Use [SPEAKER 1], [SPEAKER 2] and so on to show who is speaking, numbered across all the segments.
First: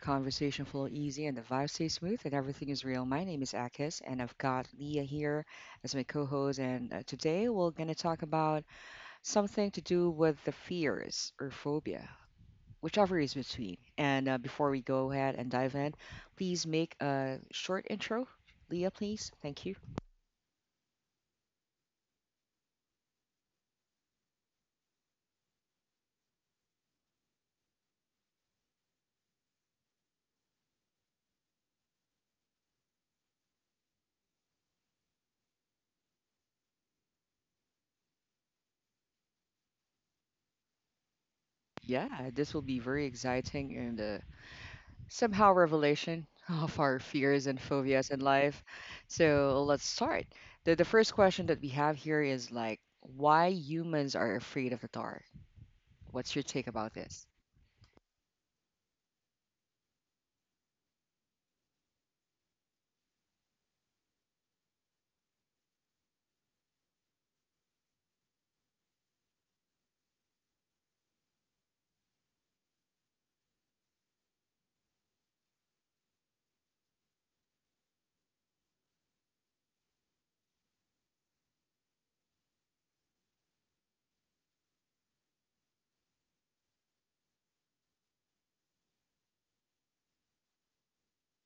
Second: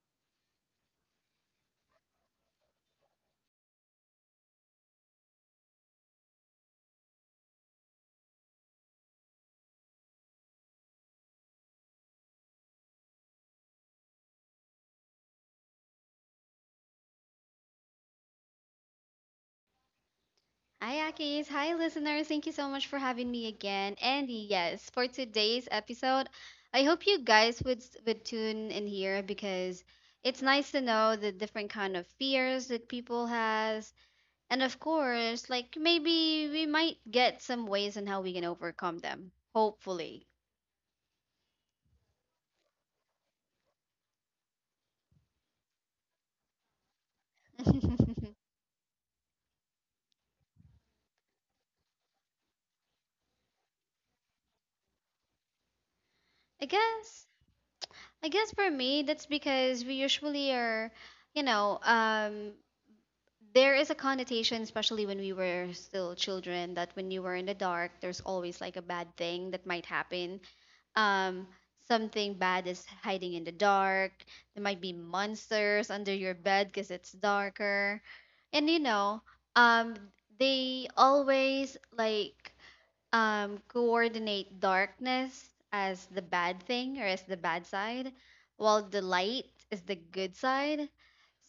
[SPEAKER 1] conversation flow easy and the vibe stays smooth and everything is real. My name is Akis, and I've got Leah here as my co-host. And today we're gonna talk about something to do with the fears or phobia, whichever is between. And before we go ahead and dive in, please make a short intro, Leah, please. Thank you.
[SPEAKER 2] Hi, Akis. Hi, listeners. Thank you so much for having me again. And yes, for today's episode, I hope you guys would would tune in here because it's nice to know the different kind of fears that people has, and of course, like maybe we might get some ways on how we can overcome them. Hopefully,
[SPEAKER 1] Yeah, this will be very exciting and, somehow revelation of our fears and
[SPEAKER 2] I
[SPEAKER 1] phobias in life. So let's start. The first question that we have here is like, why humans are afraid of the dark? What's your take about
[SPEAKER 2] guess.
[SPEAKER 1] this?
[SPEAKER 2] I guess for me, that's because we usually are, you know, um, there is a connotation, especially when we were still children, that when you were in the dark, there's always like a bad thing that might happen. Um, Something bad is hiding in the dark. There might be monsters under your bed because it's darker. And you know, um, they always coordinate darkness as the bad thing or as the bad side, while the light is the good side.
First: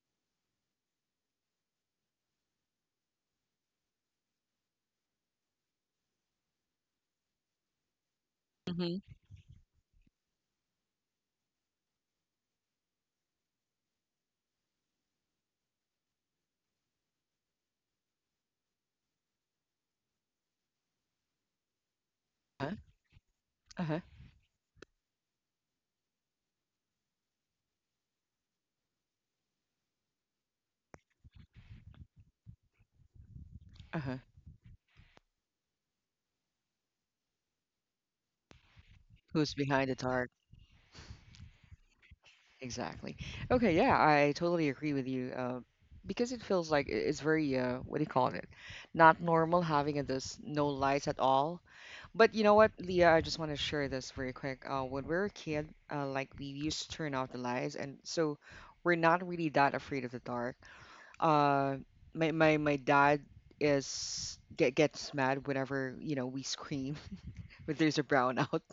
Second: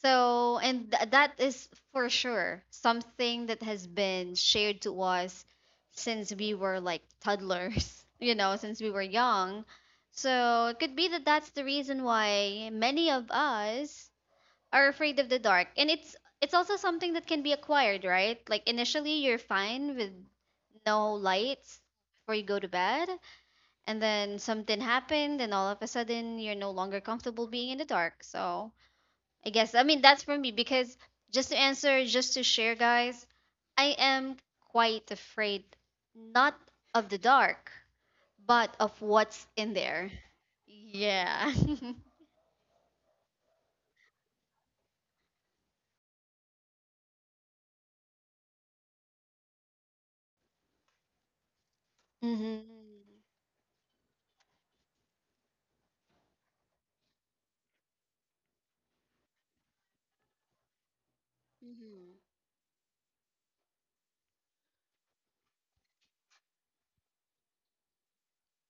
[SPEAKER 2] So, and that is for sure something that has been shared to us since we were like toddlers, you know, since we
[SPEAKER 1] Mm-hmm.
[SPEAKER 2] were young. So, it could be that that's the reason why many of us are afraid of the dark, and it's also something that can be acquired, right? Like initially you're fine with no lights before you go to
[SPEAKER 1] Huh?
[SPEAKER 2] bed,
[SPEAKER 1] Uh-huh.
[SPEAKER 2] and then something happened and all of a sudden you're no longer comfortable being in the dark. So I mean, that's for me because, just to answer, just to share, guys, I
[SPEAKER 1] Uh-huh.
[SPEAKER 2] am quite afraid, not of the dark, but of what's
[SPEAKER 1] Who's
[SPEAKER 2] in
[SPEAKER 1] behind the
[SPEAKER 2] there.
[SPEAKER 1] dark?
[SPEAKER 2] Yeah.
[SPEAKER 1] Exactly. Okay, yeah, I totally agree with you. Because it feels like, it's very, what do you call it? Not normal having a this no lights at all. But you know
[SPEAKER 2] Hmm.
[SPEAKER 1] what, Leah, I just want to share this very quick. When we were a kid, like we used to turn off the lights, and so we're not really that afraid of the dark. Uh,
[SPEAKER 2] Mm-hmm.
[SPEAKER 1] my dad is get gets mad whenever you know we scream when there's a brownout.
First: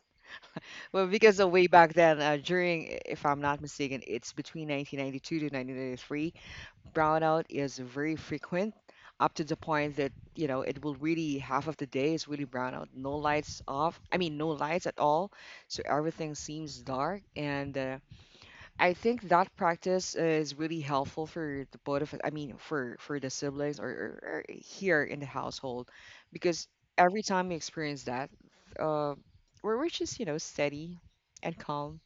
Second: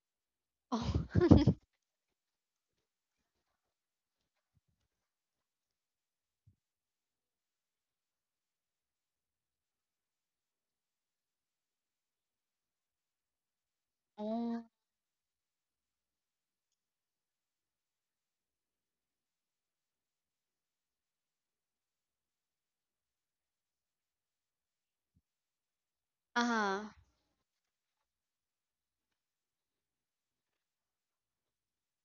[SPEAKER 2] Oh.
[SPEAKER 1] Well, because, way back then, during, if I'm not mistaken, it's between 1992 to 1993. Brownout is very frequent up to the point that, you know, it will really, half of the day is really brownout. No lights off. I mean, no
[SPEAKER 2] Oh.
[SPEAKER 1] lights at all. So everything seems dark. And, I think that practice is really helpful for the both of us. I mean, for the siblings, or here in the household, because
[SPEAKER 2] Uh-huh.
[SPEAKER 1] every time we experience that, uh, we're just, you know, steady and calm,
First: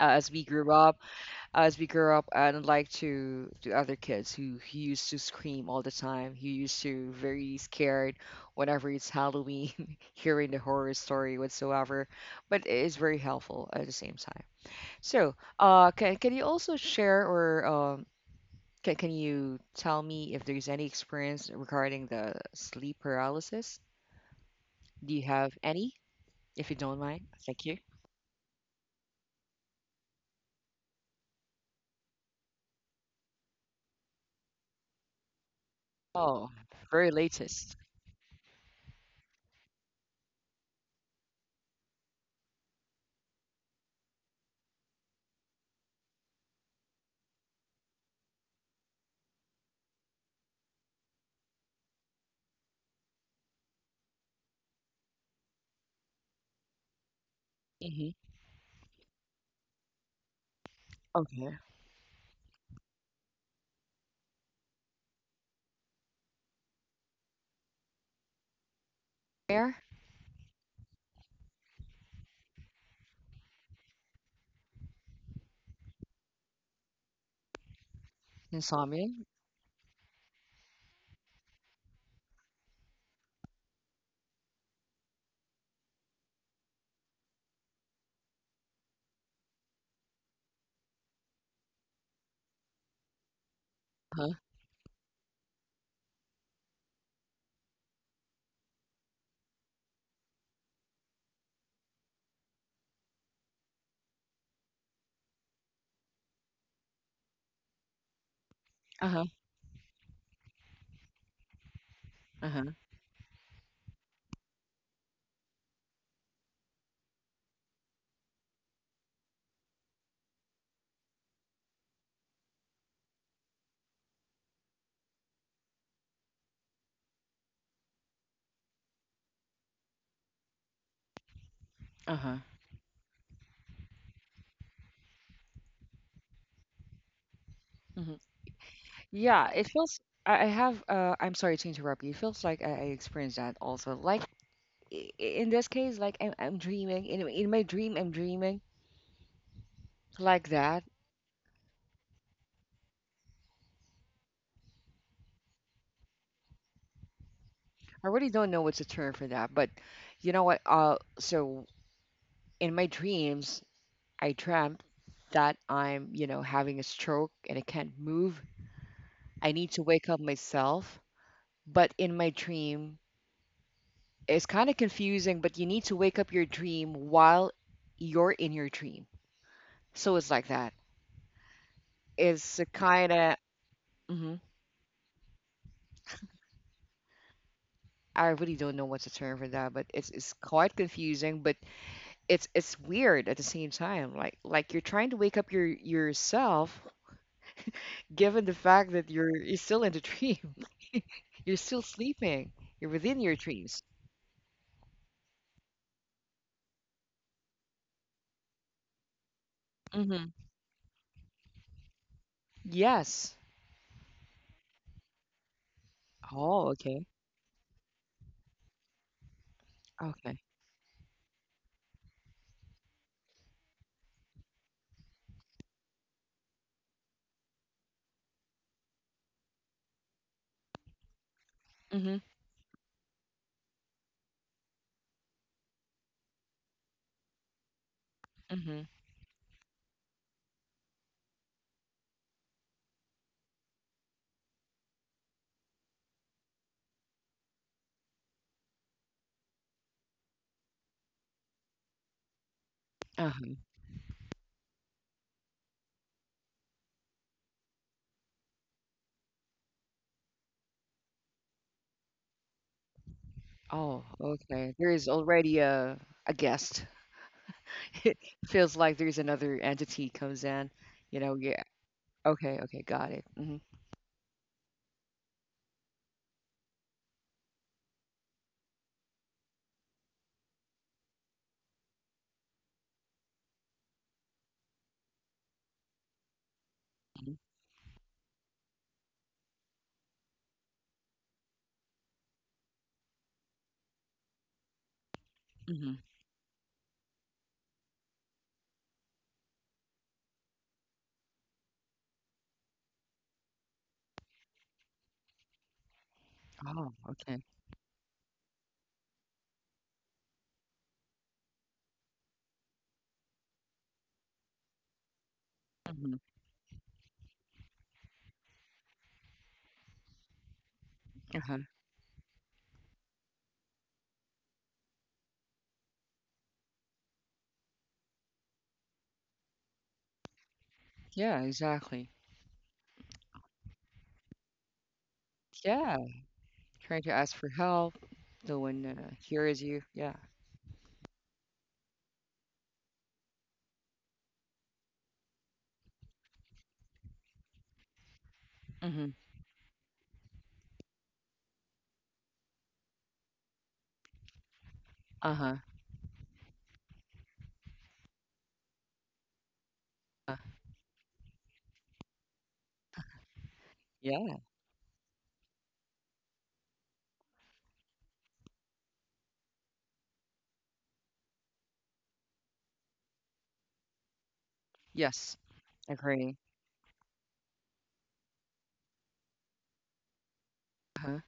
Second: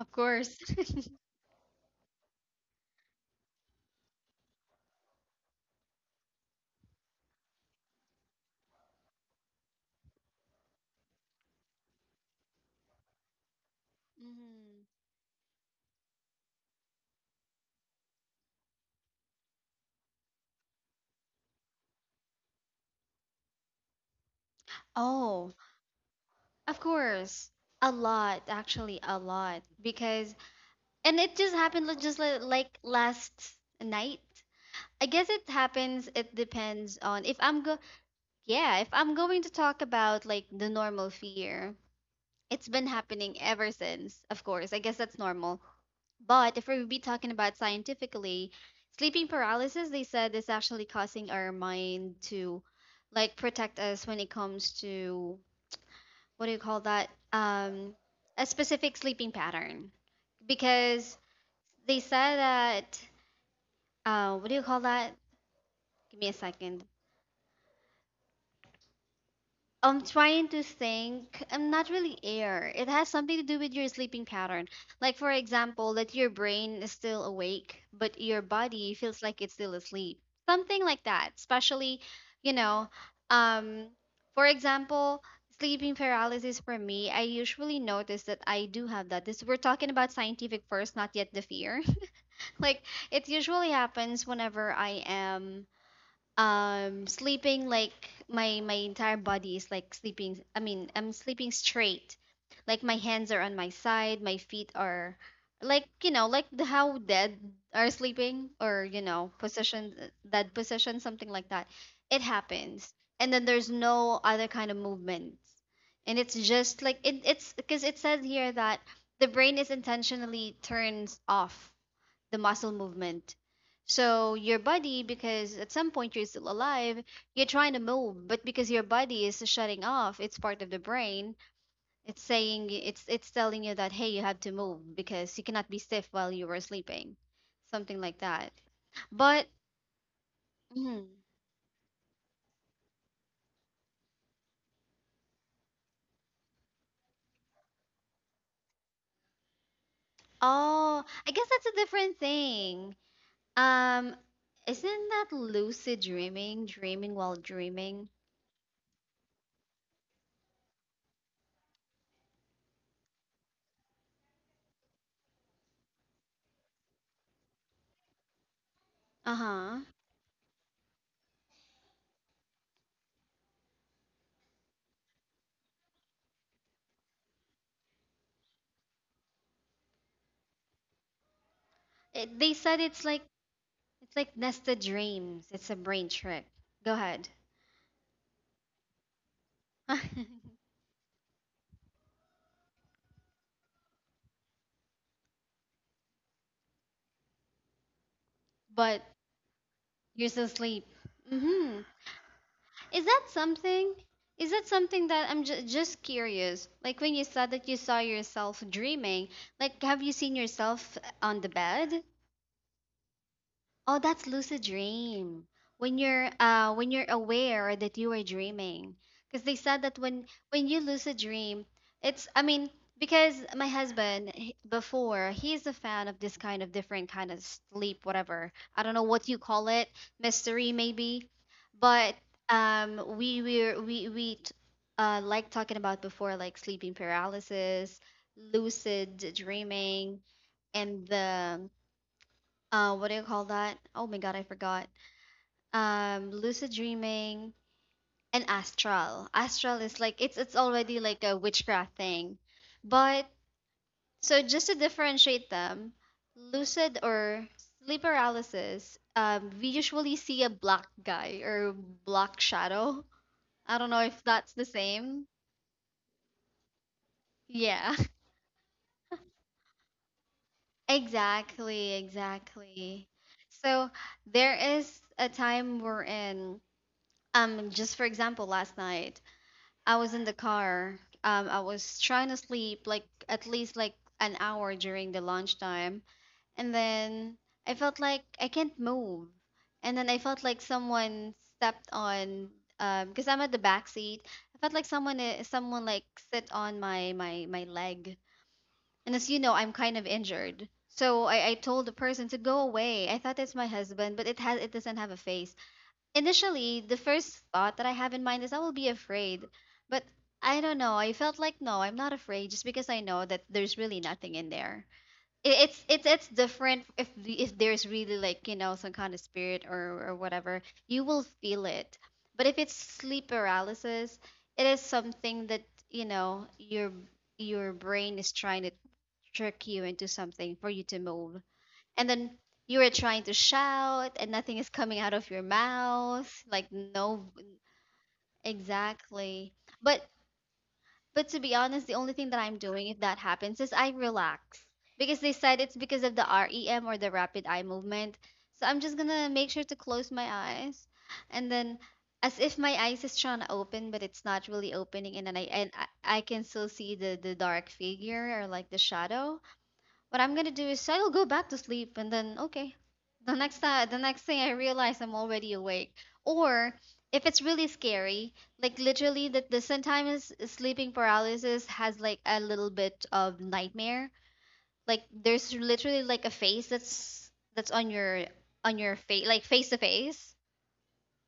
[SPEAKER 1] uh,
[SPEAKER 2] Of
[SPEAKER 1] as we
[SPEAKER 2] course.
[SPEAKER 1] grew up as we grow up, and unlike to other kids who used to scream all the time, who used to very scared whenever it's Halloween, hearing the horror story whatsoever, but it is very helpful at the same time.
[SPEAKER 2] Mhm.
[SPEAKER 1] So, can you also share, or can you tell me if there's any experience regarding the sleep paralysis? Do you have
[SPEAKER 2] Oh,
[SPEAKER 1] any? If you
[SPEAKER 2] of
[SPEAKER 1] don't mind.
[SPEAKER 2] course.
[SPEAKER 1] Thank you.
[SPEAKER 2] A lot, actually, a lot. Because, and it just happened just like last night. I guess it happens, it
[SPEAKER 1] Oh,
[SPEAKER 2] depends
[SPEAKER 1] very
[SPEAKER 2] on if
[SPEAKER 1] latest.
[SPEAKER 2] yeah, if I'm going to talk about like the normal fear, it's been happening ever since, of course. I guess that's normal. But if we be talking about scientifically, sleeping paralysis, they said, is actually causing our mind to like protect us when it comes to what do you call that?
[SPEAKER 1] Hmm.
[SPEAKER 2] A specific sleeping pattern. Because
[SPEAKER 1] Okay.
[SPEAKER 2] they said that, what do you call that? Give me a second.
[SPEAKER 1] Where?
[SPEAKER 2] I'm trying to think. I'm not really air. It has something to do with your sleeping pattern. Like for example, that your brain is still awake, but your body feels
[SPEAKER 1] Insomnia.
[SPEAKER 2] like it's still asleep. Something like that. Especially, you know, um, for example, sleeping paralysis for me, I usually notice that I do have that. This, we're talking about scientific first, not yet the fear. Like it usually
[SPEAKER 1] Uh
[SPEAKER 2] happens
[SPEAKER 1] huh.
[SPEAKER 2] whenever I am sleeping, like my entire body is like sleeping, I mean, I'm sleeping straight, like my hands are on my side, my feet are like, you know, like the, how dead are sleeping, or you know,
[SPEAKER 1] Uh-huh.
[SPEAKER 2] position, dead position, something like that. It
[SPEAKER 1] Uh-huh.
[SPEAKER 2] happens, and then there's no other kind of movement. And it's just like it's because it says here that the brain is intentionally turns off the muscle movement. So your body, because at some point you're still alive, you're trying to move, but because your body is shutting off, it's part of the brain. It's
[SPEAKER 1] Uh-huh.
[SPEAKER 2] saying, it's telling you that, hey, you have to move because you cannot be stiff while you were sleeping, something like
[SPEAKER 1] Mhm.
[SPEAKER 2] that. But
[SPEAKER 1] Yeah, it feels, I have,
[SPEAKER 2] mhm.
[SPEAKER 1] I'm sorry to interrupt you. It feels like I experienced that also. Like, in this case, like I'm dreaming in my dream, I'm dreaming like that.
[SPEAKER 2] Oh, I guess that's a different thing. Um, isn't that lucid dreaming? Dreaming while dreaming?
[SPEAKER 1] I really don't know what's the term for that, but you know what? So in my dreams, I dreamt that I'm, you know, having a stroke and I can't move. I need
[SPEAKER 2] Uh-huh.
[SPEAKER 1] to wake up myself, but in my dream, it's kind of confusing, but you need to wake up your dream while you're in your dream. So it's like that.
[SPEAKER 2] They
[SPEAKER 1] It's a
[SPEAKER 2] said it's
[SPEAKER 1] kind
[SPEAKER 2] like,
[SPEAKER 1] of.
[SPEAKER 2] it's like
[SPEAKER 1] hmm
[SPEAKER 2] nested dreams. It's a brain trick. Go ahead.
[SPEAKER 1] I really don't know what's the term for that, but it's quite confusing, but it's weird at the same time. Like, you're trying to wake up yourself, given the fact
[SPEAKER 2] But
[SPEAKER 1] that you're still in the
[SPEAKER 2] you're still
[SPEAKER 1] dream.
[SPEAKER 2] asleep.
[SPEAKER 1] You're
[SPEAKER 2] Mm-hmm.
[SPEAKER 1] still sleeping, you're
[SPEAKER 2] Is
[SPEAKER 1] within
[SPEAKER 2] that
[SPEAKER 1] your dreams.
[SPEAKER 2] something? Is that something that just curious, like when you said that you saw yourself dreaming, like have you
[SPEAKER 1] Hmm.
[SPEAKER 2] seen yourself on the bed?
[SPEAKER 1] Yes.
[SPEAKER 2] Oh, that's lucid dream.
[SPEAKER 1] Oh,
[SPEAKER 2] When you're
[SPEAKER 1] okay.
[SPEAKER 2] aware that you are dreaming. Because they said that,
[SPEAKER 1] Okay.
[SPEAKER 2] when you lucid dream, it's, I mean, because my husband before, he's a fan of this kind of different kind of sleep, whatever. I don't know what you call it, mystery maybe. But
[SPEAKER 1] Hmm.
[SPEAKER 2] um we we we we t- like talking about before, like sleeping paralysis,
[SPEAKER 1] Hmm.
[SPEAKER 2] lucid dreaming, and the what do you call that? Oh my god, I forgot. Lucid dreaming and astral. Astral is like, it's already like a witchcraft thing. But
[SPEAKER 1] Uh-huh.
[SPEAKER 2] so just to differentiate them, lucid or sleep paralysis, um, we usually see a black guy or black shadow. I don't know
[SPEAKER 1] Oh,
[SPEAKER 2] if that's the
[SPEAKER 1] okay. There is
[SPEAKER 2] same.
[SPEAKER 1] already a guest.
[SPEAKER 2] Yeah.
[SPEAKER 1] It feels like there's another entity comes in. You know, yeah.
[SPEAKER 2] Exactly,
[SPEAKER 1] Okay, okay,
[SPEAKER 2] exactly.
[SPEAKER 1] got it. Mhm,
[SPEAKER 2] So there is a time we're in, um, just for example, last night I was in the car. I was trying to sleep like at least like an hour during the lunchtime, and
[SPEAKER 1] mhm,
[SPEAKER 2] then I felt like I can't move, and then I felt like someone stepped on. Because I'm at the back seat, I felt like someone
[SPEAKER 1] mhm.
[SPEAKER 2] like sit on my leg, and as you know, I'm kind of injured. So I told the person to go away. I thought it's my husband, but it doesn't have a face. Initially,
[SPEAKER 1] Oh,
[SPEAKER 2] the first
[SPEAKER 1] okay.
[SPEAKER 2] thought that I have in mind is I will be afraid. But I don't know. I felt like, no, I'm not afraid just because I know that there's really nothing in there. It's it's
[SPEAKER 1] Mhm,
[SPEAKER 2] it's different if if there's really like, you know, some kind of spirit or whatever, you will
[SPEAKER 1] uh-huh.
[SPEAKER 2] feel it. But if it's sleep paralysis, it is something that, you know, your brain is trying to trick you into something for you to move,
[SPEAKER 1] Yeah,
[SPEAKER 2] and
[SPEAKER 1] exactly.
[SPEAKER 2] then you were trying to shout and nothing is coming out of your
[SPEAKER 1] Yeah,
[SPEAKER 2] mouth, like
[SPEAKER 1] trying to
[SPEAKER 2] no.
[SPEAKER 1] ask for help. No one,
[SPEAKER 2] Exactly.
[SPEAKER 1] hears you.
[SPEAKER 2] but
[SPEAKER 1] Yeah.
[SPEAKER 2] but to be honest, the only thing that I'm doing if that happens is I relax, because they said it's because of the REM, or the rapid eye movement. So I'm just
[SPEAKER 1] Hmm.
[SPEAKER 2] gonna make sure to close my eyes, and then as if my eyes is trying to open but it's not really opening, and then i
[SPEAKER 1] Uh-huh.
[SPEAKER 2] and I, I can still see the dark figure or like the shadow. What
[SPEAKER 1] Uh,
[SPEAKER 2] I'm gonna do is I'll go back to sleep, and then okay. The next time, the next thing
[SPEAKER 1] yeah.
[SPEAKER 2] I realize, I'm already awake. Or if it's really scary, like literally that the sometimes sleeping paralysis has like a little bit of nightmare. Like
[SPEAKER 1] Yes.
[SPEAKER 2] there's literally like a
[SPEAKER 1] Agree.
[SPEAKER 2] face that's on your face, like face to face.
[SPEAKER 1] Uh-huh.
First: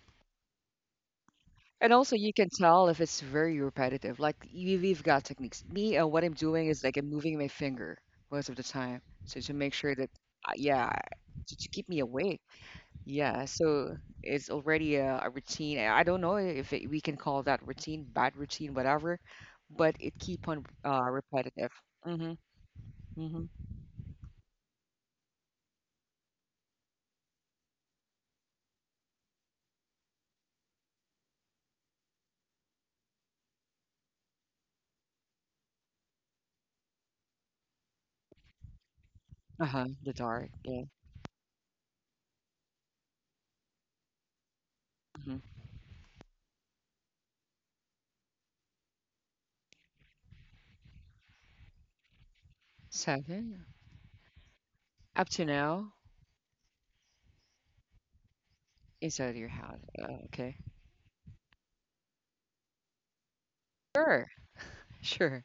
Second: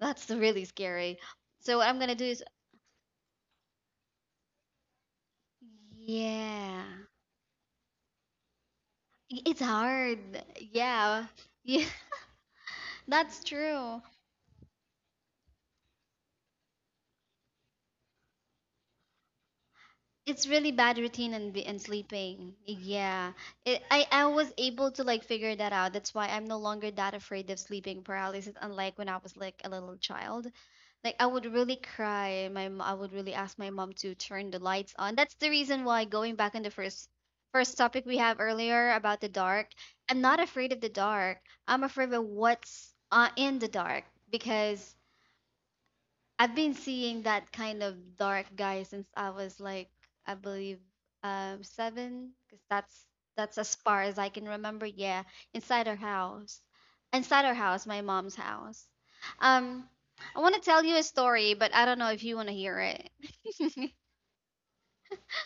[SPEAKER 2] That's really scary. So what
[SPEAKER 1] And
[SPEAKER 2] I'm gonna
[SPEAKER 1] also,
[SPEAKER 2] do
[SPEAKER 1] you
[SPEAKER 2] is,
[SPEAKER 1] can tell if it's very repetitive. Like you've got techniques. Me, what I'm doing is
[SPEAKER 2] yeah.
[SPEAKER 1] like I'm moving my finger most of the time, so to
[SPEAKER 2] It's
[SPEAKER 1] make sure that,
[SPEAKER 2] hard.
[SPEAKER 1] yeah,
[SPEAKER 2] Yeah.
[SPEAKER 1] to
[SPEAKER 2] Yeah,
[SPEAKER 1] keep me awake.
[SPEAKER 2] that's
[SPEAKER 1] Yeah, so
[SPEAKER 2] true.
[SPEAKER 1] it's already a routine. I don't know if it, we can call that routine, bad routine, whatever, but it
[SPEAKER 2] It's
[SPEAKER 1] keep on,
[SPEAKER 2] really bad routine
[SPEAKER 1] repetitive.
[SPEAKER 2] and
[SPEAKER 1] Mm-hmm.
[SPEAKER 2] sleeping. Yeah,
[SPEAKER 1] Mm-hmm.
[SPEAKER 2] I was able to like figure that out. That's why I'm no longer that afraid of sleeping paralysis, unlike when I was like a little child. Like I would really cry. I would really ask my mom to turn the lights on. That's the reason why going back on the first topic we have earlier about the dark.
[SPEAKER 1] Uh-huh. The
[SPEAKER 2] I'm not
[SPEAKER 1] dark.
[SPEAKER 2] afraid of
[SPEAKER 1] Yeah.
[SPEAKER 2] the dark. I'm afraid of what's in the dark, because
[SPEAKER 1] Mm-hmm.
[SPEAKER 2] I've been seeing that kind of dark guy since I was like, I believe, seven, because that's
[SPEAKER 1] Seven.
[SPEAKER 2] as far as I can remember. Yeah,
[SPEAKER 1] Up to
[SPEAKER 2] inside
[SPEAKER 1] now,
[SPEAKER 2] our house, inside our house, my mom's house.
[SPEAKER 1] inside your house.
[SPEAKER 2] Um, I want
[SPEAKER 1] Okay.
[SPEAKER 2] to tell you a story, but I don't know if you want to hear it.
[SPEAKER 1] Sure. Sure.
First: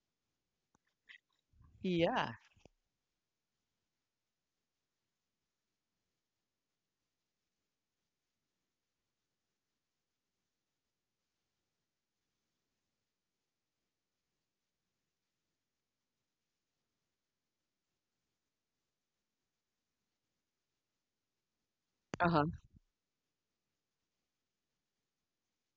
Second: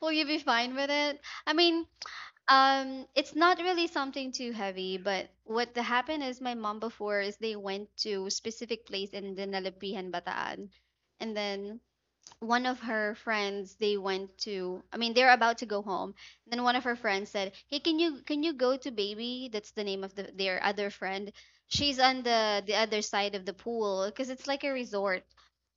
[SPEAKER 2] Will you be fine with it? I mean,
[SPEAKER 1] Yeah.
[SPEAKER 2] it's not really something too heavy, but what happened is my mom before is they went to a specific place in Dinalapihan, Bataan, and then one of her friends, they went to, I mean, they're about to go home. Then one of her friends said, hey, can you go to Baby, that's the name of the, their other friend, she's on
[SPEAKER 1] Uh-huh.
[SPEAKER 2] the other side of the pool because it's like a resort.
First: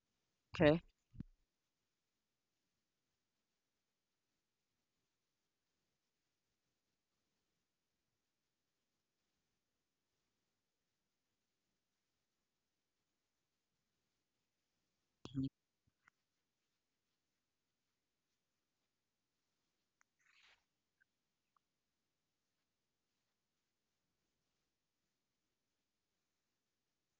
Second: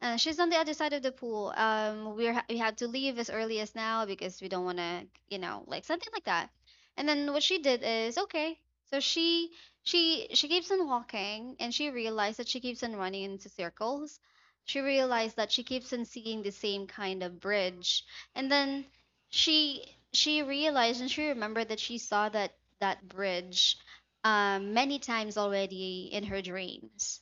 [SPEAKER 2] Uh, she's on the other
[SPEAKER 1] Okay.
[SPEAKER 2] side of the pool. Um, we have to leave as early as now because we don't want to, you know, like something like that. And then what she did is okay. So she, she keeps on walking, and she realized that she keeps on running into circles. She realized that she keeps on seeing the same kind of bridge. And then she she realized and she remembered that she saw that, that bridge, many times already in her dreams.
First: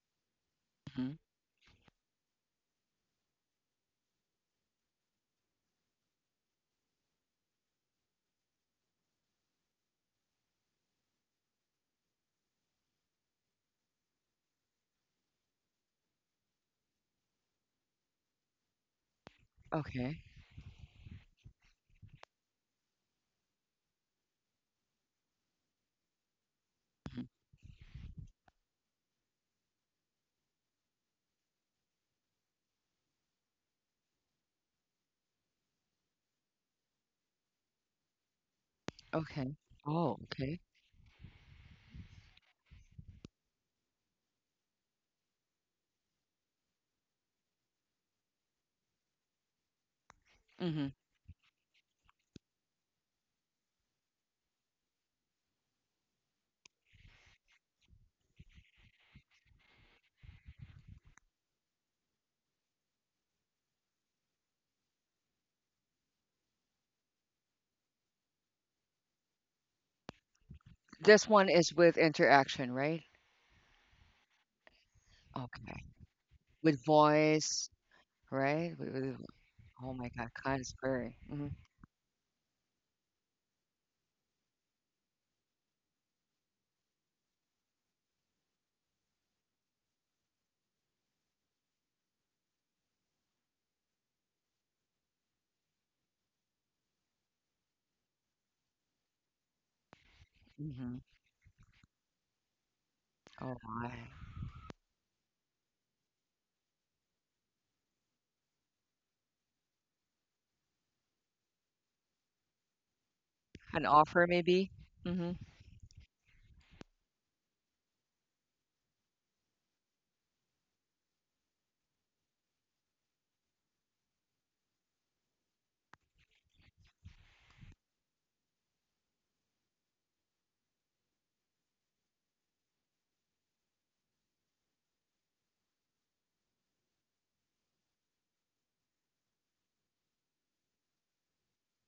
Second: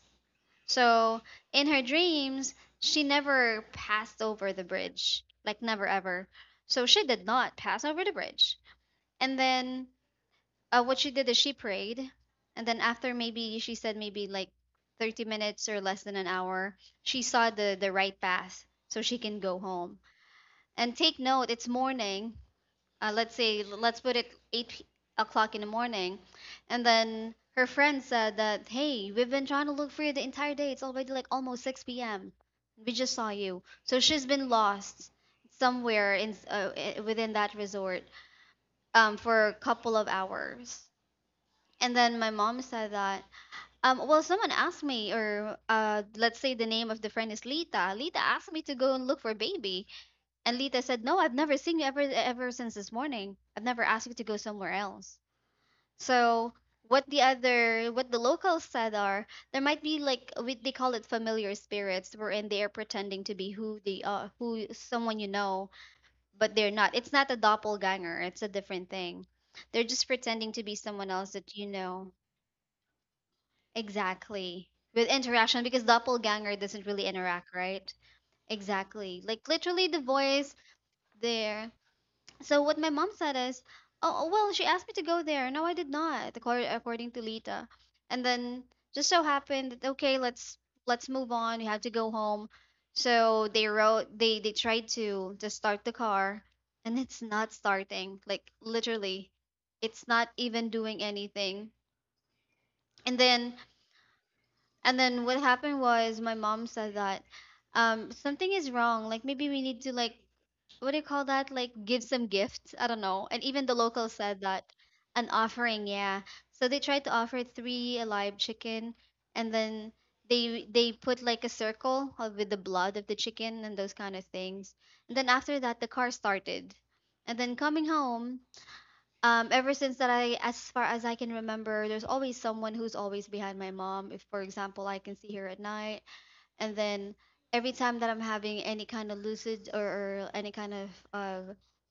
[SPEAKER 1] Mm-hmm.
[SPEAKER 2] So in her dreams, she never passed over the bridge, like never ever. So she did not pass over the bridge. And then, what she did is she prayed, and then after maybe, she said maybe like 30 minutes or less than an hour, she saw the right path so she can go home.
[SPEAKER 1] Okay.
[SPEAKER 2] And take note, it's morning. Let's say let's put it 8 p- o'clock in the morning, and
[SPEAKER 1] Mhm.
[SPEAKER 2] then her friend said that, hey, we've been trying to look for you the entire day. It's already like almost 6 p.m. We just saw you. So she's been lost somewhere in within that resort for a
[SPEAKER 1] Okay.
[SPEAKER 2] couple of
[SPEAKER 1] Oh, okay.
[SPEAKER 2] hours. And then my mom said that, well, someone asked me, or let's say the name of the friend is Lita. Lita asked me to go and look for baby, and Lita
[SPEAKER 1] Mm-hmm.
[SPEAKER 2] said, no, I've never seen you ever ever since this morning. I've never asked you to go somewhere else. So what the other, what the locals said are, there might be like we, they call it familiar spirits, wherein they are pretending to be who they are, who someone you know, but they're not. It's not a doppelganger. It's a different thing. They're just pretending to be someone
[SPEAKER 1] This
[SPEAKER 2] else
[SPEAKER 1] one
[SPEAKER 2] that you
[SPEAKER 1] is with
[SPEAKER 2] know.
[SPEAKER 1] interaction, right?
[SPEAKER 2] Exactly. With interaction, because
[SPEAKER 1] Okay.
[SPEAKER 2] doppelganger doesn't
[SPEAKER 1] With
[SPEAKER 2] really interact,
[SPEAKER 1] voice,
[SPEAKER 2] right?
[SPEAKER 1] right? With.
[SPEAKER 2] Exactly. Like literally
[SPEAKER 1] Oh
[SPEAKER 2] the
[SPEAKER 1] my god,
[SPEAKER 2] voice
[SPEAKER 1] Kainsbury. Mhm,
[SPEAKER 2] there. So what my mom said is, oh, oh, well, she asked me to go there. No, I did not, according to Lita. And then just so happened that okay, let's move on. We have to go home. So they wrote, they tried to start the car, and it's not starting. Like literally, it's not even
[SPEAKER 1] mhm.
[SPEAKER 2] doing anything. And then
[SPEAKER 1] Oh my.
[SPEAKER 2] and then what happened was my mom said that something is wrong. Like maybe we need to like what do you call that? Like give some gifts. I don't know. And even the
[SPEAKER 1] An
[SPEAKER 2] locals
[SPEAKER 1] offer
[SPEAKER 2] said that
[SPEAKER 1] maybe?
[SPEAKER 2] an
[SPEAKER 1] Mhm.
[SPEAKER 2] offering, yeah. So they tried to offer three alive chicken and then they put like a circle of- with the blood of the chicken and those kind of things. And then after that the car started. And then coming home, ever since that I, as far as I can remember, there's always someone who's always behind my mom. If, for example, I can see her at night, and then every time that I'm having any kind of lucid or any kind of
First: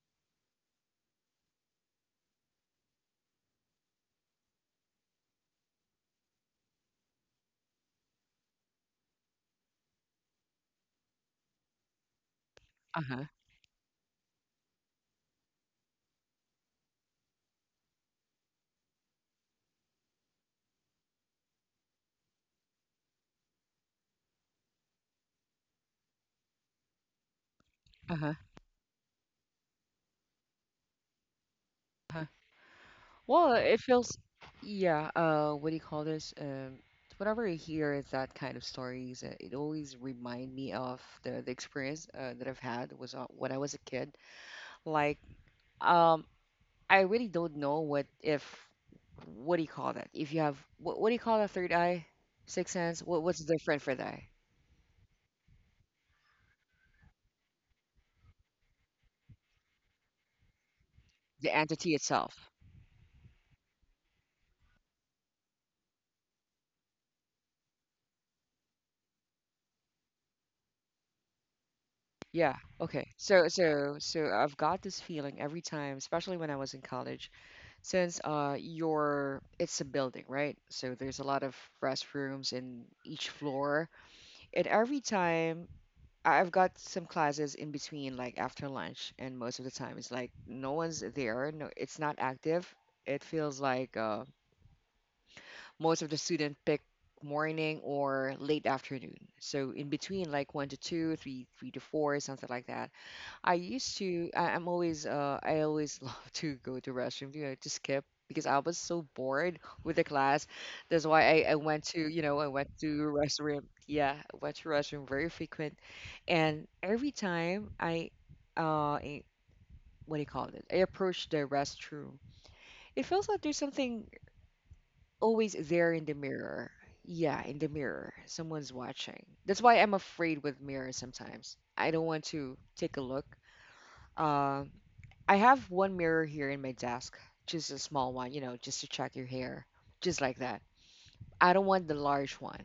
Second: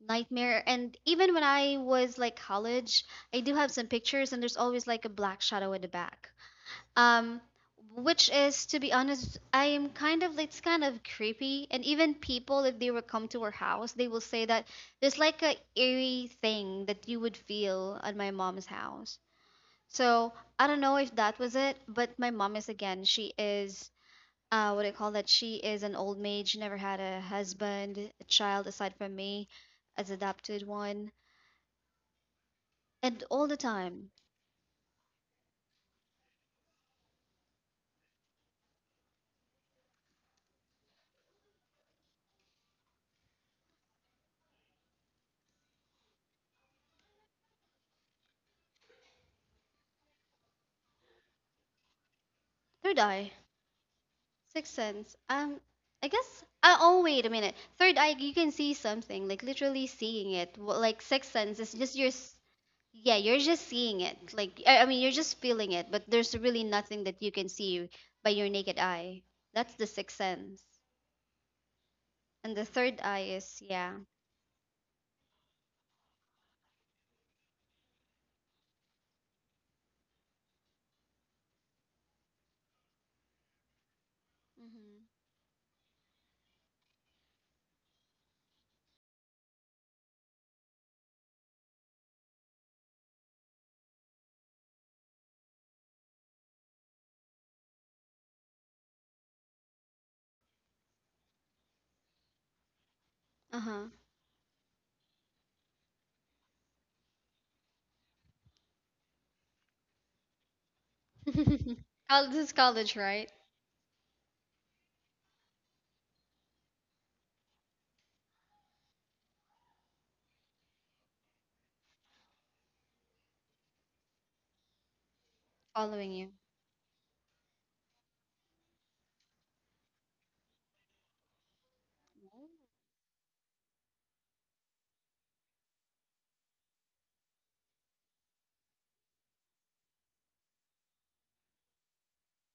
[SPEAKER 2] nightmare, and even when I was like college, I do have some pictures, and there's always like a black shadow in the back um which is to be honest, I am kind of, it's kind of creepy. And even people, if they were
[SPEAKER 1] Uh-huh.
[SPEAKER 2] come to our house, they will say that there's like a eerie thing that you would feel at my mom's house. So I don't know if that was it, but my mom is again, she is, what do you call that, she is an old maid. She never had a husband, a
[SPEAKER 1] Uh-huh.
[SPEAKER 2] child aside from me as adopted one.
[SPEAKER 1] Uh-huh.
[SPEAKER 2] And all
[SPEAKER 1] Well,
[SPEAKER 2] the
[SPEAKER 1] it
[SPEAKER 2] time
[SPEAKER 1] feels, yeah, what do you call this? Whenever I hear that kind of stories, it always remind me of the experience, that I've had was, when I was a kid. Like, um I really don't know what if, what do you call that? If you have what do you call that, third eye? Sixth sense?
[SPEAKER 2] third
[SPEAKER 1] What
[SPEAKER 2] eye.
[SPEAKER 1] what's different for that?
[SPEAKER 2] Sixth sense. I guess. Oh, wait a minute. Third eye, you can see something, like literally seeing it. Like sixth
[SPEAKER 1] The
[SPEAKER 2] sense is
[SPEAKER 1] entity
[SPEAKER 2] just your. S-
[SPEAKER 1] itself.
[SPEAKER 2] Yeah, you're just seeing it. Like I mean, you're just feeling it, but there's really nothing that you can see by your naked eye. That's the sixth sense.
[SPEAKER 1] Yeah.
[SPEAKER 2] And the
[SPEAKER 1] Okay.
[SPEAKER 2] third eye
[SPEAKER 1] So
[SPEAKER 2] is
[SPEAKER 1] so
[SPEAKER 2] yeah.
[SPEAKER 1] so I've got this feeling every time, especially when I was in college, since your it's a building, right? So there's a lot of restrooms in each floor. And every
[SPEAKER 2] Hmm.
[SPEAKER 1] time, I've got some classes in between, like after lunch, and most of the time it's like no one's there, no it's not active. It feels like, most of the student pick morning or late afternoon. So in between like one to two, three three to four, something like that. I
[SPEAKER 2] Uh
[SPEAKER 1] used
[SPEAKER 2] huh.
[SPEAKER 1] to. I'm always. I always love to go to restroom. You know, to skip because I was so bored with the class. That's why I went to. You
[SPEAKER 2] Col-
[SPEAKER 1] know,
[SPEAKER 2] This
[SPEAKER 1] I
[SPEAKER 2] is
[SPEAKER 1] went to
[SPEAKER 2] college, right?
[SPEAKER 1] restroom. Yeah, I went to restroom very frequent, and every time, uh, I- what do you call it? I approach the restroom. It feels like there's something always there in the
[SPEAKER 2] Following you.
[SPEAKER 1] mirror. Yeah, in the mirror, someone's watching. That's why I'm afraid with mirrors sometimes. I don't want to take a look. Um, I have one mirror here in my desk, just a small one, you know, just to check your hair, just like that. I don't want the large one.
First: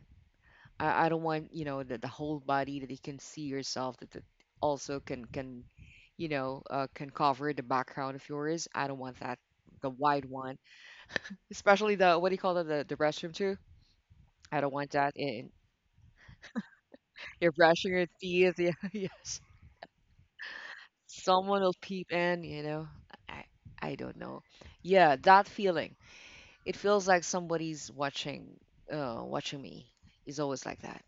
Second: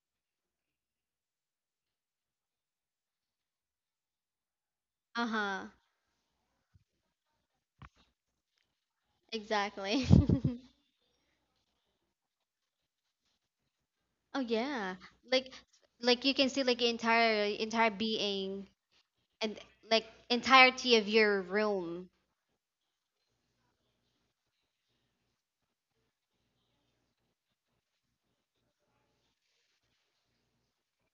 [SPEAKER 1] I don't want, you know, the whole body that you can see yourself, that also
[SPEAKER 2] Uh
[SPEAKER 1] can,
[SPEAKER 2] huh.
[SPEAKER 1] you know, can cover the background of yours. I don't want that, the
[SPEAKER 2] Exactly.
[SPEAKER 1] wide one, especially the, what do you call it, the restroom too.
[SPEAKER 2] Oh
[SPEAKER 1] I don't want
[SPEAKER 2] yeah,
[SPEAKER 1] that
[SPEAKER 2] like
[SPEAKER 1] in.
[SPEAKER 2] like you can see like entire
[SPEAKER 1] You're
[SPEAKER 2] entire
[SPEAKER 1] brushing your teeth,
[SPEAKER 2] being
[SPEAKER 1] yeah. Yes.
[SPEAKER 2] and like entirety of your
[SPEAKER 1] Someone will
[SPEAKER 2] room.
[SPEAKER 1] peep in, you know. I I don't know. Yeah, that feeling. It feels like somebody's watching, watching me. It's always like that.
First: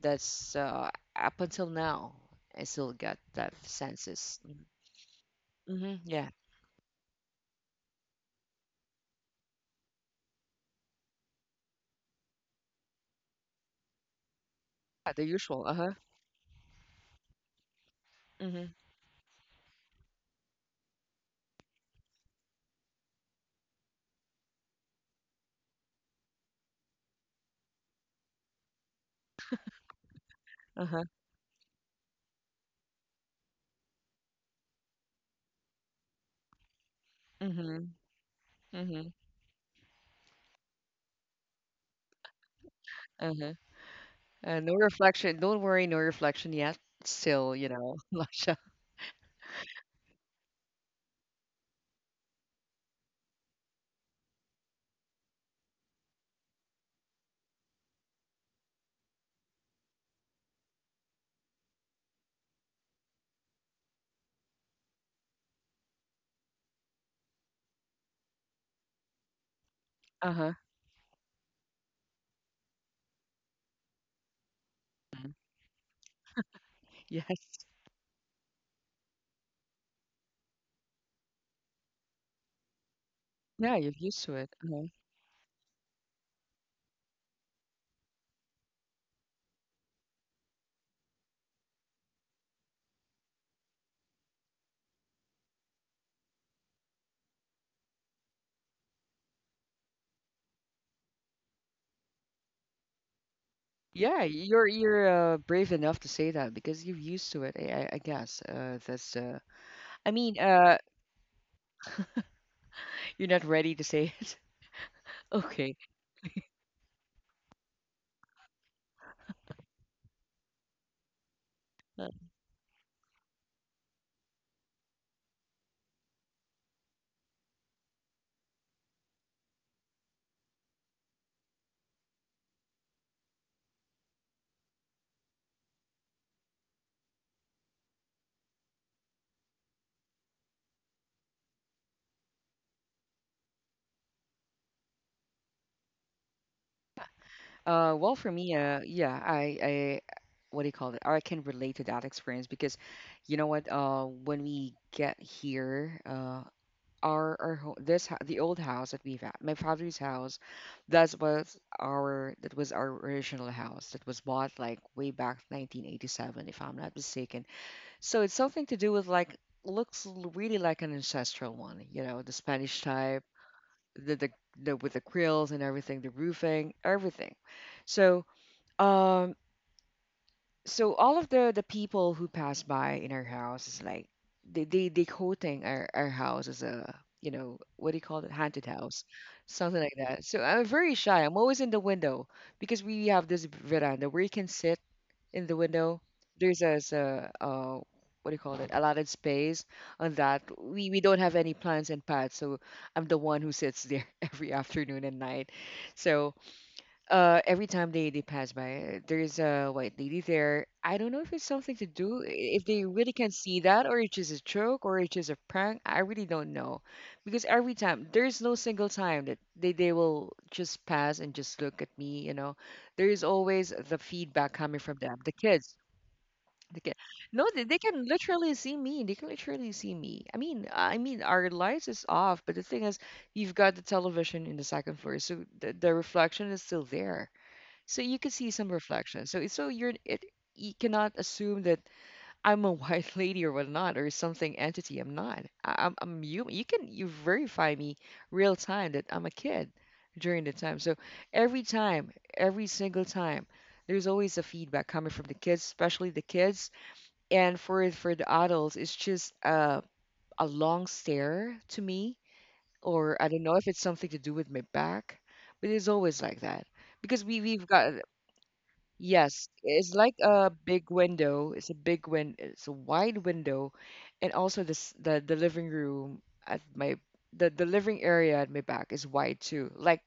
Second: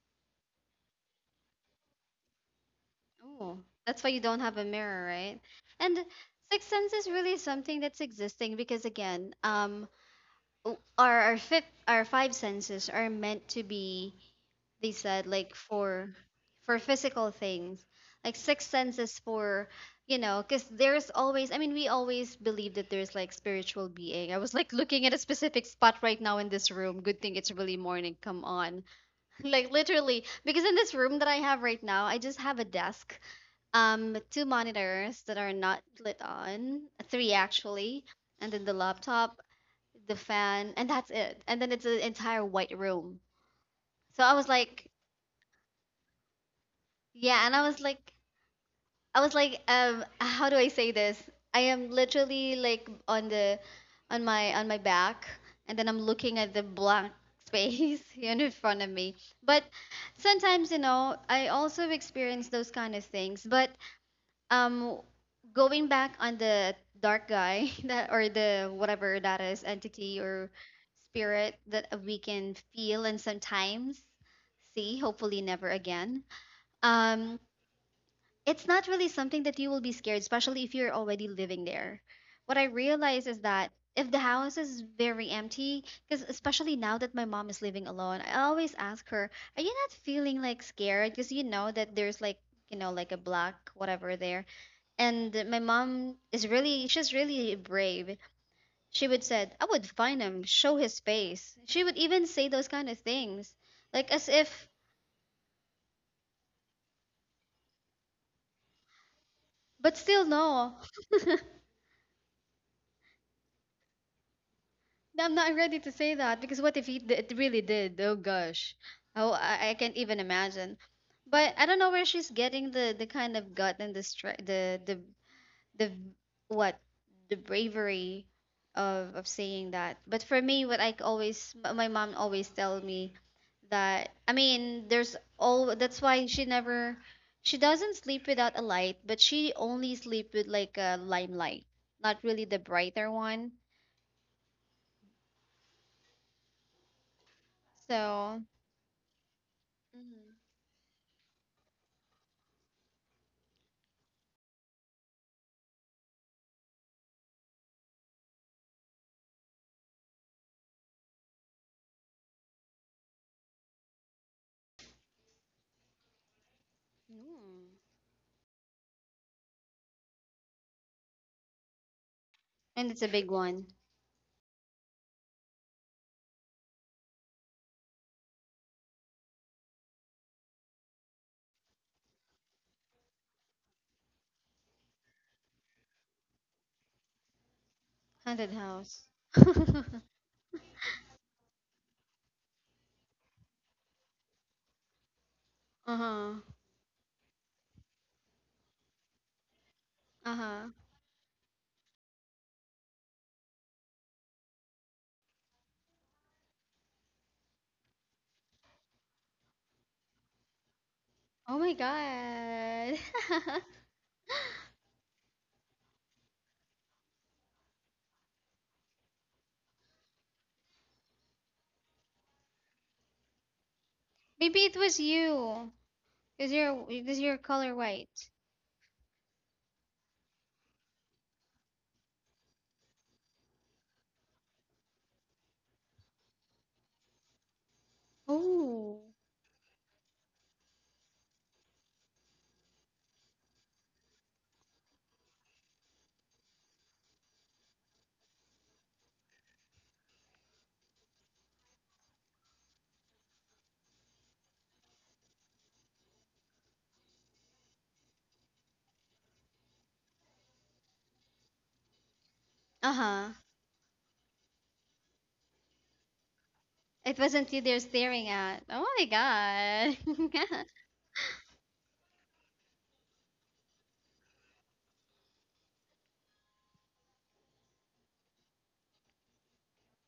[SPEAKER 1] That's, up until now. I still get that
[SPEAKER 2] Oh, that's why you don't
[SPEAKER 1] senses.
[SPEAKER 2] have a mirror, right?
[SPEAKER 1] Mm-hmm,
[SPEAKER 2] And
[SPEAKER 1] yeah.
[SPEAKER 2] sixth sense is really something that's existing because again, o- our fifth our five senses are meant to be, they
[SPEAKER 1] The
[SPEAKER 2] said, like
[SPEAKER 1] usual. Uh huh.
[SPEAKER 2] for physical things, like six
[SPEAKER 1] Mm-hmm.
[SPEAKER 2] senses for, you know, because there's always, I mean, we always believe that there's like spiritual being. I was like looking at a specific spot right now in this room. Good thing it's really morning, come on. Like literally, because in
[SPEAKER 1] Uh
[SPEAKER 2] this
[SPEAKER 1] huh.
[SPEAKER 2] room that I have right now, I just have a desk, two monitors that are not lit on, three
[SPEAKER 1] Mm-hmm.
[SPEAKER 2] actually, and then the
[SPEAKER 1] Mm-hmm.
[SPEAKER 2] laptop, the fan, and that's it. And then it's an entire white room.
[SPEAKER 1] Uh huh.
[SPEAKER 2] So I was
[SPEAKER 1] No
[SPEAKER 2] like,
[SPEAKER 1] reflection. Don't worry, no reflection yet.
[SPEAKER 2] yeah,
[SPEAKER 1] Still,
[SPEAKER 2] and
[SPEAKER 1] you know, Lasha.
[SPEAKER 2] I was like, how do I say this? I am literally like on the, on my back, and then I'm looking at the blank space you in front of me. But sometimes, you know, I also experience those kind of things. But um, going back on the dark guy that or the whatever that is entity
[SPEAKER 1] Uh
[SPEAKER 2] or
[SPEAKER 1] huh.
[SPEAKER 2] spirit that we can feel and sometimes see, hopefully never again. Um,
[SPEAKER 1] Yes.
[SPEAKER 2] it's not really something that you will be scared, especially if you're already living there. What I realize is that
[SPEAKER 1] Yeah, you're
[SPEAKER 2] if the
[SPEAKER 1] used to it.
[SPEAKER 2] house is
[SPEAKER 1] Uh-huh.
[SPEAKER 2] very empty, because especially now that my mom is living alone, I always ask her, are you not feeling like scared? Because you know that there's like, you know, like a black whatever there. And my mom is really, she's really brave. She would said, I would find him, show his face. She would even say those kind of things, like
[SPEAKER 1] Yeah,
[SPEAKER 2] as if,
[SPEAKER 1] you're, brave enough to say that because you're used to it. I guess, that's.
[SPEAKER 2] but
[SPEAKER 1] I
[SPEAKER 2] still
[SPEAKER 1] mean,
[SPEAKER 2] no.
[SPEAKER 1] uh, you're not ready to say it.
[SPEAKER 2] No, I'm not
[SPEAKER 1] Okay.
[SPEAKER 2] ready to say that because what if he, d- it really did? Oh gosh, oh I can't even imagine. But I don't know where
[SPEAKER 1] Uh,
[SPEAKER 2] she's getting the kind of gut and the stre- the v- what the bravery of saying that. But for me, what I c- always m- my mom always tell me that I mean there's all that's why she never, she doesn't sleep without a light, but she only sleep with like a limelight, not really the brighter one.
[SPEAKER 1] well, for
[SPEAKER 2] So.
[SPEAKER 1] me, yeah,
[SPEAKER 2] Mhm.
[SPEAKER 1] what do you call it? I can relate to that experience because, you know what? When we get here, our ho- this ho- the old house that we've had, my father's house, that was our original house that was bought like way back 1987, if I'm not mistaken.
[SPEAKER 2] Mm.
[SPEAKER 1] So it's something to do with like, looks, really like an ancestral one, you know, the Spanish
[SPEAKER 2] And it's a
[SPEAKER 1] type,
[SPEAKER 2] big one.
[SPEAKER 1] the, the the with the grills and everything, the roofing, everything. So, um so all of the people who pass by in our house is like they quoting our house as a, you know what do you call it,
[SPEAKER 2] Haunted
[SPEAKER 1] haunted house,
[SPEAKER 2] house.
[SPEAKER 1] something like that. So I'm very shy, I'm always in the window because we have this veranda where you can sit in the window.
[SPEAKER 2] Uh-huh.
[SPEAKER 1] There's a, what do you call it? Allotted space on that.
[SPEAKER 2] Uh-huh.
[SPEAKER 1] We don't have any plants and pads, so I'm the one who sits there every afternoon and night. So, every time they pass by, there's a white lady there. I don't know if it's
[SPEAKER 2] Oh
[SPEAKER 1] something
[SPEAKER 2] my
[SPEAKER 1] to do if they
[SPEAKER 2] God.
[SPEAKER 1] really can see that, or it's just a joke, or it's just a prank. I really don't know, because every time there's no single time that they will just pass and just look at me, you know. There is always the feedback
[SPEAKER 2] Maybe
[SPEAKER 1] coming
[SPEAKER 2] it
[SPEAKER 1] from
[SPEAKER 2] was
[SPEAKER 1] them,
[SPEAKER 2] you.
[SPEAKER 1] the kid.
[SPEAKER 2] Because you're
[SPEAKER 1] No,
[SPEAKER 2] color
[SPEAKER 1] they can
[SPEAKER 2] white.
[SPEAKER 1] literally see me. They can literally see me. I mean, our lights is off, but the thing is, you've got the television in the second floor, so the reflection is still there, so you can see some
[SPEAKER 2] Oh.
[SPEAKER 1] reflection. So it's so you're it you cannot assume that I'm a white lady or whatnot or something entity. I'm not. I'm human. You verify me real time that I'm a kid during the time. So every time, every single time, there's always a feedback coming from the kids, especially the kids. And for the adults, it's just a long stare to me, or I
[SPEAKER 2] Uh-huh.
[SPEAKER 1] don't know if it's something to do with my back, but it's always like that
[SPEAKER 2] It
[SPEAKER 1] because we
[SPEAKER 2] wasn't you
[SPEAKER 1] we've
[SPEAKER 2] they're
[SPEAKER 1] got.
[SPEAKER 2] staring at. Oh my
[SPEAKER 1] Yes, it's like a
[SPEAKER 2] God.
[SPEAKER 1] big window. It's a big win. It's a wide window, and also this the living room at my the living area at my back is wide too. Like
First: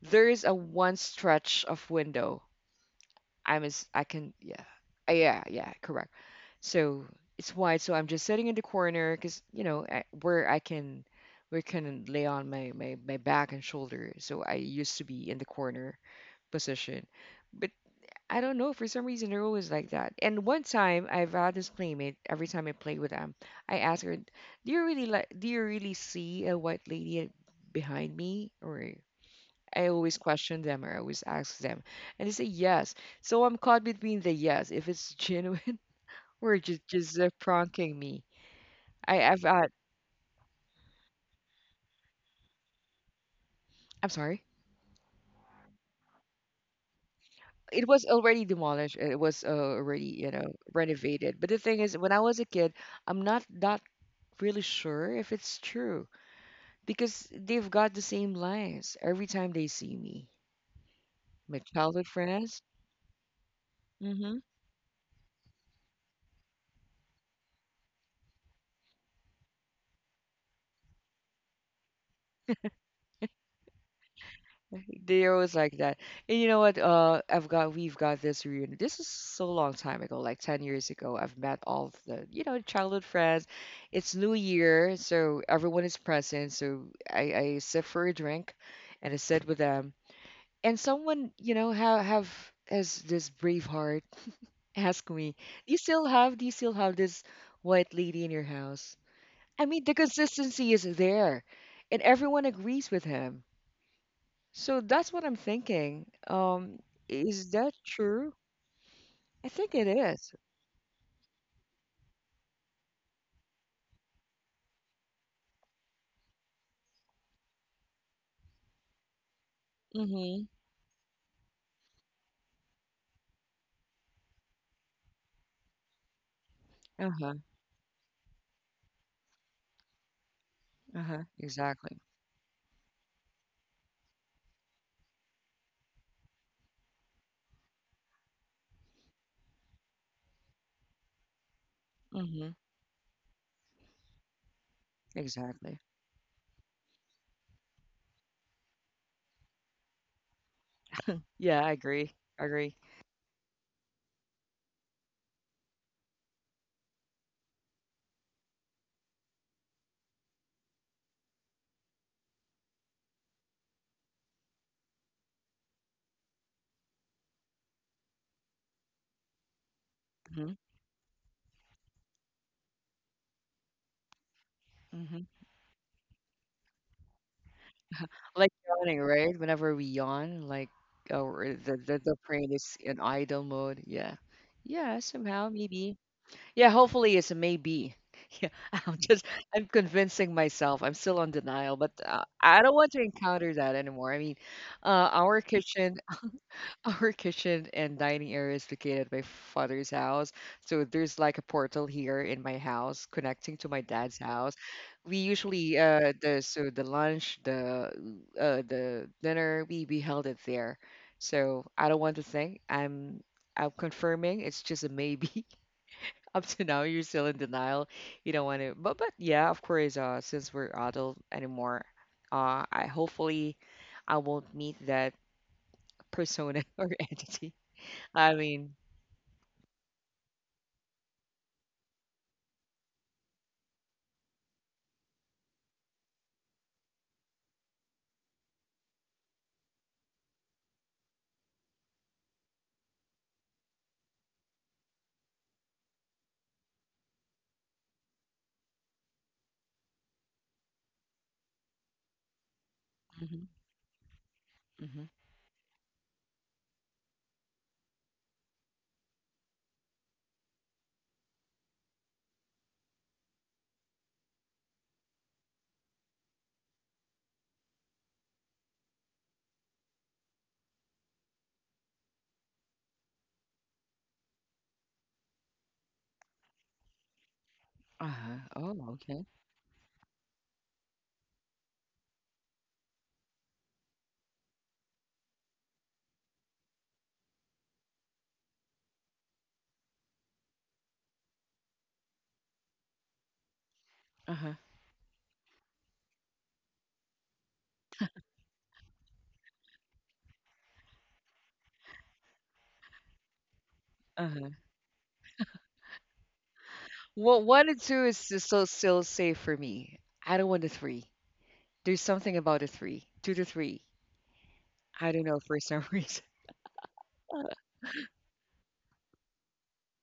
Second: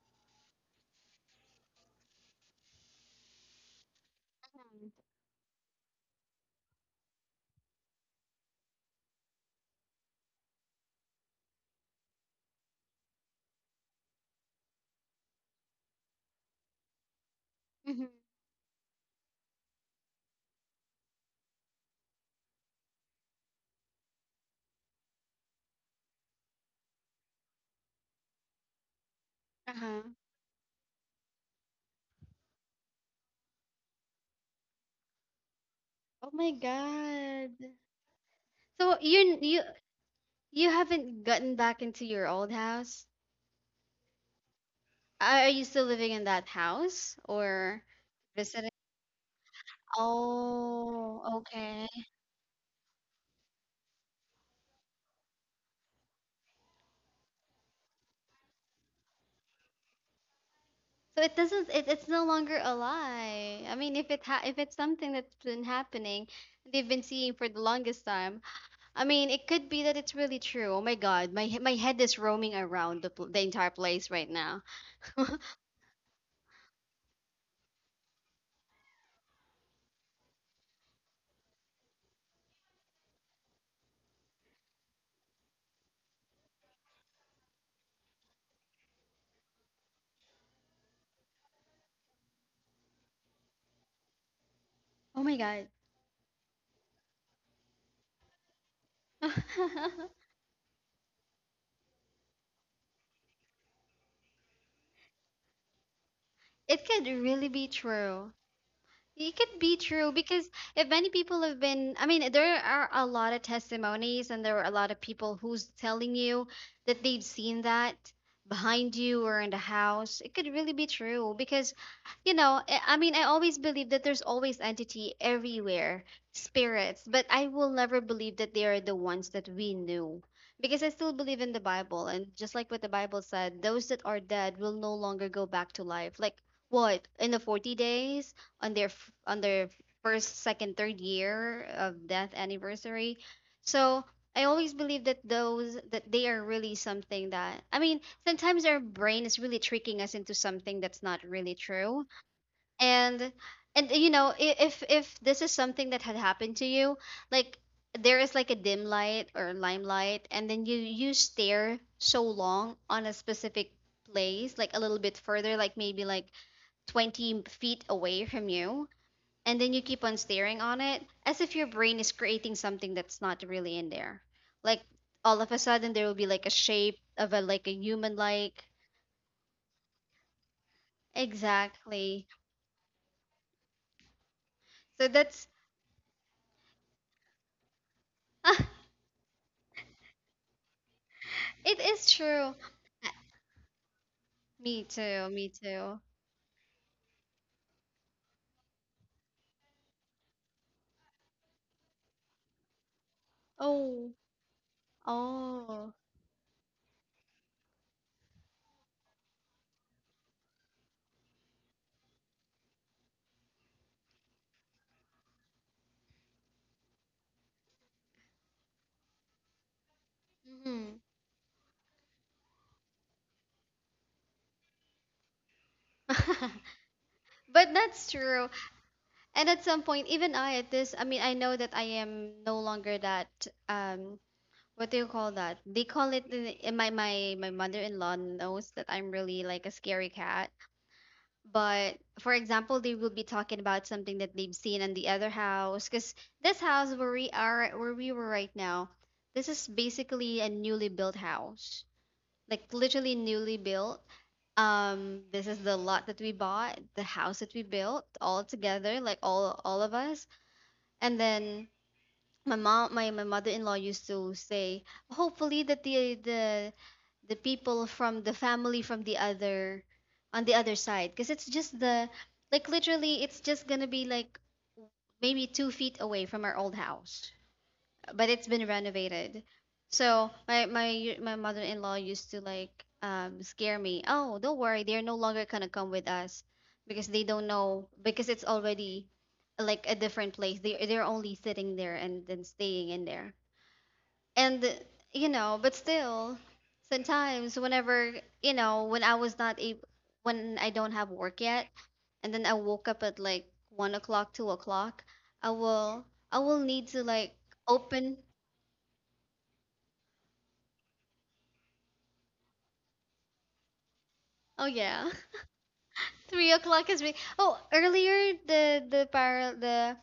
[SPEAKER 1] there is a one stretch of window. I'm as I can yeah Yeah, correct. So it's wide. So I'm just sitting in the corner because you know where I can lay on my back and shoulder. So I used to be in the corner position, but
[SPEAKER 2] Mhm.
[SPEAKER 1] I don't know. For some reason, they're always like that. And one time, I've had this playmate. Every time I play with them, I ask her, "Do you really like? Do you really see a white lady behind me?" Or I
[SPEAKER 2] Uh-huh.
[SPEAKER 1] always question them, or I always ask them, and they say yes. So I'm caught between the yes, if it's genuine,
[SPEAKER 2] Oh my
[SPEAKER 1] or just
[SPEAKER 2] God.
[SPEAKER 1] pranking me.
[SPEAKER 2] So
[SPEAKER 1] I,
[SPEAKER 2] you
[SPEAKER 1] I've
[SPEAKER 2] you
[SPEAKER 1] uh,
[SPEAKER 2] you haven't gotten back into your old house?
[SPEAKER 1] I'm sorry.
[SPEAKER 2] Are you still living in that house
[SPEAKER 1] It
[SPEAKER 2] or
[SPEAKER 1] was already
[SPEAKER 2] visiting?
[SPEAKER 1] demolished. It was already you know
[SPEAKER 2] Oh,
[SPEAKER 1] renovated. But the thing
[SPEAKER 2] okay.
[SPEAKER 1] is, when I was a kid, I'm not that really sure if it's true because they've got the same lines every time they see me.
[SPEAKER 2] So it
[SPEAKER 1] My
[SPEAKER 2] doesn't it,
[SPEAKER 1] childhood
[SPEAKER 2] it's no longer
[SPEAKER 1] friends,
[SPEAKER 2] a lie. I mean, if it
[SPEAKER 1] hmm
[SPEAKER 2] ha if it's something that's been happening, they've been seeing for the longest time. I mean, it could be that it's really true. Oh my God, my he- my head is roaming around the pl the entire place right now.
[SPEAKER 1] they're always like that. And you know what? I've got we've got this reunion. This is so long time ago, like 10 years ago. I've met all of the you know childhood friends. It's New Year, so everyone is present. So I sit for a drink, and I sit with them. And someone you know have has this brave heart. Ask
[SPEAKER 2] Oh
[SPEAKER 1] me,
[SPEAKER 2] my God.
[SPEAKER 1] do you still have this white lady in your house? I mean, the consistency is there, and everyone agrees with him. So that's what I'm thinking.
[SPEAKER 2] It could
[SPEAKER 1] Is
[SPEAKER 2] really be
[SPEAKER 1] that true?
[SPEAKER 2] true. It
[SPEAKER 1] I
[SPEAKER 2] could
[SPEAKER 1] think
[SPEAKER 2] be
[SPEAKER 1] it
[SPEAKER 2] true
[SPEAKER 1] is.
[SPEAKER 2] because if many people have been, I mean, there are a lot of testimonies and there are a lot of people who's telling you that they've seen that behind you or in the house. It
[SPEAKER 1] Mm-hmm.
[SPEAKER 2] could really be true because, you know, I mean, I always believe that there's always entity everywhere, spirits, but
[SPEAKER 1] Uh-huh.
[SPEAKER 2] I will never believe that they are the ones that we knew because I still
[SPEAKER 1] Uh-huh.
[SPEAKER 2] believe in the
[SPEAKER 1] Exactly.
[SPEAKER 2] Bible. And just like what the Bible said, those that are dead will no longer go back to life. Like, what in the 40 days on their f- on their first, second, third year of death
[SPEAKER 1] Mm-hmm.
[SPEAKER 2] anniversary. So I always believe that
[SPEAKER 1] Exactly.
[SPEAKER 2] those that they are really something that I mean, sometimes our brain is really tricking us into something that's not really
[SPEAKER 1] Yeah, I
[SPEAKER 2] true.
[SPEAKER 1] agree. I agree.
[SPEAKER 2] And and you know, I- if this is something that had happened to you, like there is like a dim light or limelight and then you stare so long on a specific place like a little bit further like maybe like 20 feet away from you and then you keep on
[SPEAKER 1] hmm
[SPEAKER 2] staring on it as if your brain is creating something that's not really in there like
[SPEAKER 1] hmm
[SPEAKER 2] all of a sudden there will be like a shape of a like a human
[SPEAKER 1] Like
[SPEAKER 2] like
[SPEAKER 1] yawning, right? Whenever we yawn, like oh, or the
[SPEAKER 2] exactly
[SPEAKER 1] brain is in idle mode. Yeah. Yeah,
[SPEAKER 2] so
[SPEAKER 1] somehow
[SPEAKER 2] that's
[SPEAKER 1] maybe. Yeah, hopefully it's a maybe. Yeah, I'm just I'm convincing myself. I'm still on denial,
[SPEAKER 2] it
[SPEAKER 1] but
[SPEAKER 2] is true.
[SPEAKER 1] I don't want to
[SPEAKER 2] Uh,
[SPEAKER 1] encounter that anymore. I mean,
[SPEAKER 2] me too,
[SPEAKER 1] our
[SPEAKER 2] me
[SPEAKER 1] kitchen,
[SPEAKER 2] too.
[SPEAKER 1] our kitchen and dining area is located at my father's house, so there's like a portal here in my house connecting to my
[SPEAKER 2] Oh,
[SPEAKER 1] dad's house. We usually
[SPEAKER 2] oh,
[SPEAKER 1] the lunch, the dinner, we held it there. So I don't want to think. I'm confirming it's just a maybe. Up to now you're still in denial, you don't want to, but yeah of course since we're
[SPEAKER 2] hmm.
[SPEAKER 1] adult anymore, I hopefully I won't meet that persona or entity.
[SPEAKER 2] But that's
[SPEAKER 1] I
[SPEAKER 2] true.
[SPEAKER 1] mean.
[SPEAKER 2] And at some point even I at this I mean I know that I am no longer that um what do you call that? They call it in my my my mother-in-law knows that I'm really like a scary cat. But for example, they will be talking about something that they've seen in the other house, because this house where we are, where we were right now, this is basically a newly built house, like literally
[SPEAKER 1] Mhm,
[SPEAKER 2] newly built.
[SPEAKER 1] mhm.
[SPEAKER 2] This is the lot that we bought, the house that we built all together, like all of us, and then my mom my, my mother-in-law used to say hopefully that the people from the family from the other on the other side because it's just the like literally it's just gonna be like maybe 2 feet away from our old house but
[SPEAKER 1] Uh-huh,
[SPEAKER 2] it's been
[SPEAKER 1] oh okay.
[SPEAKER 2] renovated. So my mother-in-law used to like scare me. Oh, don't worry, they're no longer gonna come with us because they don't know because it's already like a different place. They they're only sitting there and then staying in there.
[SPEAKER 1] Uh-huh.
[SPEAKER 2] And but still sometimes whenever, when I was not able, when I don't have work yet, and then I woke up at like 1 o'clock, two
[SPEAKER 1] Uh-huh.
[SPEAKER 2] o'clock, I will I will need to like
[SPEAKER 1] Well one and two
[SPEAKER 2] open.
[SPEAKER 1] is so still safe for me. I don't want the three. There's something about the three, two to three.
[SPEAKER 2] Oh yeah,
[SPEAKER 1] I don't know for some reason.
[SPEAKER 2] 3 o'clock is oh, earlier the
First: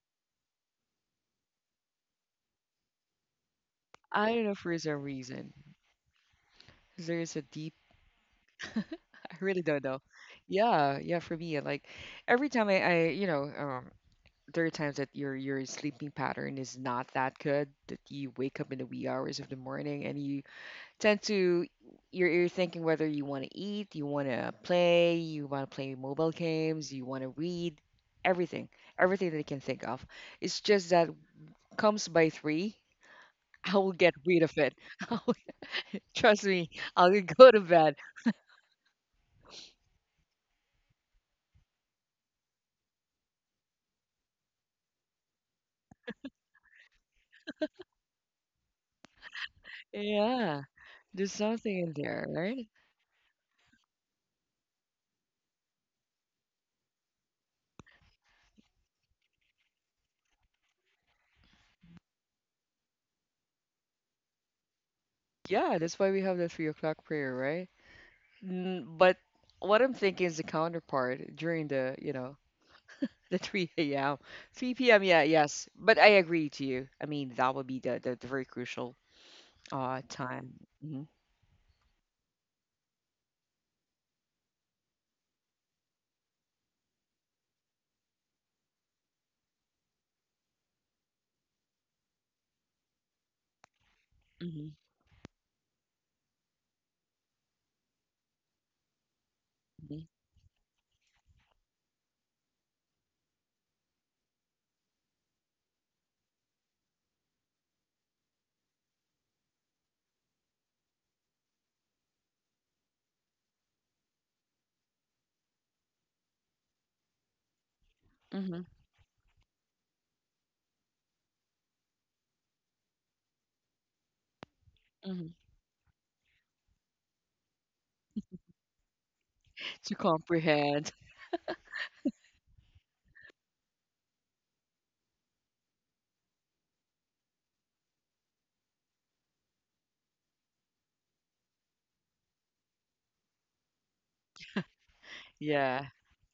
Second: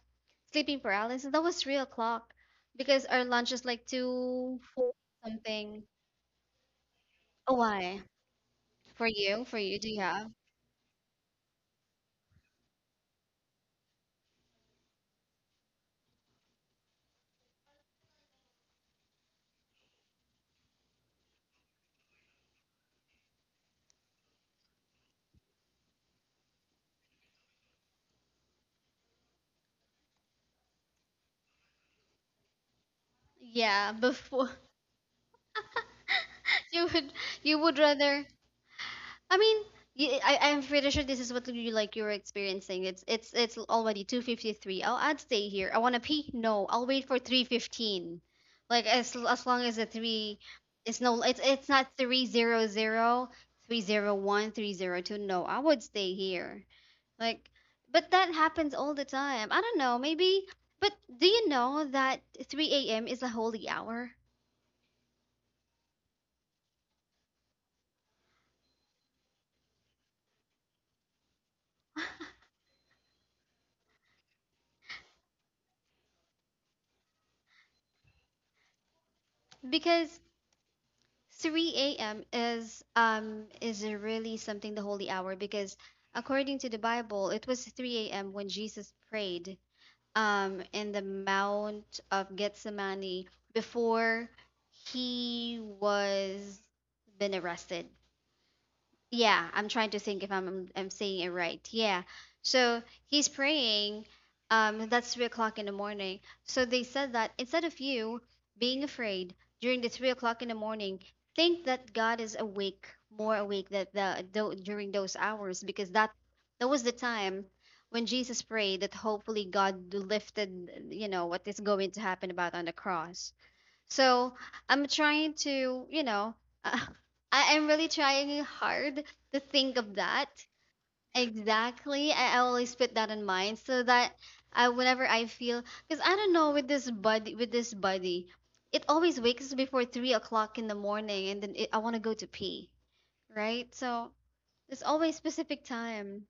[SPEAKER 2] sleeping paralysis, that was 3 o'clock because our lunch is like
[SPEAKER 1] I don't know
[SPEAKER 2] two
[SPEAKER 1] for
[SPEAKER 2] four
[SPEAKER 1] some reason.
[SPEAKER 2] something.
[SPEAKER 1] There's a
[SPEAKER 2] Oh,
[SPEAKER 1] deep.
[SPEAKER 2] why? For
[SPEAKER 1] I
[SPEAKER 2] you,
[SPEAKER 1] really don't
[SPEAKER 2] do
[SPEAKER 1] know.
[SPEAKER 2] you have?
[SPEAKER 1] Yeah, yeah, for me, like every time I you know, there are times that your sleeping pattern is not that good, that you wake up in the wee hours of the morning and you tend to you're thinking whether you want to eat, you want to play, you want to play mobile games, you want to read, everything, everything that you can think of. It's just that comes by three, I will
[SPEAKER 2] Yeah,
[SPEAKER 1] get rid of
[SPEAKER 2] before.
[SPEAKER 1] it. Trust me,
[SPEAKER 2] you
[SPEAKER 1] I'll
[SPEAKER 2] would
[SPEAKER 1] go to
[SPEAKER 2] you would
[SPEAKER 1] bed.
[SPEAKER 2] rather, I mean, I'm pretty sure this is what you, like, you were experiencing. It's already 2:53. Oh, I'd stay here. I want to pee. No, I'll wait for 3:15. Like, as long as the 3,
[SPEAKER 1] Yeah,
[SPEAKER 2] it's no,
[SPEAKER 1] there's
[SPEAKER 2] it's
[SPEAKER 1] something
[SPEAKER 2] not
[SPEAKER 1] in there, right?
[SPEAKER 2] 300, 301, 302. No, I would stay here. Like, but that happens all the time. I don't know, maybe, but do you know that 3 a.m. is a holy hour?
[SPEAKER 1] Yeah, that's why we have the 3 o'clock prayer, right? But what I'm thinking is the counterpart during the, you know, the 3 a.m. 3 p.m. Yeah, yes. But I agree to you. I mean, that would be the very crucial
[SPEAKER 2] Because
[SPEAKER 1] time. hmm
[SPEAKER 2] 3 a.m. is, is a really something, the holy hour, because according to the Bible, it was 3 a.m. when Jesus prayed in the Mount of Gethsemane before
[SPEAKER 1] hmm
[SPEAKER 2] he was been arrested. Yeah, I'm trying
[SPEAKER 1] hmm
[SPEAKER 2] to think if I'm saying it right. Yeah. So he's praying. That's 3 o'clock in the morning. So they said that instead of you being afraid during the 3 o'clock in the morning, think that God is awake, more awake that during those hours, because that was the time when Jesus
[SPEAKER 1] hmm
[SPEAKER 2] prayed that hopefully God lifted, what is going to happen about on the cross. So I'm trying
[SPEAKER 1] hmm
[SPEAKER 2] to, I, I'm really trying hard to think
[SPEAKER 1] To
[SPEAKER 2] of that.
[SPEAKER 1] comprehend.
[SPEAKER 2] Exactly. I always put that in mind so that I, whenever I feel, because I don't know, with this body, it always wakes before 3 o'clock in the morning, and then it, I want to go to pee, right? So there's always specific
[SPEAKER 1] Yeah.
[SPEAKER 2] time.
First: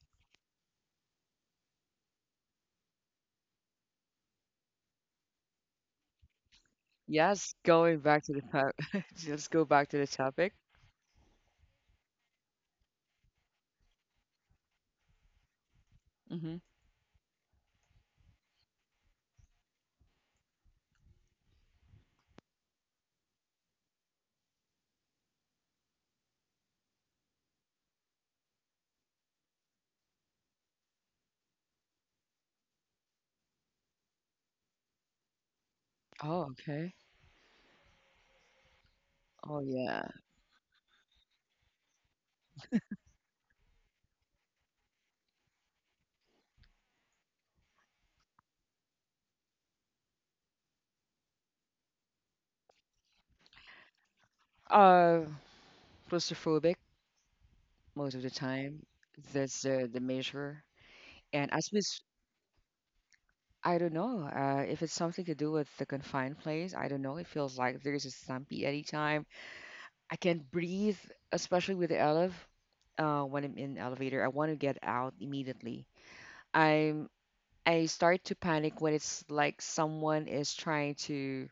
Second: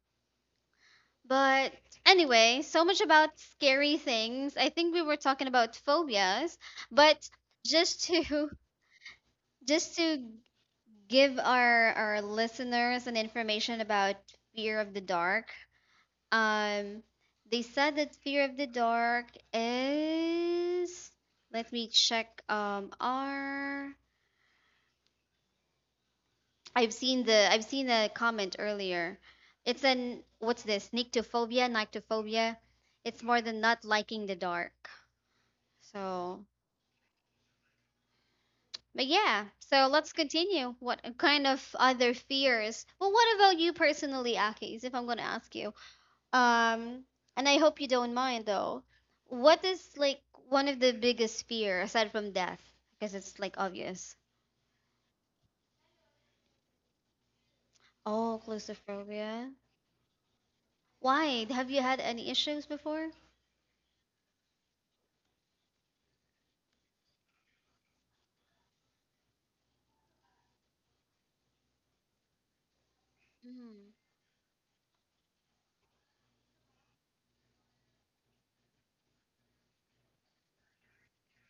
[SPEAKER 2] But anyway, so much about scary things. I think we were talking about phobias, but
[SPEAKER 1] Yes. Going
[SPEAKER 2] just
[SPEAKER 1] back to the
[SPEAKER 2] to
[SPEAKER 1] top. Let's go back
[SPEAKER 2] just
[SPEAKER 1] to the
[SPEAKER 2] to
[SPEAKER 1] topic.
[SPEAKER 2] give our listeners an information about fear of the dark.
[SPEAKER 1] hmm
[SPEAKER 2] um they said that fear of the dark is, let me check, our, I've seen a comment earlier. It's an what's this nyctophobia? It's more than not liking the dark.
[SPEAKER 1] Oh,
[SPEAKER 2] So,
[SPEAKER 1] okay.
[SPEAKER 2] but yeah,
[SPEAKER 1] Oh,
[SPEAKER 2] so
[SPEAKER 1] yeah.
[SPEAKER 2] let's continue. What kind of other fears? Well, what about you personally, Akis, if I'm going to ask you? Um, and I hope you don't mind though, what is like one of the biggest fear aside from death? Because it's like obvious.
[SPEAKER 1] Uh, Claustrophobic most of the
[SPEAKER 2] Oh,
[SPEAKER 1] time.
[SPEAKER 2] claustrophobia.
[SPEAKER 1] That's the measure.
[SPEAKER 2] Why?
[SPEAKER 1] And as
[SPEAKER 2] Have
[SPEAKER 1] we,
[SPEAKER 2] you had
[SPEAKER 1] s-
[SPEAKER 2] any issues before?
[SPEAKER 1] I don't know if it's something to do with the confined place. I don't know. It feels like there's a stumpy anytime. I can't breathe, especially with the elev. When I'm in
[SPEAKER 2] Mhm.
[SPEAKER 1] elevator, I want to get out immediately. I'm I start to panic when it's like someone is trying to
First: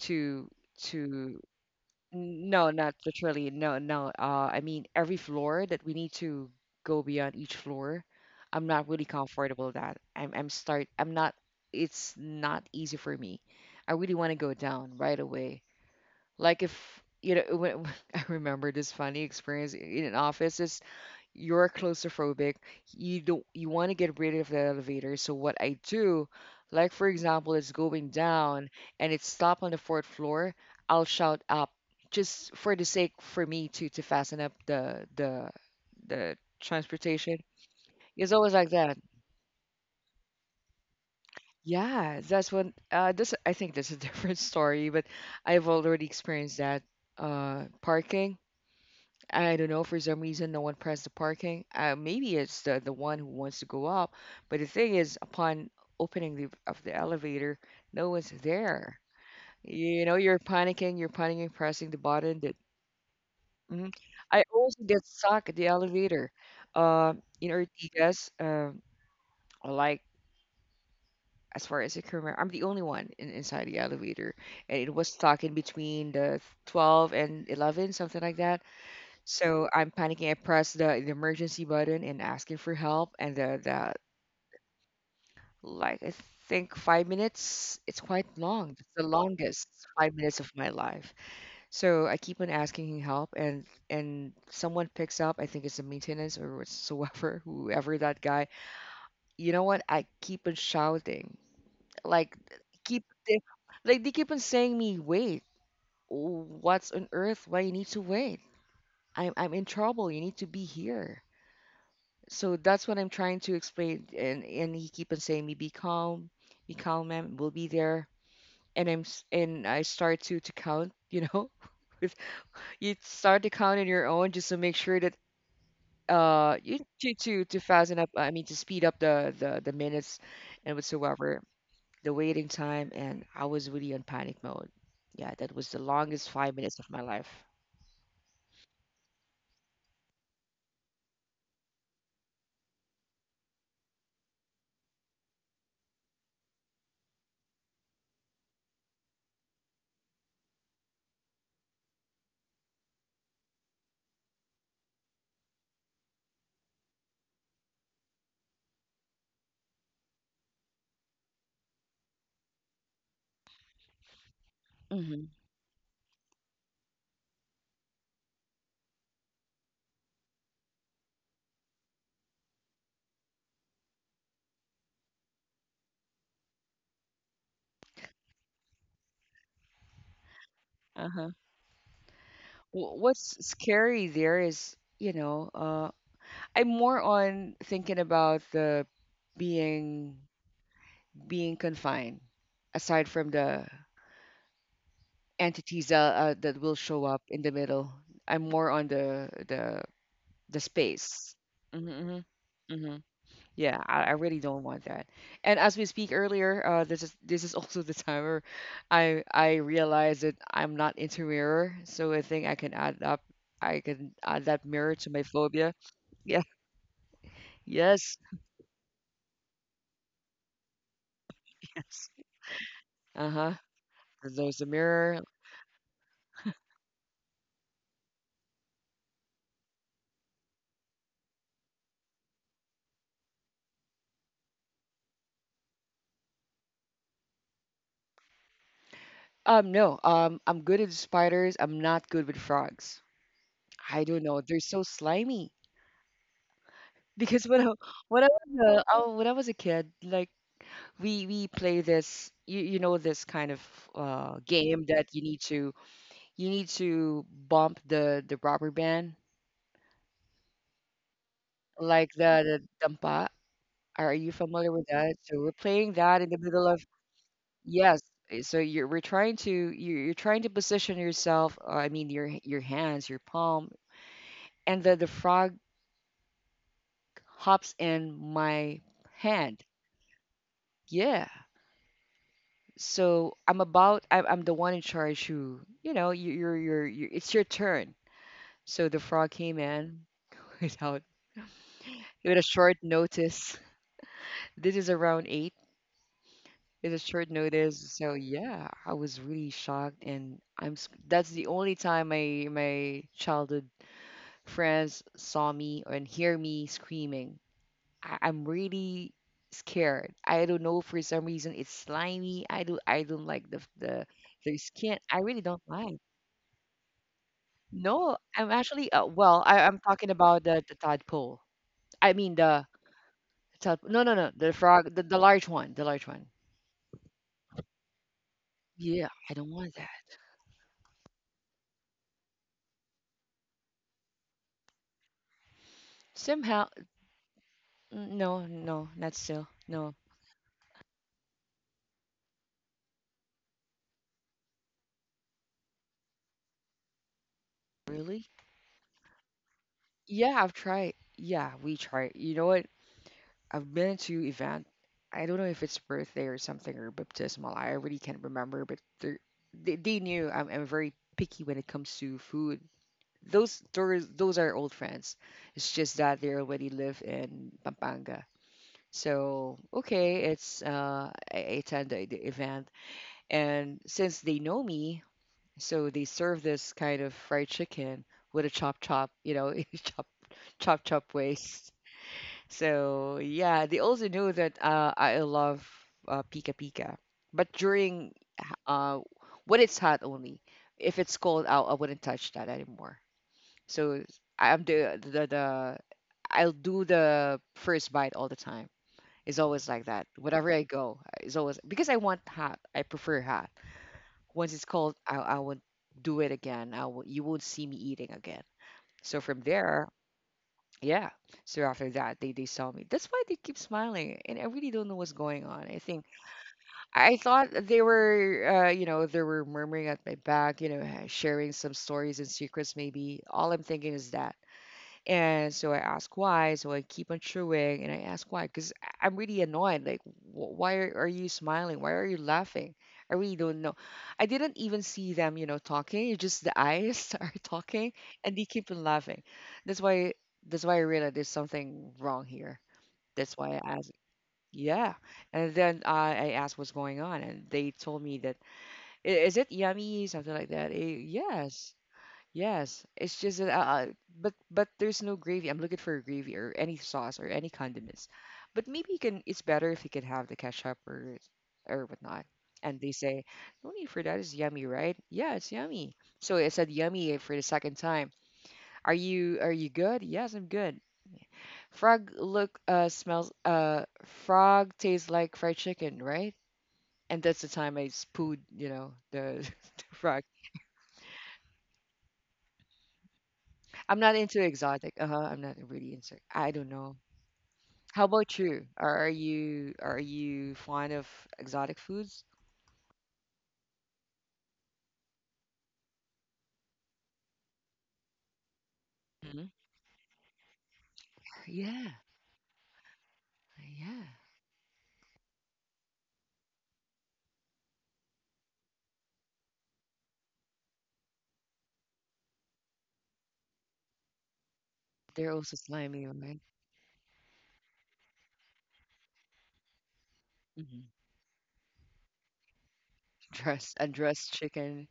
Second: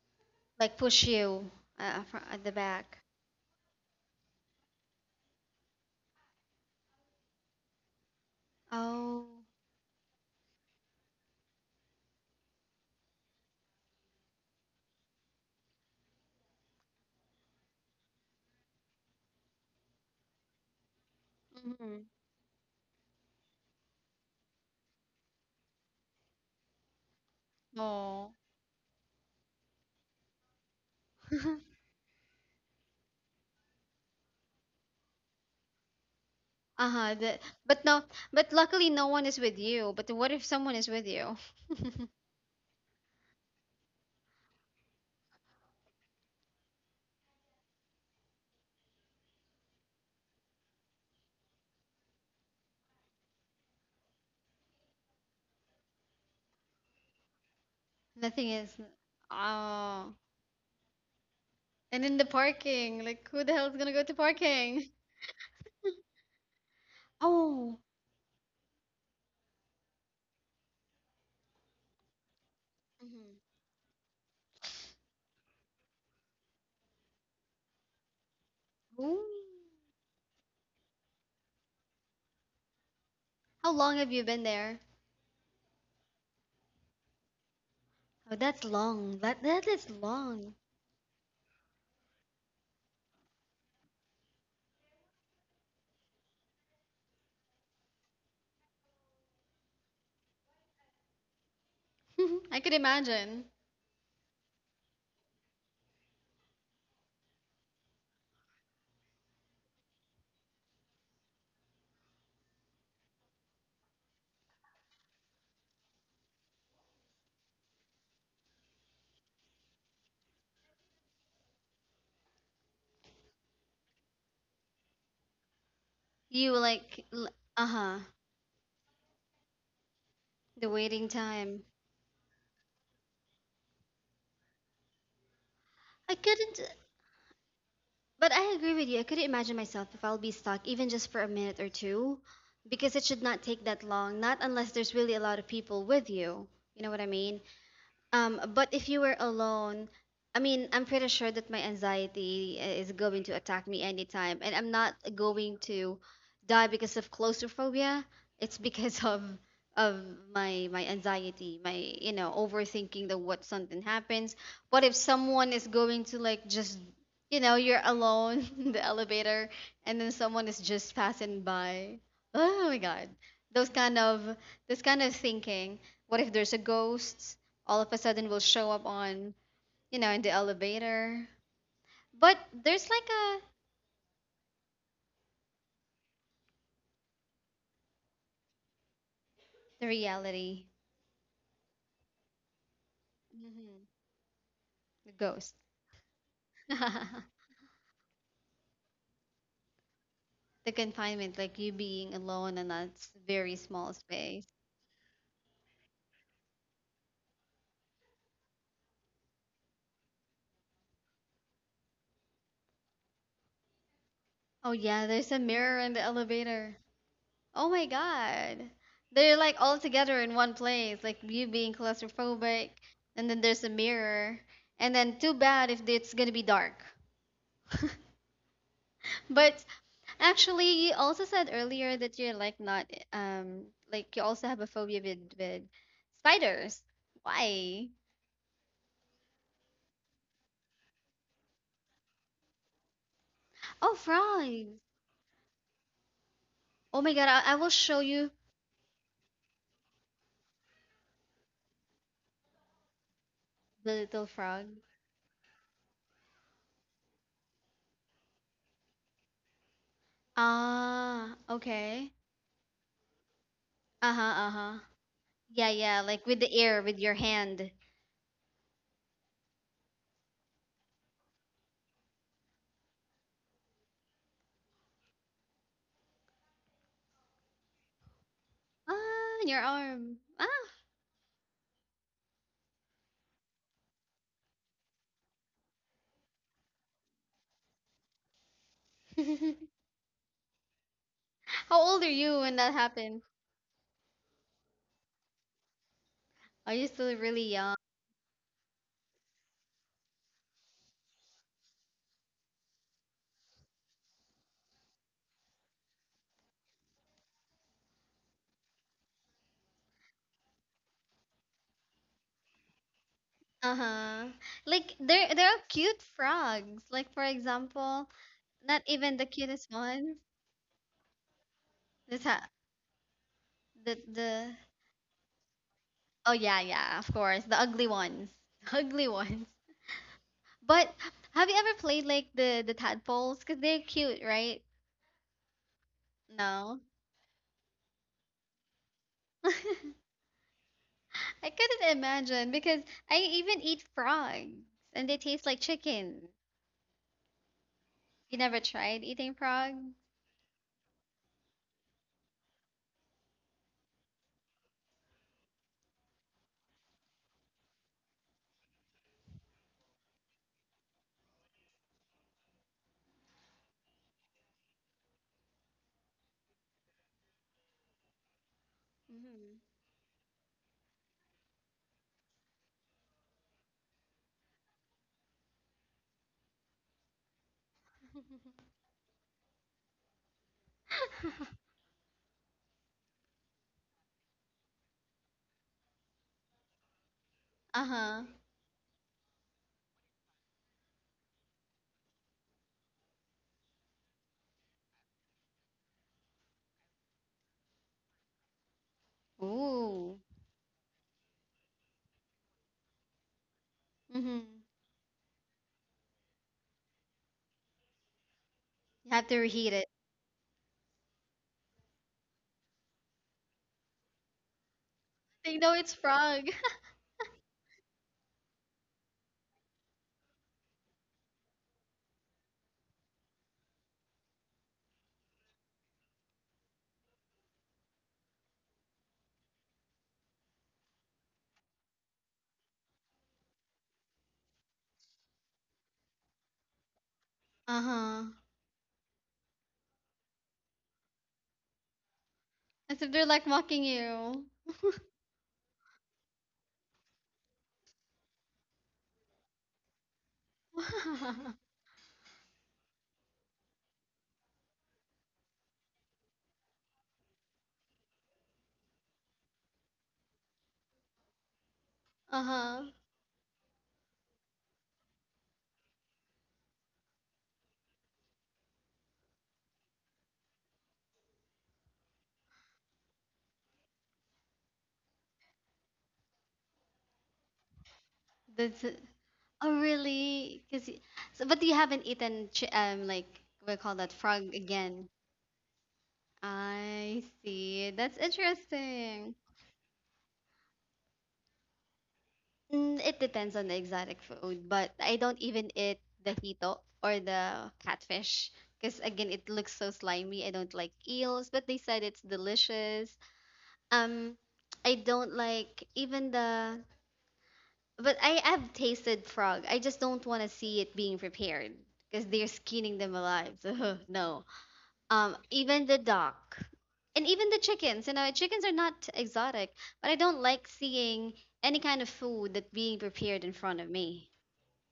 [SPEAKER 1] to
[SPEAKER 2] Like, push
[SPEAKER 1] to
[SPEAKER 2] you, at the
[SPEAKER 1] No,
[SPEAKER 2] back.
[SPEAKER 1] not literally. No, no. I mean, every floor that we need to go beyond each floor, I'm not really
[SPEAKER 2] Oh.
[SPEAKER 1] comfortable with that. I'm start. I'm not. It's not easy for me. I really want to go down right away. Like if you know, when, I remember this funny experience in an office. You're
[SPEAKER 2] Hmm.
[SPEAKER 1] claustrophobic, you don't you want to get rid of the elevator, so what I do, like for example it's going
[SPEAKER 2] Oh.
[SPEAKER 1] down and it's stopped on the fourth floor, I'll shout up just for the sake for me to fasten up the
[SPEAKER 2] Uh-huh.
[SPEAKER 1] transportation.
[SPEAKER 2] But no,
[SPEAKER 1] It's
[SPEAKER 2] but
[SPEAKER 1] always like
[SPEAKER 2] luckily
[SPEAKER 1] that.
[SPEAKER 2] no one is with you. But what if someone is with you?
[SPEAKER 1] Yeah, that's when this I think that's a different story but I've already experienced that. Uh, parking. I don't know, for some reason, no one pressed the parking. Maybe it's the one who wants to go up. But the thing is, upon opening of the elevator, no one's
[SPEAKER 2] Nothing is.
[SPEAKER 1] there. You
[SPEAKER 2] Oh.
[SPEAKER 1] know, you're panicking, pressing the
[SPEAKER 2] And in the
[SPEAKER 1] button. That.
[SPEAKER 2] parking, like, who the hell is
[SPEAKER 1] Mhm.
[SPEAKER 2] gonna go to
[SPEAKER 1] I also
[SPEAKER 2] parking?
[SPEAKER 1] get stuck at the elevator. Uh, in
[SPEAKER 2] Oh.
[SPEAKER 1] Ortigas, like as far as I can remember, I'm the only one
[SPEAKER 2] Hmm.
[SPEAKER 1] inside the elevator, and it was stuck in between the 12 and 11, something like that.
[SPEAKER 2] Ooh.
[SPEAKER 1] So I'm panicking. I press the emergency button and asking for help. And
[SPEAKER 2] How
[SPEAKER 1] the
[SPEAKER 2] long have you been there?
[SPEAKER 1] like I think 5 minutes. It's quite
[SPEAKER 2] Oh, that's
[SPEAKER 1] long. It's the
[SPEAKER 2] long. That
[SPEAKER 1] longest
[SPEAKER 2] is
[SPEAKER 1] 5 minutes of
[SPEAKER 2] long.
[SPEAKER 1] my life. So I keep on asking help, and someone picks up. I think it's the maintenance or whatsoever, whoever that guy. You know what? I keep on shouting, like
[SPEAKER 2] I could
[SPEAKER 1] keep they,
[SPEAKER 2] imagine.
[SPEAKER 1] like they keep on saying me wait. What's on earth? Why you need to wait? I'm in trouble. You need to be here. So that's what I'm trying to explain, and he keep on saying me be calm, ma'am. We'll be there. And I start to count, you know, with. You start to count on your own just to make sure that
[SPEAKER 2] You
[SPEAKER 1] you
[SPEAKER 2] like
[SPEAKER 1] to
[SPEAKER 2] l-
[SPEAKER 1] to to
[SPEAKER 2] uh-huh,
[SPEAKER 1] fasten up. I mean to speed up the minutes
[SPEAKER 2] the
[SPEAKER 1] and
[SPEAKER 2] waiting
[SPEAKER 1] whatsoever,
[SPEAKER 2] time.
[SPEAKER 1] the waiting time. And I was really on panic mode. Yeah, that was the
[SPEAKER 2] I
[SPEAKER 1] longest five
[SPEAKER 2] couldn't
[SPEAKER 1] minutes of my life.
[SPEAKER 2] But I agree with you. I couldn't imagine myself if I'll be stuck even just for a minute or two, because it should not take that long, not unless there's really a lot of people with you. You know what I mean? But if you were alone, I mean, I'm pretty sure that my anxiety is going to attack me anytime, and I'm not going to die because of claustrophobia. It's, because of my anxiety, my, overthinking, that what something happens. What if
[SPEAKER 1] hmm
[SPEAKER 2] someone is going to, like, just, you're alone in the elevator, and then someone is just passing by? Oh my God, those kind of this kind of thinking. What if there's a ghost all of a sudden will show up on, in the
[SPEAKER 1] Uh
[SPEAKER 2] elevator?
[SPEAKER 1] huh.
[SPEAKER 2] But there's like
[SPEAKER 1] Wh-
[SPEAKER 2] a
[SPEAKER 1] What's scary there is, you know. I'm more on thinking about the
[SPEAKER 2] the
[SPEAKER 1] being,
[SPEAKER 2] reality.
[SPEAKER 1] confined. Aside from the
[SPEAKER 2] Mhm. The ghost,
[SPEAKER 1] entities that that
[SPEAKER 2] the
[SPEAKER 1] will show up in the middle, I'm more on the
[SPEAKER 2] confinement,
[SPEAKER 1] space.
[SPEAKER 2] like you being
[SPEAKER 1] hmm
[SPEAKER 2] alone in that
[SPEAKER 1] hmm
[SPEAKER 2] very
[SPEAKER 1] Yeah,
[SPEAKER 2] small
[SPEAKER 1] I really
[SPEAKER 2] space.
[SPEAKER 1] don't want that. And as we speak earlier, this is also the time where I realize that I'm not into mirror, so I think I can add up. I can add that
[SPEAKER 2] Oh
[SPEAKER 1] mirror
[SPEAKER 2] yeah,
[SPEAKER 1] to my
[SPEAKER 2] there's a
[SPEAKER 1] phobia.
[SPEAKER 2] mirror in the
[SPEAKER 1] Yeah.
[SPEAKER 2] elevator. Oh my
[SPEAKER 1] Yes.
[SPEAKER 2] god. They're like all together in one place, like you being
[SPEAKER 1] Yes.
[SPEAKER 2] claustrophobic, and
[SPEAKER 1] Uh
[SPEAKER 2] then
[SPEAKER 1] huh.
[SPEAKER 2] there's a mirror,
[SPEAKER 1] There's the
[SPEAKER 2] and then
[SPEAKER 1] mirror.
[SPEAKER 2] too bad if it's gonna be dark. But Actually, you also said earlier that you're like not um like you also have a phobia with spiders. Why?
[SPEAKER 1] No. I'm good at spiders. I'm not good with frogs.
[SPEAKER 2] Oh,
[SPEAKER 1] I don't know. They're
[SPEAKER 2] frogs.
[SPEAKER 1] so slimy.
[SPEAKER 2] Oh my God,
[SPEAKER 1] Because
[SPEAKER 2] I will show
[SPEAKER 1] when I
[SPEAKER 2] you
[SPEAKER 1] was a, oh, when I was a kid, like we play this, you know this kind of
[SPEAKER 2] the little frog.
[SPEAKER 1] game that you need to bump the rubber band
[SPEAKER 2] Ah, okay.
[SPEAKER 1] like the dampa. Are
[SPEAKER 2] Uh-huh,
[SPEAKER 1] you familiar
[SPEAKER 2] uh-huh.
[SPEAKER 1] with that? So we're
[SPEAKER 2] Yeah,
[SPEAKER 1] playing
[SPEAKER 2] yeah,
[SPEAKER 1] that
[SPEAKER 2] like
[SPEAKER 1] in the
[SPEAKER 2] with the
[SPEAKER 1] middle
[SPEAKER 2] air,
[SPEAKER 1] of,
[SPEAKER 2] with your hand.
[SPEAKER 1] yes. eh, So you're we're trying to you're trying to position yourself. I mean your your hands, your palms, and then the frog hops in my
[SPEAKER 2] Ah, in your
[SPEAKER 1] hand.
[SPEAKER 2] arm. Ah.
[SPEAKER 1] Yeah. So I'm the one in charge who you know you're you're it's your turn. So the frog came in without
[SPEAKER 2] How old are
[SPEAKER 1] with
[SPEAKER 2] you
[SPEAKER 1] a
[SPEAKER 2] when that
[SPEAKER 1] short
[SPEAKER 2] happened?
[SPEAKER 1] notice. This is around 8.
[SPEAKER 2] Are you
[SPEAKER 1] It's a
[SPEAKER 2] still
[SPEAKER 1] short
[SPEAKER 2] really young?
[SPEAKER 1] notice. So yeah, I was really shocked, and that's the only time my my childhood friends saw me and hear me screaming. I'm really scared. I don't know for some reason it's slimy. I don't like
[SPEAKER 2] Uh-huh.
[SPEAKER 1] their
[SPEAKER 2] Like,
[SPEAKER 1] skin. I
[SPEAKER 2] there
[SPEAKER 1] really
[SPEAKER 2] there are
[SPEAKER 1] don't
[SPEAKER 2] cute
[SPEAKER 1] like.
[SPEAKER 2] frogs. Like, for example.
[SPEAKER 1] No, I'm
[SPEAKER 2] Not
[SPEAKER 1] actually
[SPEAKER 2] even the
[SPEAKER 1] well.
[SPEAKER 2] cutest
[SPEAKER 1] I'm talking
[SPEAKER 2] ones.
[SPEAKER 1] about the tadpole. I
[SPEAKER 2] This
[SPEAKER 1] mean
[SPEAKER 2] ha
[SPEAKER 1] the tad, no no no
[SPEAKER 2] the
[SPEAKER 1] the frog, the large one.
[SPEAKER 2] Oh yeah, yeah, of course, the ugly ones, ugly
[SPEAKER 1] Yeah, I
[SPEAKER 2] ones.
[SPEAKER 1] don't want that.
[SPEAKER 2] But have you ever played like the tadpoles? Cause they're cute, right?
[SPEAKER 1] Somehow
[SPEAKER 2] No,
[SPEAKER 1] no, not still
[SPEAKER 2] I
[SPEAKER 1] no.
[SPEAKER 2] couldn't imagine because I even eat frogs, and they taste like chicken.
[SPEAKER 1] Really?
[SPEAKER 2] You never tried eating frog?
[SPEAKER 1] Yeah, I've tried, yeah, we tried. You know what, I've been to event. I don't know if it's birthday or something or baptismal. I really can't remember, but they knew I'm very picky when it comes to food. Those are old friends. It's just that they already live in Pampanga.
[SPEAKER 2] Hmm.
[SPEAKER 1] So okay, it's I attend the event, and since they know me, so they serve this kind of fried chicken with a chop chop, you know, chop chop way. So yeah, they also knew that I love Pika Pika, but during
[SPEAKER 2] Uh-huh.
[SPEAKER 1] uh, when it's hot only. If it's cold out, I wouldn't touch that anymore. So I'm the I'll do the first bite all the time. It's always like that.
[SPEAKER 2] Ooh.
[SPEAKER 1] Whenever I go, it's always because I want hot. I prefer hot.
[SPEAKER 2] Mm-hmm.
[SPEAKER 1] Once it's cold, I won't do it again. I will, you won't see me eating again.
[SPEAKER 2] You
[SPEAKER 1] So
[SPEAKER 2] have to
[SPEAKER 1] from
[SPEAKER 2] reheat it.
[SPEAKER 1] there, yeah. So after that, they saw me. That's why they keep smiling, and I really don't know what's going
[SPEAKER 2] They
[SPEAKER 1] on.
[SPEAKER 2] know it's frog.
[SPEAKER 1] I thought they were, you know, they were murmuring at my back, ha- sharing some stories and secrets. Maybe all I'm thinking is that, and so I ask why. So I keep on chewing and I ask why because I'm really annoyed. Like, wh- why are you smiling? Why are you laughing? I really don't know. I didn't even see them, talking. It's just the eyes are talking,
[SPEAKER 2] Uh-huh.
[SPEAKER 1] and they keep on laughing. That's why that's why I realized there's something wrong here.
[SPEAKER 2] As if they're
[SPEAKER 1] That's
[SPEAKER 2] like
[SPEAKER 1] why I
[SPEAKER 2] mocking
[SPEAKER 1] asked.
[SPEAKER 2] you.
[SPEAKER 1] Yeah. And then I asked what's going on and they told me that, "I- is it yummy?" Something like that. Eh, yes. Yes, it's just that, but there's no gravy. I'm looking for a gravy or any sauce or any condiments. But maybe you can. It's better if you can have the ketchup or whatnot. And
[SPEAKER 2] Uh-huh.
[SPEAKER 1] they say, no need for that. It's yummy, right? Yeah, it's yummy. So I said yummy for the second time. Are you good? Yes, I'm good. Frog look smells frog tastes like fried chicken, right? And that's the time I spooed, you
[SPEAKER 2] That's
[SPEAKER 1] know,
[SPEAKER 2] it.
[SPEAKER 1] the,
[SPEAKER 2] Oh,
[SPEAKER 1] the frog.
[SPEAKER 2] really? Cause so, but you haven't eaten ch like we call
[SPEAKER 1] I'm
[SPEAKER 2] that
[SPEAKER 1] not into
[SPEAKER 2] frog
[SPEAKER 1] exotic.
[SPEAKER 2] again.
[SPEAKER 1] Uh-huh, I'm not really into. I don't know.
[SPEAKER 2] I see.
[SPEAKER 1] How
[SPEAKER 2] That's
[SPEAKER 1] about you? Are are
[SPEAKER 2] interesting.
[SPEAKER 1] you are you fond of exotic foods?
[SPEAKER 2] Mm, it depends on the exotic food, but I don't even eat the hito or the catfish, because again
[SPEAKER 1] Hmm.
[SPEAKER 2] it looks so slimy. I don't like eels, but they
[SPEAKER 1] Yeah,
[SPEAKER 2] said it's delicious.
[SPEAKER 1] yeah.
[SPEAKER 2] Um, I don't like even the, but I have tasted frog. I just don't want to see it being prepared because they're skinning them alive. So, no.
[SPEAKER 1] They're also
[SPEAKER 2] Even the
[SPEAKER 1] slimy, right?
[SPEAKER 2] duck, and even the chickens. You know, chickens are not exotic, but I don't like
[SPEAKER 1] Hmm.
[SPEAKER 2] seeing any kind of food that being prepared in
[SPEAKER 1] Dress
[SPEAKER 2] front of me.
[SPEAKER 1] undressed chicken.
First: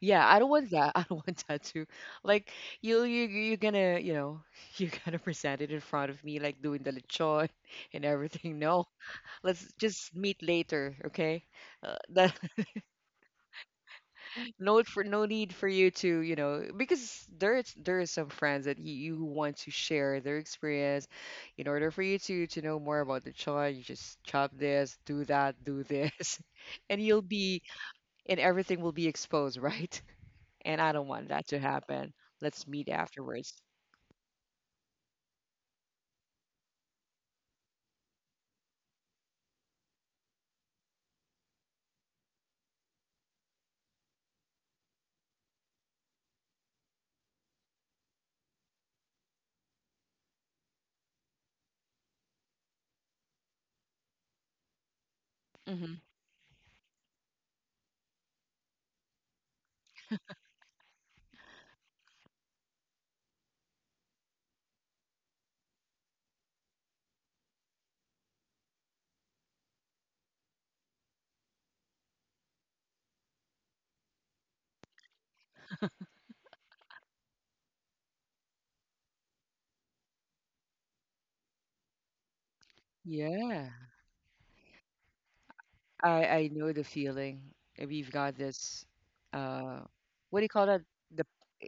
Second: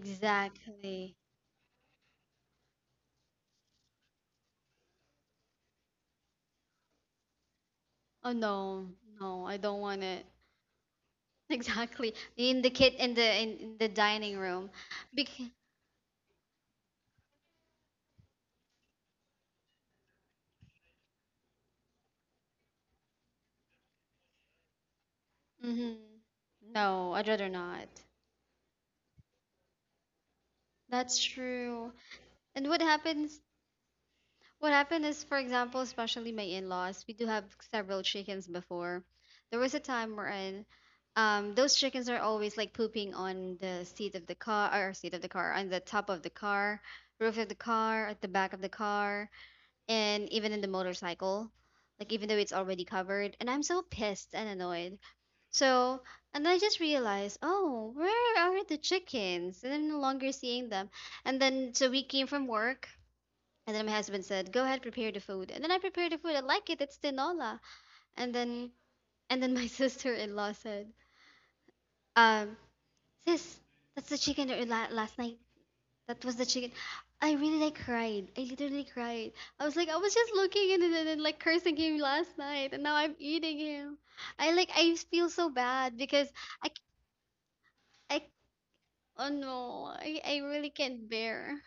[SPEAKER 1] Yeah, I don't want that. I don't want that too. Like you're gonna you're gonna present it in front of me like doing the lechon and
[SPEAKER 2] Oh
[SPEAKER 1] everything. No,
[SPEAKER 2] no, no, I
[SPEAKER 1] let's
[SPEAKER 2] don't want
[SPEAKER 1] just
[SPEAKER 2] it.
[SPEAKER 1] meet later, okay?
[SPEAKER 2] Exactly.
[SPEAKER 1] That
[SPEAKER 2] In the kit in the dining room.
[SPEAKER 1] no for no
[SPEAKER 2] Because.
[SPEAKER 1] need for you to you know, because there's there are some friends that you who want to share their experience in order for you to know more about the child. You just chop this, do that, do
[SPEAKER 2] Hmm.
[SPEAKER 1] this and
[SPEAKER 2] No,
[SPEAKER 1] you'll
[SPEAKER 2] I'd rather
[SPEAKER 1] be
[SPEAKER 2] not.
[SPEAKER 1] and everything will be exposed, right? And I don't
[SPEAKER 2] That's
[SPEAKER 1] want that to
[SPEAKER 2] true.
[SPEAKER 1] happen. Let's
[SPEAKER 2] And what
[SPEAKER 1] meet
[SPEAKER 2] happens?
[SPEAKER 1] afterwards.
[SPEAKER 2] What happened is, for example, especially my in-laws, we do have several chickens before. There was a time wherein, those chickens are always like pooping on the seat of the car, or seat of the car, on the top of the car, roof of the car, at the back of the car, and even in the motorcycle. Like, even though it's already covered, and I'm so pissed and annoyed.
[SPEAKER 1] Hmm.
[SPEAKER 2] So, and I just realized, oh, where are the chickens? And I'm no longer seeing them. And then, so we came from work, and then my husband said, "Go ahead, prepare the food." And then I prepared the food. I like it. It's tinola. And then, my sister-in-law said, "Um, Sis, that's the chicken that you last night. That was the chicken." I really like cried. I literally cried. I was like, I was just looking at it, and then like cursing him last night, and now I'm eating
[SPEAKER 1] Yeah,
[SPEAKER 2] him. I, like, I feel so bad
[SPEAKER 1] i
[SPEAKER 2] because
[SPEAKER 1] i
[SPEAKER 2] I
[SPEAKER 1] know
[SPEAKER 2] c-
[SPEAKER 1] the feeling. We've
[SPEAKER 2] I
[SPEAKER 1] got this
[SPEAKER 2] oh
[SPEAKER 1] uh
[SPEAKER 2] no, I
[SPEAKER 1] what do you call
[SPEAKER 2] really
[SPEAKER 1] that,
[SPEAKER 2] can't
[SPEAKER 1] the
[SPEAKER 2] bear.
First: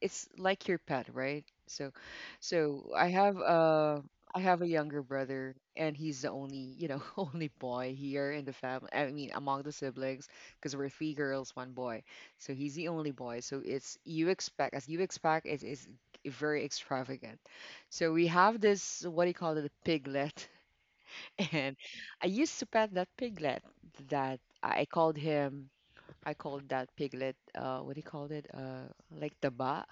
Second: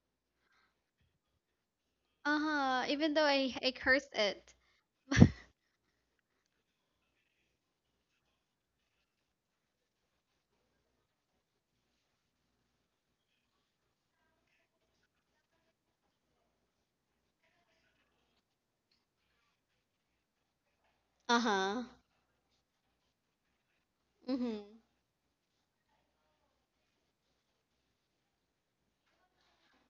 [SPEAKER 1] it's like your pet, right? So,
[SPEAKER 2] Uh huh.
[SPEAKER 1] so
[SPEAKER 2] Even though I cursed
[SPEAKER 1] I
[SPEAKER 2] it.
[SPEAKER 1] have a younger brother, and he's the only you know only boy here in the family. I mean, among the siblings, because we're three girls, one boy. So he's the only boy. So it's you expect as you expect is very extravagant. So we have this what do you call it, a piglet,
[SPEAKER 2] Uh
[SPEAKER 1] and
[SPEAKER 2] huh.
[SPEAKER 1] I used to pet that piglet that
[SPEAKER 2] Mhm.
[SPEAKER 1] I called him. I called that piglet, what do you call it? Like taba.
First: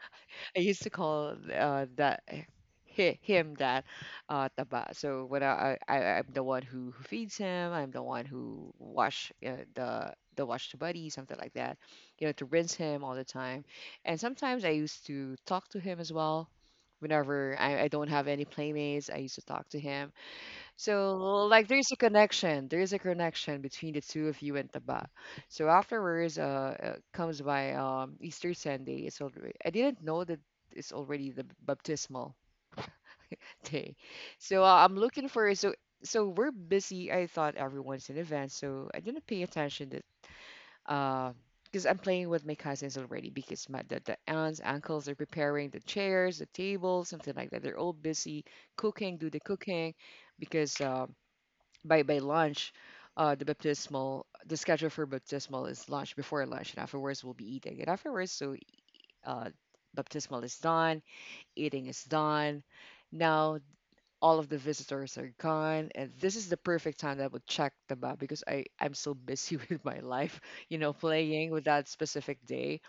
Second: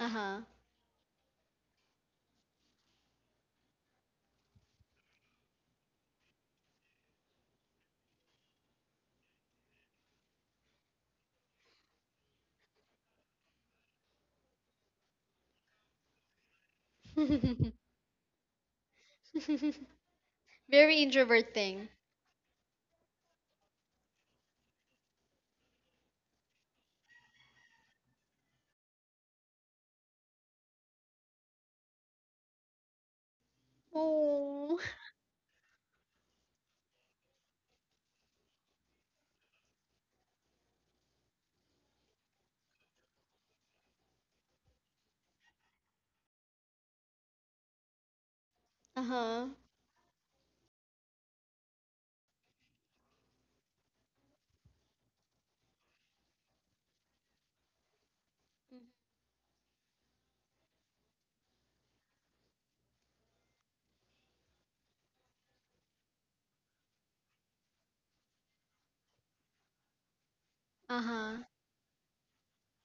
[SPEAKER 2] Uh huh.
[SPEAKER 1] I used to call that hi- him that taba. So when I'm the one who feeds him, I'm the one who wash the wash the buddy, something like that. You know, to rinse him all the time. And sometimes I used to talk to him as well. Whenever I don't have any playmates, I used to talk to him,
[SPEAKER 2] Very
[SPEAKER 1] so
[SPEAKER 2] introvert
[SPEAKER 1] like
[SPEAKER 2] thing.
[SPEAKER 1] there's a connection. There's a connection between the two of you and Taba. So afterwards, comes by Easter Sunday. It's already I didn't know that it's already the baptismal day. So
[SPEAKER 2] Oh.
[SPEAKER 1] I'm looking for so so we're busy. I thought everyone's in event, so I didn't pay attention that uh because I'm playing with my cousins already because my the aunts, uncles are preparing the chairs, the tables, something like that. They're all busy cooking, do the
[SPEAKER 2] Uh-huh.
[SPEAKER 1] cooking because. By lunch, the baptismal the schedule for baptismal is lunch before lunch, and afterwards we'll be eating. And afterwards, so uh, baptismal is done, eating is done. Now all of the visitors are gone, and this is the perfect time that I would check the map because I'm so busy with my life, you know,
[SPEAKER 2] Uh-huh.
[SPEAKER 1] playing with that specific day.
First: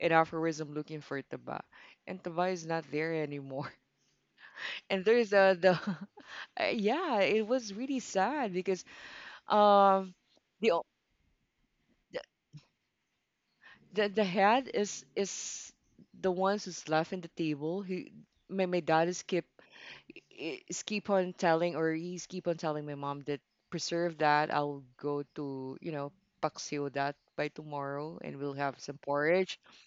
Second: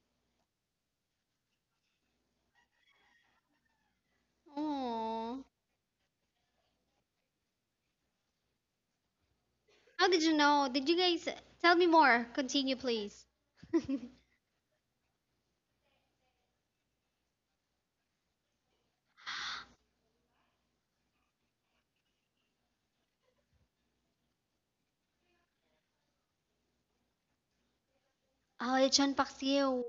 [SPEAKER 1] And afterwards, I'm looking for taba, and taba is not there anymore. And there's
[SPEAKER 2] Oh.
[SPEAKER 1] the yeah, it was really sad because
[SPEAKER 2] How
[SPEAKER 1] um
[SPEAKER 2] did you know?
[SPEAKER 1] the
[SPEAKER 2] Did you guys tell me
[SPEAKER 1] the
[SPEAKER 2] more? Continue, please.
[SPEAKER 1] the head is the ones who's left in the table. He my dad is keep is keep on telling or he's keep on telling my mom that preserve that. I'll go to you know paksiw that by tomorrow and we'll
[SPEAKER 2] Oh,
[SPEAKER 1] have
[SPEAKER 2] it's
[SPEAKER 1] some
[SPEAKER 2] Sean
[SPEAKER 1] porridge,
[SPEAKER 2] Paxio.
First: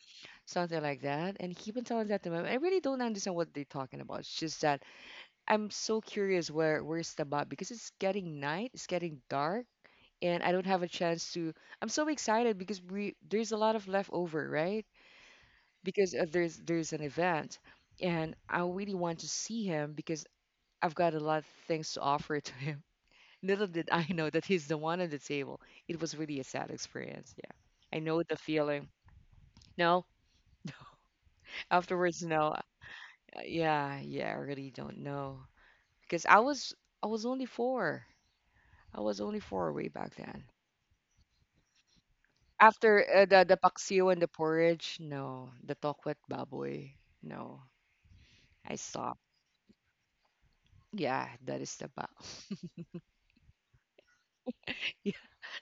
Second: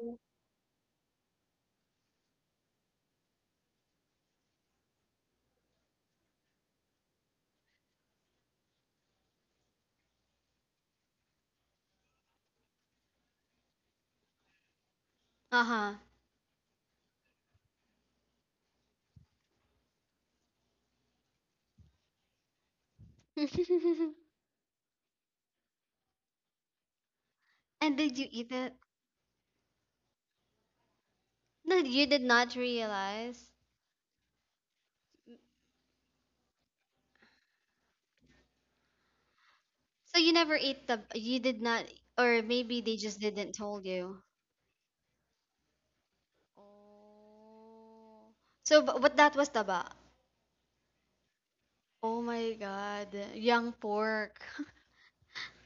[SPEAKER 1] something like that. And he been telling that to me. I really don't understand what they're talking about. It's just that I'm so curious where's the map because it's getting night, it's getting dark, and I don't have a chance to. I'm so excited because we there's a lot of leftover, right?
[SPEAKER 2] Uh-huh.
[SPEAKER 1] Because there's an event and I really want to see him because I've got a lot of things to offer to him. Little did I know that he's the one at the table. It was really a sad experience. Yeah.
[SPEAKER 2] And
[SPEAKER 1] I
[SPEAKER 2] did
[SPEAKER 1] know
[SPEAKER 2] you
[SPEAKER 1] the
[SPEAKER 2] eat it?
[SPEAKER 1] feeling. No,
[SPEAKER 2] No, you did
[SPEAKER 1] afterwards, no.
[SPEAKER 2] not realize.
[SPEAKER 1] Yeah, yeah, I really don't know because I was only four. I was only four-way back
[SPEAKER 2] So you
[SPEAKER 1] then.
[SPEAKER 2] never ate the you did not, or maybe they
[SPEAKER 1] After
[SPEAKER 2] just didn't
[SPEAKER 1] the
[SPEAKER 2] told
[SPEAKER 1] paksiw and
[SPEAKER 2] you.
[SPEAKER 1] the porridge, no. The tokwet baboy, no.
[SPEAKER 2] Oh.
[SPEAKER 1] I
[SPEAKER 2] So, but
[SPEAKER 1] stopped.
[SPEAKER 2] that was taba.
[SPEAKER 1] Yeah, that is the ba.
[SPEAKER 2] Oh my God. Young pork.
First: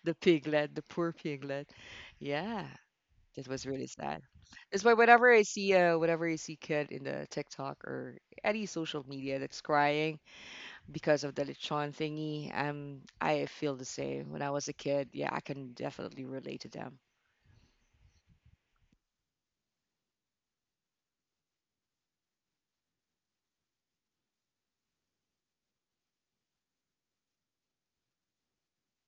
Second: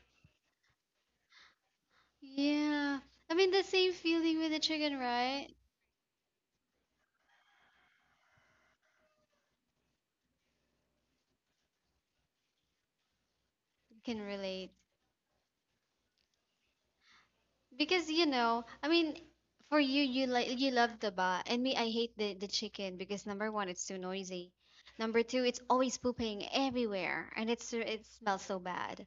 [SPEAKER 1] The piglet, the poor piglet. Yeah,
[SPEAKER 2] Yeah. I mean,
[SPEAKER 1] that
[SPEAKER 2] the
[SPEAKER 1] was really
[SPEAKER 2] same
[SPEAKER 1] sad.
[SPEAKER 2] feeling with the
[SPEAKER 1] That's why
[SPEAKER 2] chicken, right?
[SPEAKER 1] whenever I see kid in the TikTok or any social media that's crying because of the lechon thingy, I feel the
[SPEAKER 2] You can
[SPEAKER 1] same. When I was a
[SPEAKER 2] relate.
[SPEAKER 1] kid, yeah, I can definitely relate to them.
[SPEAKER 2] Because, I mean, for you, you, like, you love the ba, and me, I hate the chicken, because number one, it's too noisy. Number two, it's always pooping everywhere, and it smells so bad.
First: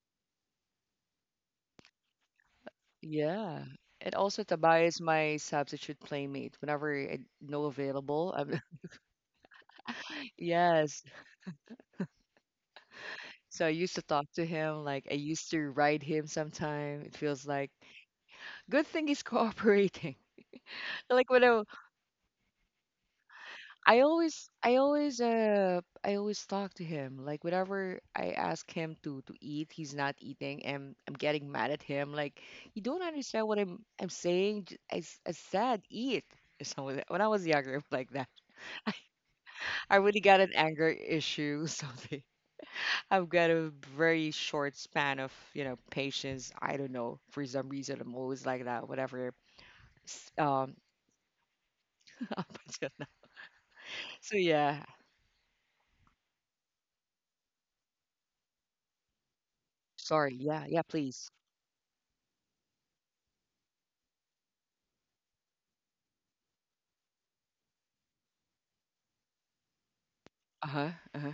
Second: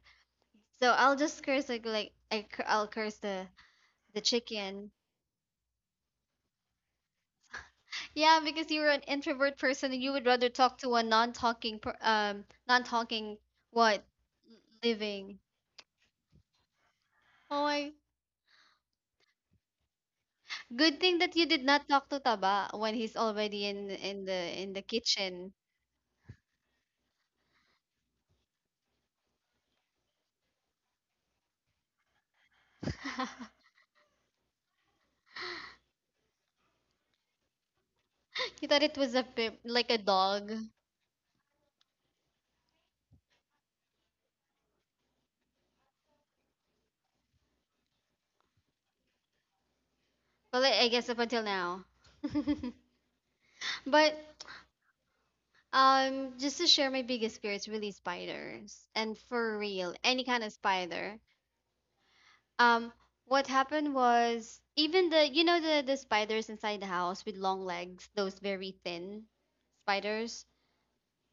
[SPEAKER 2] So I'll just curse, I'll curse
[SPEAKER 1] Yeah. And
[SPEAKER 2] the
[SPEAKER 1] also
[SPEAKER 2] chicken.
[SPEAKER 1] Tobias is my substitute playmate. Whenever I no available,
[SPEAKER 2] Yeah, because you're an introvert person, and you would rather talk to
[SPEAKER 1] yes.
[SPEAKER 2] a non-talking non-talking,
[SPEAKER 1] So I used to
[SPEAKER 2] what,
[SPEAKER 1] talk to him. Like I
[SPEAKER 2] living.
[SPEAKER 1] used to ride him sometime. It feels
[SPEAKER 2] Oh
[SPEAKER 1] like
[SPEAKER 2] my.
[SPEAKER 1] good thing he's cooperating.
[SPEAKER 2] Good thing
[SPEAKER 1] Like
[SPEAKER 2] that you did not talk to Taba when he's already in
[SPEAKER 1] I
[SPEAKER 2] in the
[SPEAKER 1] always
[SPEAKER 2] in
[SPEAKER 1] I
[SPEAKER 2] the
[SPEAKER 1] always
[SPEAKER 2] kitchen.
[SPEAKER 1] I always talk to him like whenever I ask him to eat he's not eating and I'm getting mad at him like you don't understand what I'm saying I said eat or something like that, when I was younger. Like that,
[SPEAKER 2] You thought
[SPEAKER 1] I,
[SPEAKER 2] it was a pip, like
[SPEAKER 1] I
[SPEAKER 2] a
[SPEAKER 1] really got
[SPEAKER 2] dog.
[SPEAKER 1] an anger issue something. I've got a very short span of you know patience. I don't know for some reason I'm always like that whatever. S-
[SPEAKER 2] Well, I
[SPEAKER 1] um
[SPEAKER 2] I guess up until now.
[SPEAKER 1] up until now.
[SPEAKER 2] But,
[SPEAKER 1] So yeah.
[SPEAKER 2] just to share, my biggest fear is really spiders, and for real, any
[SPEAKER 1] Sorry,
[SPEAKER 2] kind of
[SPEAKER 1] yeah, yeah,
[SPEAKER 2] spider.
[SPEAKER 1] please.
[SPEAKER 2] Um, what happened was, even the spiders inside the house with long legs, those very thin spiders.
[SPEAKER 1] Uh-huh, uh-huh.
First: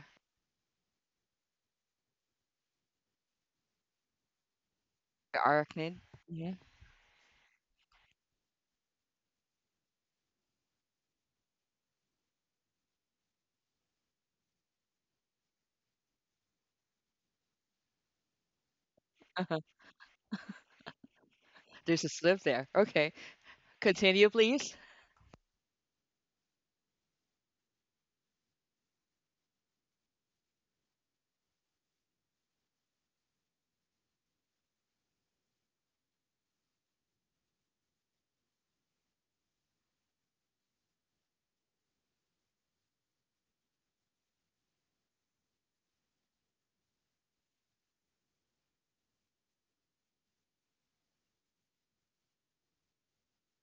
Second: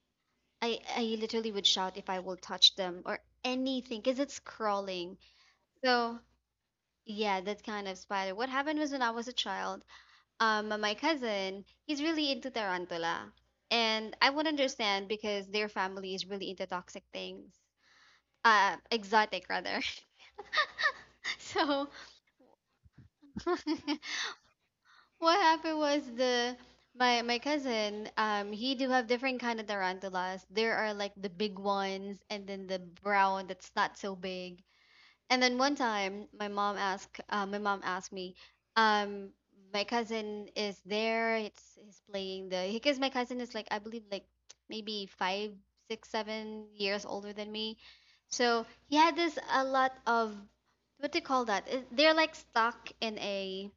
[SPEAKER 2] I literally would shout if I will touch them or anything because it's crawling.
[SPEAKER 1] The arachnid.
[SPEAKER 2] So
[SPEAKER 1] Yeah.
[SPEAKER 2] yeah, that kind of spider. What happened was, when I was a child, my cousin, he's really into tarantula, and I would understand because their family is really into toxic things, exotic
[SPEAKER 1] Uh-huh.
[SPEAKER 2] rather. So
[SPEAKER 1] There's a slip there. Okay. Continue, please.
[SPEAKER 2] what happened was the my my cousin, he do have different kind of tarantulas. There are like the big ones, and then the brown that's not so big. And then one time, my mom asked me, um, my cousin is there. It's he's playing the because my cousin is like I believe like maybe five, six, 7 years older than me. So he had this a lot of what do you call that? They're like stuck in a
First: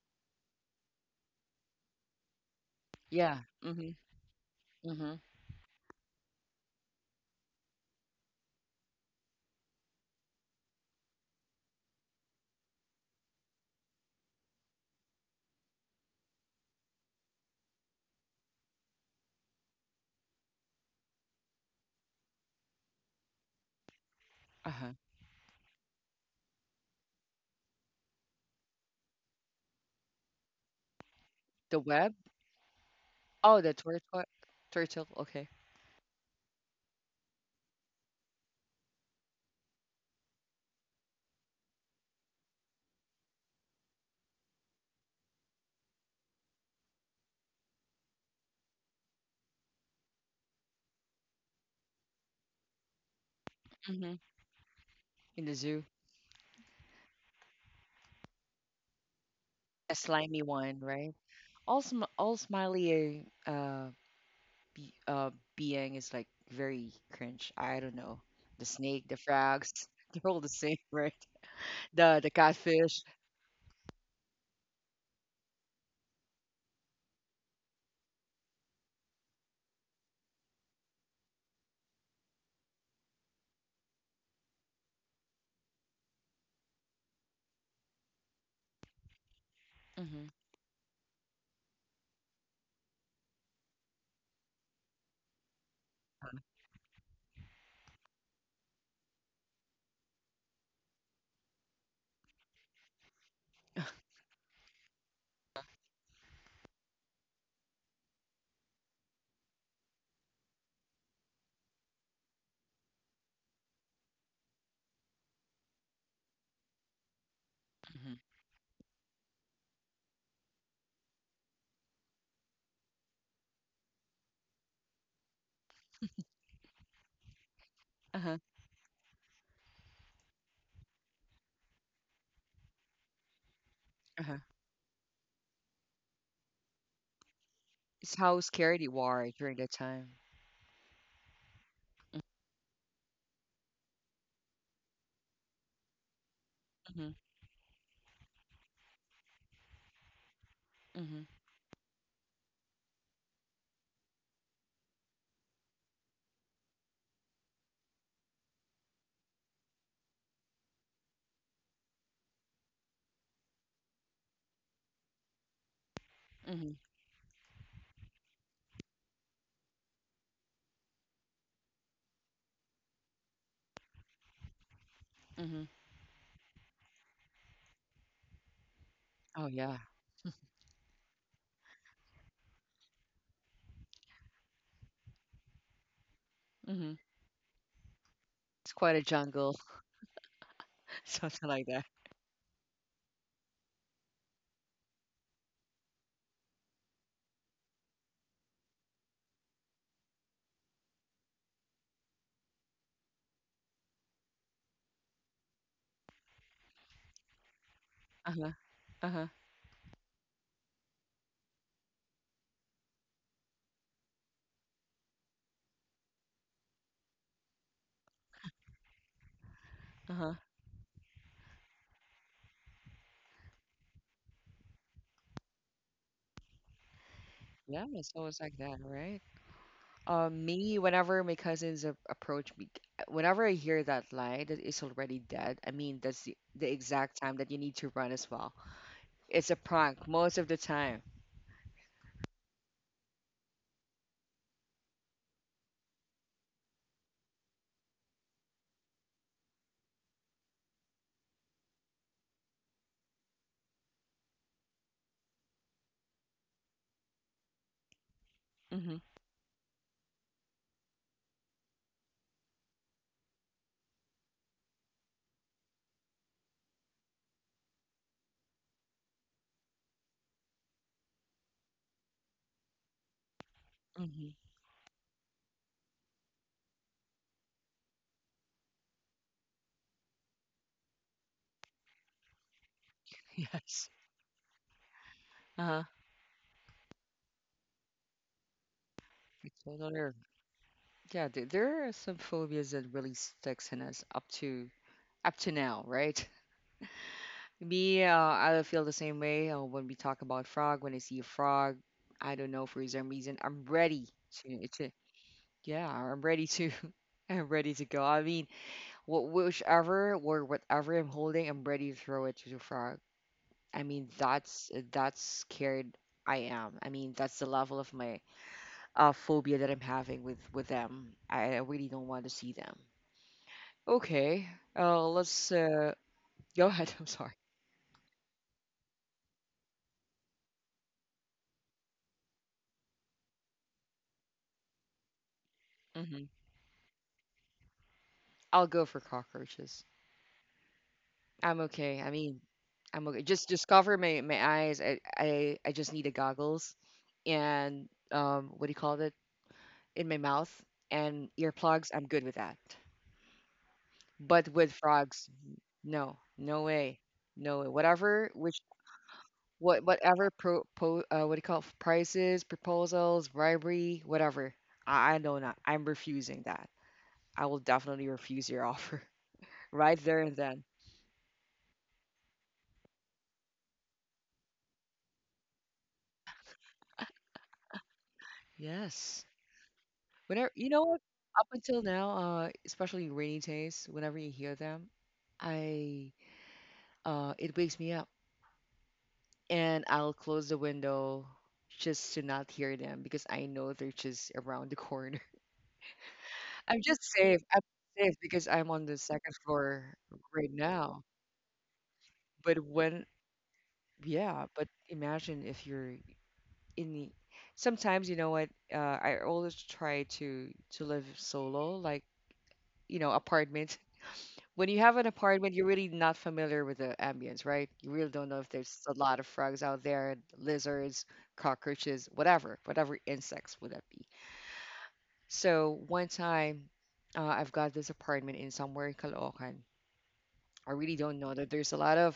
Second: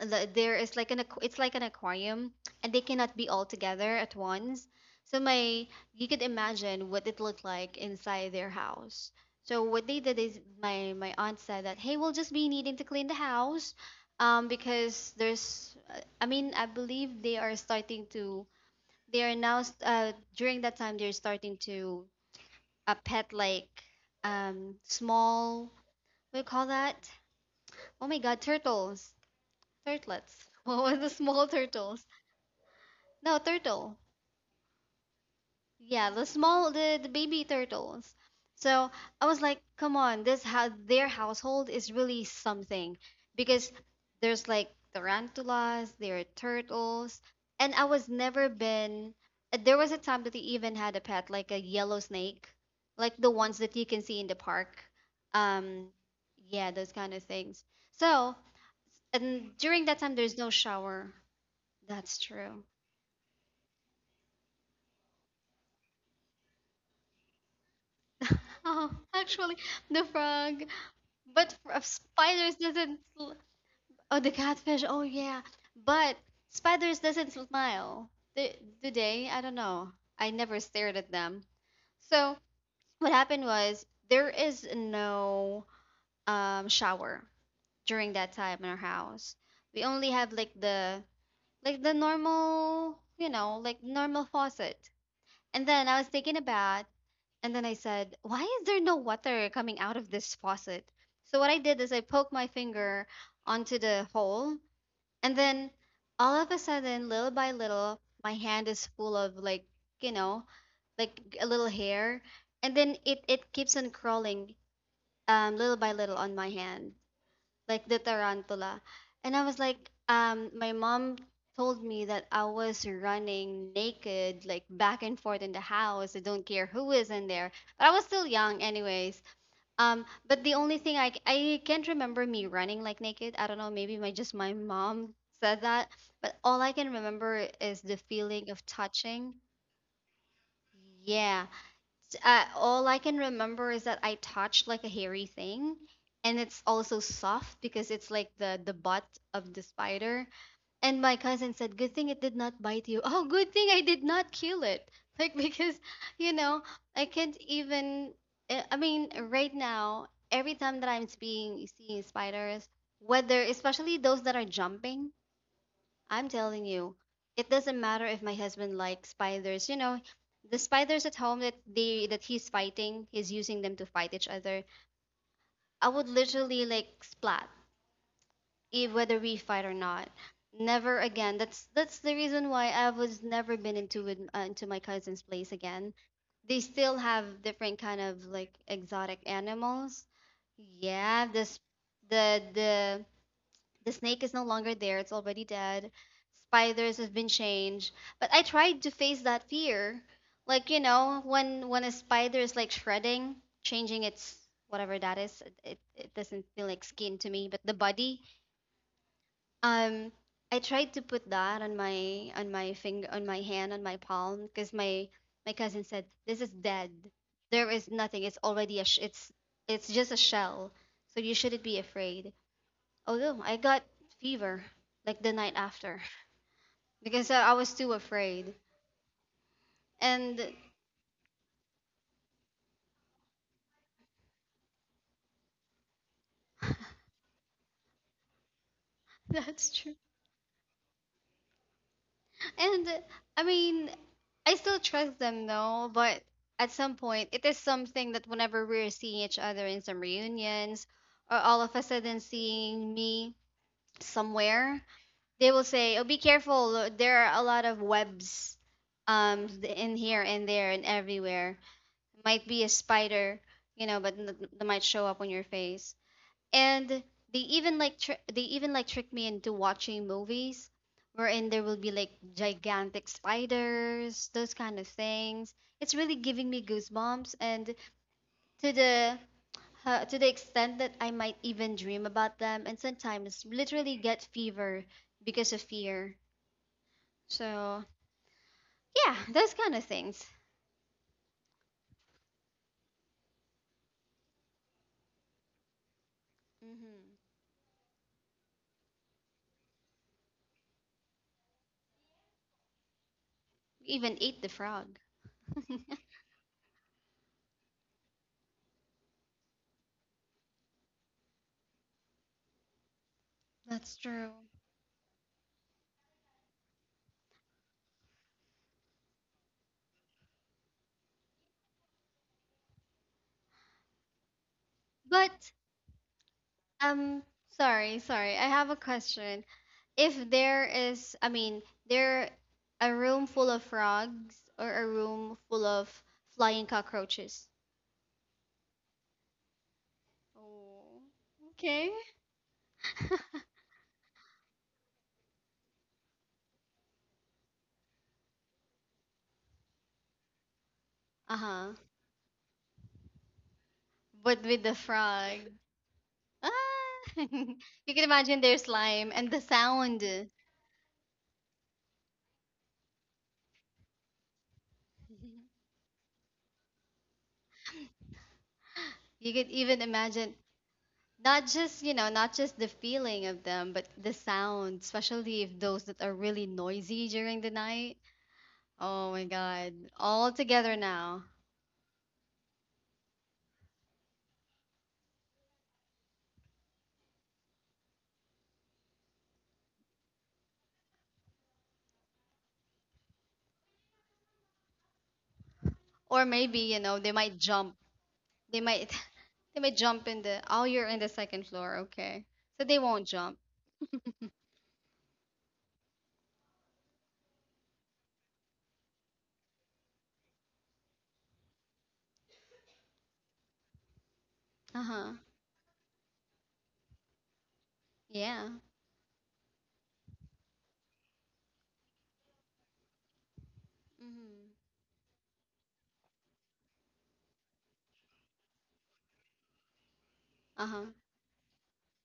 [SPEAKER 2] there is like an it's like an aquarium, and they cannot be
[SPEAKER 1] Yeah.
[SPEAKER 2] all
[SPEAKER 1] Mm-hmm.
[SPEAKER 2] together at once.
[SPEAKER 1] Mm-hmm.
[SPEAKER 2] So my, you could imagine what it looked like inside their house. So what they did is my aunt said that, hey, we'll just be needing to clean the house, because there's I believe they are starting to, they are now s- during that time they're starting to pet like
[SPEAKER 1] Uh-huh.
[SPEAKER 2] small what do you call that? Oh my god, turtles, turtlets. What was the small
[SPEAKER 1] The
[SPEAKER 2] turtles?
[SPEAKER 1] web?
[SPEAKER 2] No,
[SPEAKER 1] Oh, the
[SPEAKER 2] turtle.
[SPEAKER 1] turtle. Turtle. Okay.
[SPEAKER 2] Yeah, the small, the baby turtles. So I was like, come on, this how their household is really something, because there's like tarantulas, there are turtles, and I was never been. There was a time that they even had a pet, like a yellow snake, like the ones that you can
[SPEAKER 1] Mm-hmm.
[SPEAKER 2] see in the park.
[SPEAKER 1] In the zoo.
[SPEAKER 2] Um, yeah, those kind of things. So, and during
[SPEAKER 1] A
[SPEAKER 2] that time, there's
[SPEAKER 1] slimy
[SPEAKER 2] no
[SPEAKER 1] one, right?
[SPEAKER 2] shower.
[SPEAKER 1] All sm
[SPEAKER 2] That's
[SPEAKER 1] all
[SPEAKER 2] true.
[SPEAKER 1] smiley be being is like very cringe. I don't know. The
[SPEAKER 2] Oh,
[SPEAKER 1] snake, the
[SPEAKER 2] actually,
[SPEAKER 1] frogs,
[SPEAKER 2] the
[SPEAKER 1] they're all the
[SPEAKER 2] frog.
[SPEAKER 1] same, right?
[SPEAKER 2] But f- of
[SPEAKER 1] The
[SPEAKER 2] spiders
[SPEAKER 1] catfish.
[SPEAKER 2] doesn't. L- Oh, the catfish. Oh yeah, but spiders doesn't smile. They, do they? I don't know. I never stared at them. So what happened was there is no shower during that time in our house. We only
[SPEAKER 1] Mm-hmm.
[SPEAKER 2] have like the normal, you know, like normal faucet. And then I was thinking about, and then I said, why is there no water coming out of this faucet? So what I did is I poked my finger onto the hole. And then all of a sudden, little by little, my hand is full of like, you know, like a little hair. And then it keeps on crawling little by little on my hand like the
[SPEAKER 1] Mm-hmm.
[SPEAKER 2] tarantula. And I was like, my mom told me that I was running naked, like back and forth in the house. I don't care who is in there. But I was
[SPEAKER 1] Uh-huh.
[SPEAKER 2] still young, anyways. But the only thing I can't remember me running like naked. I don't know. Maybe my
[SPEAKER 1] Uh-huh.
[SPEAKER 2] just my mom said that. But all I can remember is the
[SPEAKER 1] It's how
[SPEAKER 2] feeling of
[SPEAKER 1] scared you are
[SPEAKER 2] touching.
[SPEAKER 1] during that time.
[SPEAKER 2] Yeah, all I can remember is that I touched like a hairy thing, and it's also soft because it's like the butt of the spider. And
[SPEAKER 1] Mhm,
[SPEAKER 2] my cousin said, "Good thing it did not bite you." Oh, good thing I did not kill it. Like because, you know, I can't even. I mean, right now, every time that I'm seeing spiders, whether especially those that are jumping, I'm
[SPEAKER 1] mhm,
[SPEAKER 2] telling you, it doesn't matter if my husband likes spiders. You know, the spiders at home that he's fighting, he's using them to fight each other.
[SPEAKER 1] mhm.
[SPEAKER 2] I would literally like splat, if, whether we
[SPEAKER 1] Oh,
[SPEAKER 2] fight
[SPEAKER 1] yeah.
[SPEAKER 2] or not. Never again. That's the reason why I was never been into with, into my cousin's place again. They
[SPEAKER 1] Mhm.
[SPEAKER 2] still have different kind of like
[SPEAKER 1] It's quite a
[SPEAKER 2] exotic
[SPEAKER 1] jungle,
[SPEAKER 2] animals. Yeah,
[SPEAKER 1] something like
[SPEAKER 2] this
[SPEAKER 1] that.
[SPEAKER 2] the the the snake is no longer there, it's already dead. Spiders have been changed. But I tried to face that fear. Like, you know, when a spider is like shredding, changing its whatever that is, doesn't feel like skin to me, but the body.
[SPEAKER 1] Uh-huh, uh-huh,
[SPEAKER 2] Um I tried to put that on my finger on my hand, on my palm, because my cousin said, this is dead. There is nothing. It's just a
[SPEAKER 1] uh-huh.
[SPEAKER 2] shell. So you shouldn't be afraid. Although I got fever like the night after because I was
[SPEAKER 1] Yeah,
[SPEAKER 2] too
[SPEAKER 1] it's always like
[SPEAKER 2] afraid.
[SPEAKER 1] that, right?
[SPEAKER 2] And
[SPEAKER 1] Me, whenever my cousins a- approach me, whenever I hear that line that it's already dead, I mean, that's the exact time that you need to run as well. It's a
[SPEAKER 2] that's true.
[SPEAKER 1] prank most of the time.
[SPEAKER 2] And I mean, I still trust them though, but at some point it is something that whenever we're seeing each other in some reunions or all of a sudden seeing me somewhere, they will say, "Oh, be careful. There are a lot of webs
[SPEAKER 1] Mhm,
[SPEAKER 2] in here and there and everywhere. Might be a spider, you know, but that might show up on your face." And they they even like trick me into watching movies wherein there will be like gigantic
[SPEAKER 1] mhm.
[SPEAKER 2] spiders, those kind of things. It's really giving me goosebumps, and to the to the extent that I might even dream about them and sometimes
[SPEAKER 1] Yes.
[SPEAKER 2] literally get fever because of
[SPEAKER 1] Uh-huh.
[SPEAKER 2] fear. So yeah,
[SPEAKER 1] It's
[SPEAKER 2] those kind of
[SPEAKER 1] another.
[SPEAKER 2] things.
[SPEAKER 1] Yeah, there are some phobias that really sticks in us up to now, right?
[SPEAKER 2] Hmm,
[SPEAKER 1] Me, I feel the same way when we talk about frog. When I see a frog, I don't know for some reason, I'm ready
[SPEAKER 2] even ate the
[SPEAKER 1] to
[SPEAKER 2] frog.
[SPEAKER 1] yeah, I'm ready to, I'm ready to go. I mean, whichever or whatever I'm holding, I'm ready to throw it to the frog. I mean,
[SPEAKER 2] That's true.
[SPEAKER 1] that's scared I am. I mean, that's the level of my phobia that I'm having with them. I really don't want to see them. Okay, let's
[SPEAKER 2] But
[SPEAKER 1] go ahead. I'm sorry.
[SPEAKER 2] um sorry, sorry, I have a question. If there is, I mean, there a room full of frogs or a room full of
[SPEAKER 1] Hmm.
[SPEAKER 2] flying cockroaches.
[SPEAKER 1] I'll go for cockroaches.
[SPEAKER 2] Oh,
[SPEAKER 1] I'm okay.
[SPEAKER 2] okay.
[SPEAKER 1] I mean, I'm okay. Just just cover my eyes. I just need the goggles and what do you call it in my mouth and earplugs.
[SPEAKER 2] Uh-huh.
[SPEAKER 1] I'm good with that. But
[SPEAKER 2] But
[SPEAKER 1] with
[SPEAKER 2] with the
[SPEAKER 1] frogs,
[SPEAKER 2] frog,
[SPEAKER 1] no, no way,
[SPEAKER 2] ah!
[SPEAKER 1] no way.
[SPEAKER 2] You can
[SPEAKER 1] Whatever
[SPEAKER 2] imagine
[SPEAKER 1] which
[SPEAKER 2] their slime and the
[SPEAKER 1] what
[SPEAKER 2] sound
[SPEAKER 1] whatever
[SPEAKER 2] you
[SPEAKER 1] what do you call it? Prices, proposals, bribery, whatever. I know not. I'm refusing that. I will definitely refuse your offer
[SPEAKER 2] could even
[SPEAKER 1] right there and
[SPEAKER 2] imagine,
[SPEAKER 1] then.
[SPEAKER 2] not just, you know, not just the feeling of them, but the sound, especially if those that are really noisy during the night. Oh
[SPEAKER 1] Yes.
[SPEAKER 2] my god, all
[SPEAKER 1] Whenever you know
[SPEAKER 2] together
[SPEAKER 1] what,
[SPEAKER 2] now.
[SPEAKER 1] up until now, especially rainy days, whenever you hear them, I it wakes me up, and I'll close the window just to not hear them because I know they're just around the corner.
[SPEAKER 2] Or maybe,
[SPEAKER 1] I'm
[SPEAKER 2] you
[SPEAKER 1] just
[SPEAKER 2] know, they
[SPEAKER 1] safe.
[SPEAKER 2] might
[SPEAKER 1] I'm
[SPEAKER 2] jump.
[SPEAKER 1] safe because I'm
[SPEAKER 2] They
[SPEAKER 1] on the
[SPEAKER 2] might
[SPEAKER 1] second
[SPEAKER 2] they might
[SPEAKER 1] floor
[SPEAKER 2] jump in
[SPEAKER 1] right
[SPEAKER 2] the, oh, you're
[SPEAKER 1] now.
[SPEAKER 2] in the second floor, okay.
[SPEAKER 1] But
[SPEAKER 2] So they
[SPEAKER 1] when,
[SPEAKER 2] won't jump.
[SPEAKER 1] yeah, but imagine if you're in the. Sometimes you know what? I always try to live solo, like apartment. When you have an
[SPEAKER 2] Uh-huh.
[SPEAKER 1] apartment, you're really not familiar with the ambience, right? You really don't know if
[SPEAKER 2] Yeah.
[SPEAKER 1] there's a lot of frogs out there, lizards, cockroaches, whatever insects would that be.
[SPEAKER 2] Hmm.
[SPEAKER 1] So one time, I've got this apartment in somewhere in Caloocan. I really
[SPEAKER 2] Uh-huh.
[SPEAKER 1] don't know that there's a lot of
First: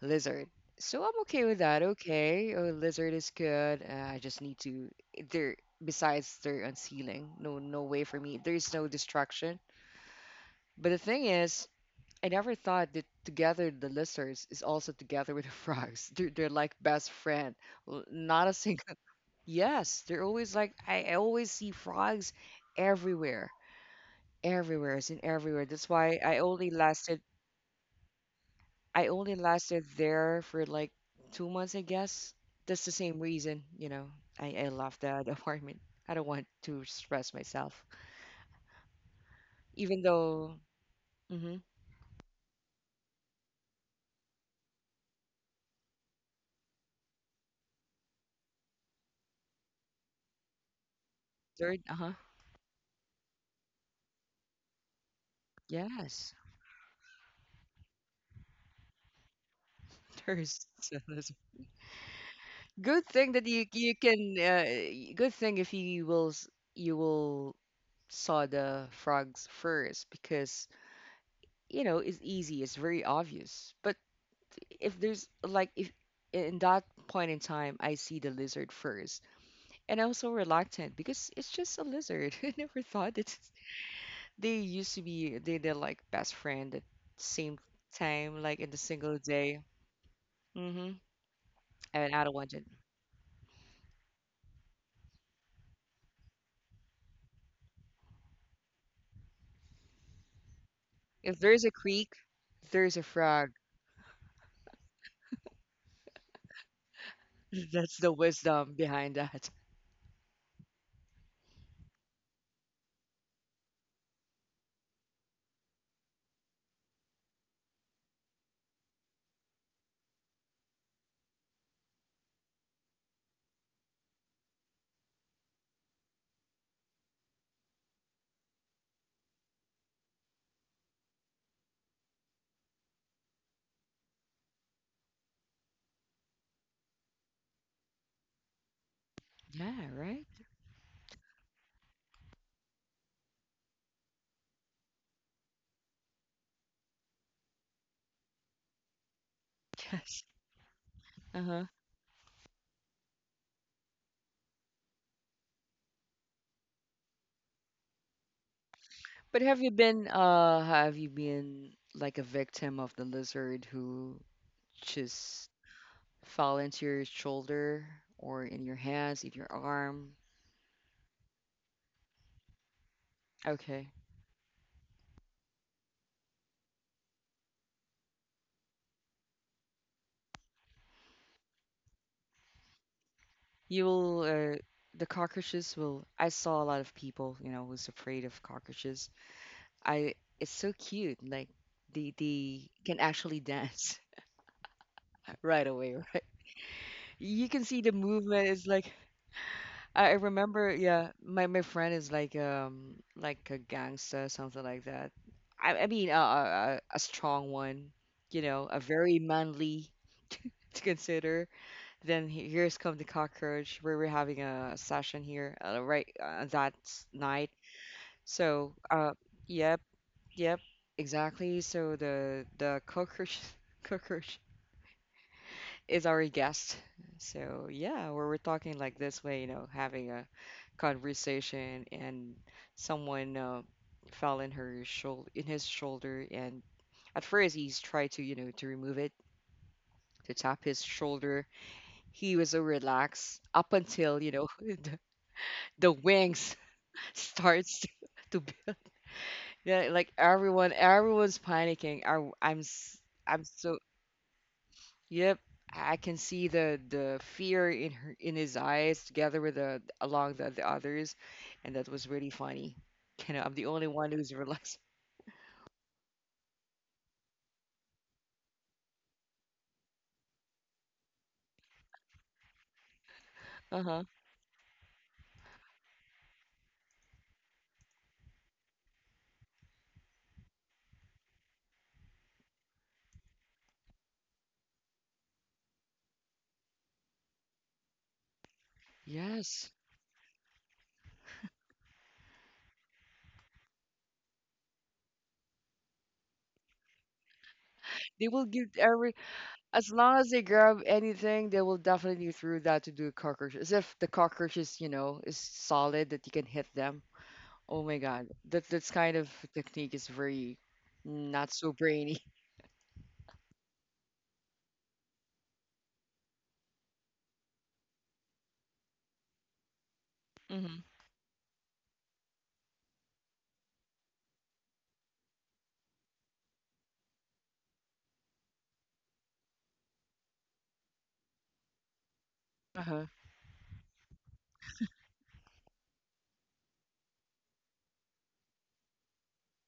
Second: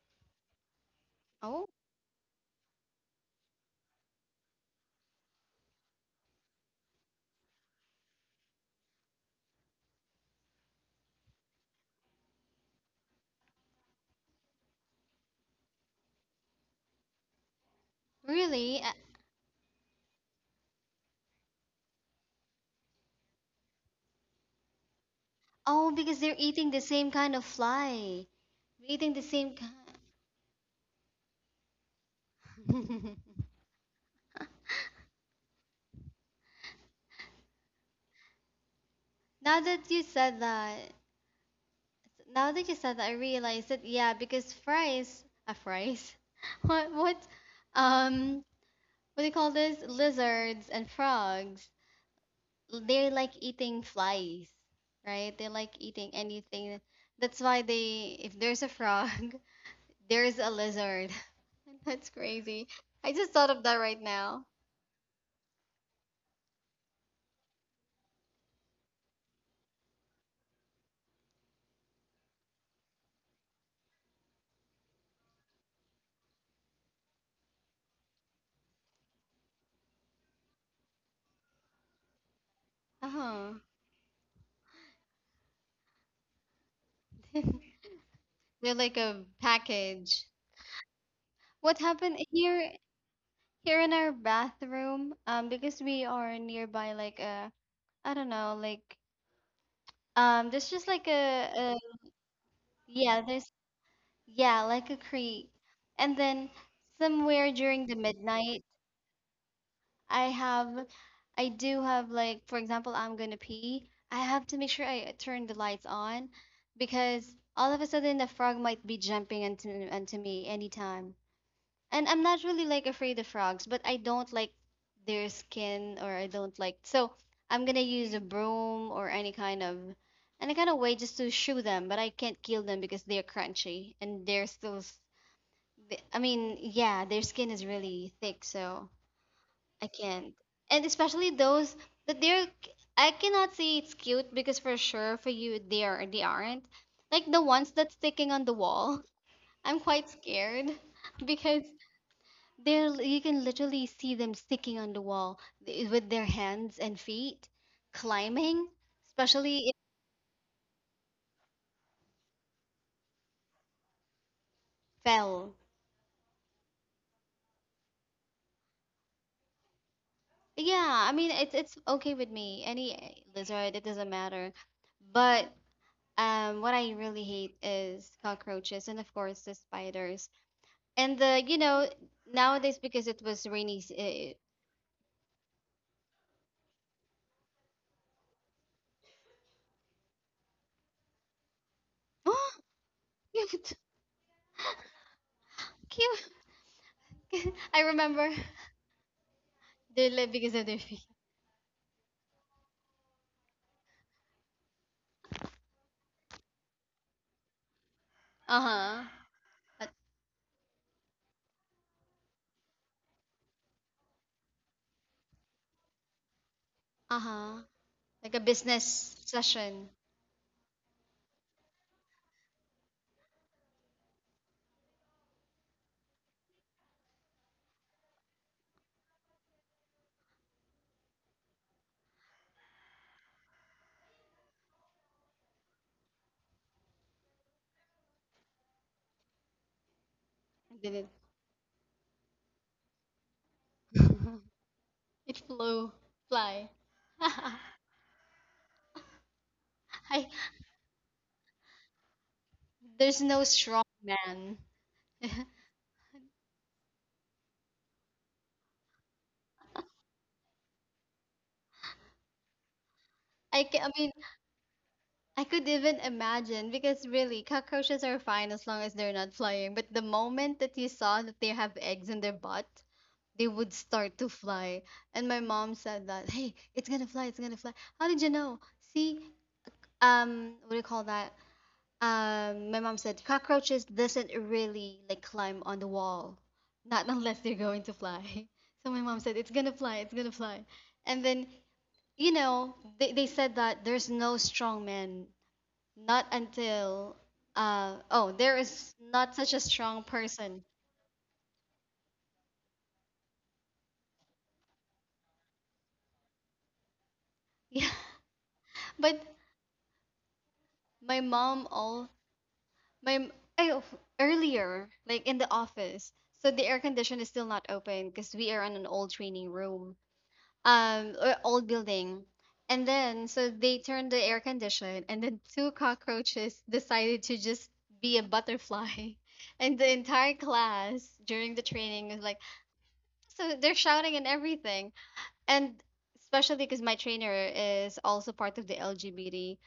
[SPEAKER 1] lizard. So I'm okay with
[SPEAKER 2] Oh,
[SPEAKER 1] that. Okay, oh, lizard is good. I just need to there besides they're unsealing. No, no way for me. There's no distraction. But the thing is, I never thought that together the lizards is also together with the frogs. They're like best friend. Not a
[SPEAKER 2] really?
[SPEAKER 1] single. Yes, they're always like I always see frogs everywhere, everywhere, is in everywhere. That's
[SPEAKER 2] Oh,
[SPEAKER 1] why
[SPEAKER 2] because they're
[SPEAKER 1] I only
[SPEAKER 2] eating the same
[SPEAKER 1] lasted.
[SPEAKER 2] kind of fly. They're
[SPEAKER 1] I
[SPEAKER 2] eating the
[SPEAKER 1] only
[SPEAKER 2] same kind.
[SPEAKER 1] lasted there for like 2 months, I guess. That's the same reason, you know. I left that apartment. I don't want to stress myself,
[SPEAKER 2] Now that
[SPEAKER 1] even
[SPEAKER 2] you said
[SPEAKER 1] though.
[SPEAKER 2] that,
[SPEAKER 1] Mm-hmm.
[SPEAKER 2] now that you said that, I realized that, yeah, because fries, fries, what what, um, what do you call this? Lizards and frogs.
[SPEAKER 1] Third, uh huh.
[SPEAKER 2] They like eating flies, right? They like eating
[SPEAKER 1] Yes,
[SPEAKER 2] anything. That's why they, if there's a frog, there's a
[SPEAKER 1] there's
[SPEAKER 2] lizard. That's crazy.
[SPEAKER 1] good
[SPEAKER 2] I just
[SPEAKER 1] thing that
[SPEAKER 2] thought of
[SPEAKER 1] you
[SPEAKER 2] that
[SPEAKER 1] you
[SPEAKER 2] right
[SPEAKER 1] can.
[SPEAKER 2] now.
[SPEAKER 1] Good thing if you will saw the frogs first because it's easy. It's very obvious. But if there's like if in that point in time I see the lizard first, and I'm so reluctant because it's just a lizard. I never thought that
[SPEAKER 2] Oh,
[SPEAKER 1] they used to be they they're like best friend at same time like in
[SPEAKER 2] they're
[SPEAKER 1] the
[SPEAKER 2] like
[SPEAKER 1] single
[SPEAKER 2] a
[SPEAKER 1] day.
[SPEAKER 2] package.
[SPEAKER 1] Mm-hmm.
[SPEAKER 2] What
[SPEAKER 1] And
[SPEAKER 2] happened
[SPEAKER 1] I don't want it.
[SPEAKER 2] here here in our bathroom? Because we are nearby, like a, I don't know, like there's just like
[SPEAKER 1] If there's a
[SPEAKER 2] a
[SPEAKER 1] creek, there's a
[SPEAKER 2] yeah,
[SPEAKER 1] frog.
[SPEAKER 2] there's, yeah, like a creek, and then somewhere during the
[SPEAKER 1] That's the
[SPEAKER 2] midnight,
[SPEAKER 1] wisdom behind that.
[SPEAKER 2] I have, I do have like, for example, I'm gonna pee. I have to make sure I turn the lights on because all of a sudden the frog might be jumping into me anytime. And I'm not really like afraid of frogs, but I don't like their skin or I don't like so I'm gonna use a broom or any kind of, any kind of way just to shoo them, but I can't kill them because they're crunchy and they're still. I mean, yeah, their skin is really thick, so I
[SPEAKER 1] Yeah, right?
[SPEAKER 2] can't. And especially those that they're, I cannot say it's cute because for sure for you they are they aren't. Like the ones that's sticking on the wall. I'm quite
[SPEAKER 1] Yes.
[SPEAKER 2] scared
[SPEAKER 1] Uh-huh.
[SPEAKER 2] because they're, you can literally see them sticking on the wall with their hands and feet climbing,
[SPEAKER 1] But have
[SPEAKER 2] especially
[SPEAKER 1] you
[SPEAKER 2] if
[SPEAKER 1] been uh have you been like a victim of the lizard who
[SPEAKER 2] it
[SPEAKER 1] just
[SPEAKER 2] fell.
[SPEAKER 1] fall into your shoulder or in your hands, in your arm?
[SPEAKER 2] Yeah, I mean it's okay with me. Any eh, lizard, it
[SPEAKER 1] Okay.
[SPEAKER 2] doesn't matter. But what I really hate is cockroaches and of course the spiders. And the, you know, nowadays because it was rainy.
[SPEAKER 1] You will the cockroaches will I saw a lot of people, who's afraid of cockroaches. I it's so cute. Like they
[SPEAKER 2] Oh,
[SPEAKER 1] they can actually
[SPEAKER 2] cute,
[SPEAKER 1] dance right away, right?
[SPEAKER 2] cute.
[SPEAKER 1] You can see
[SPEAKER 2] I
[SPEAKER 1] the
[SPEAKER 2] remember
[SPEAKER 1] movement. It's like I
[SPEAKER 2] they live because of
[SPEAKER 1] remember,
[SPEAKER 2] their feet.
[SPEAKER 1] yeah, my friend is like a gangster, something like that. I mean, a strong one,
[SPEAKER 2] Uh
[SPEAKER 1] a
[SPEAKER 2] huh.
[SPEAKER 1] very manly to consider. Then here's come the cockroach. We were having a session here right that
[SPEAKER 2] Uh
[SPEAKER 1] night.
[SPEAKER 2] huh. Like a
[SPEAKER 1] So,
[SPEAKER 2] business
[SPEAKER 1] yep,
[SPEAKER 2] session.
[SPEAKER 1] yep, exactly. So the cockroach cockroach is our guest. So yeah, where we're talking like this way, having a conversation and someone fell in her shoulder in his shoulder, and at first he's tried to remove it, to tap
[SPEAKER 2] And
[SPEAKER 1] his
[SPEAKER 2] then
[SPEAKER 1] shoulder. He was so relaxed up
[SPEAKER 2] it
[SPEAKER 1] until, the,
[SPEAKER 2] it flew
[SPEAKER 1] the wings
[SPEAKER 2] fly.
[SPEAKER 1] starts to build. Yeah, like
[SPEAKER 2] I,
[SPEAKER 1] everyone's panicking. I, I'm s-
[SPEAKER 2] there's
[SPEAKER 1] I'm
[SPEAKER 2] no
[SPEAKER 1] so.
[SPEAKER 2] strong man.
[SPEAKER 1] Yep, I can see the fear in her in his eyes, together with the others, and that was really funny. You know, I'm the only
[SPEAKER 2] I
[SPEAKER 1] one
[SPEAKER 2] mean,
[SPEAKER 1] who's relaxed.
[SPEAKER 2] I could even imagine because really cockroaches are fine as long as they're not flying. But the moment that you saw that they have eggs in their butt, they would
[SPEAKER 1] Uh-huh.
[SPEAKER 2] start to fly. And my mom said that, hey, it's gonna fly, it's gonna fly. How did you know? See, what do you call that? My mom said cockroaches doesn't really like climb on the wall, not unless they're going to fly. So my mom said it's
[SPEAKER 1] Yes,
[SPEAKER 2] gonna fly, it's gonna fly. And then you know they said that there's no strong man, not until
[SPEAKER 1] they
[SPEAKER 2] oh
[SPEAKER 1] will
[SPEAKER 2] there
[SPEAKER 1] give
[SPEAKER 2] is
[SPEAKER 1] every
[SPEAKER 2] not such a
[SPEAKER 1] as
[SPEAKER 2] strong
[SPEAKER 1] long as they
[SPEAKER 2] person.
[SPEAKER 1] grab anything, they will definitely throw that to the cockroach. As if the cockroach is solid that you can hit them. Oh
[SPEAKER 2] Yeah,
[SPEAKER 1] my God, that's kind
[SPEAKER 2] but
[SPEAKER 1] of technique is very
[SPEAKER 2] my
[SPEAKER 1] not
[SPEAKER 2] mom
[SPEAKER 1] so
[SPEAKER 2] all
[SPEAKER 1] brainy.
[SPEAKER 2] My m- earlier, like in the office, so the air condition is still not open because we are in an old training room,
[SPEAKER 1] Hmm.
[SPEAKER 2] or old building. And then so they turned the air condition, and then two cockroaches decided to just be a butterfly, and the entire class during the training is like,
[SPEAKER 1] Uh-huh.
[SPEAKER 2] so they're shouting and everything, and especially because my trainer is also part of the LGBT,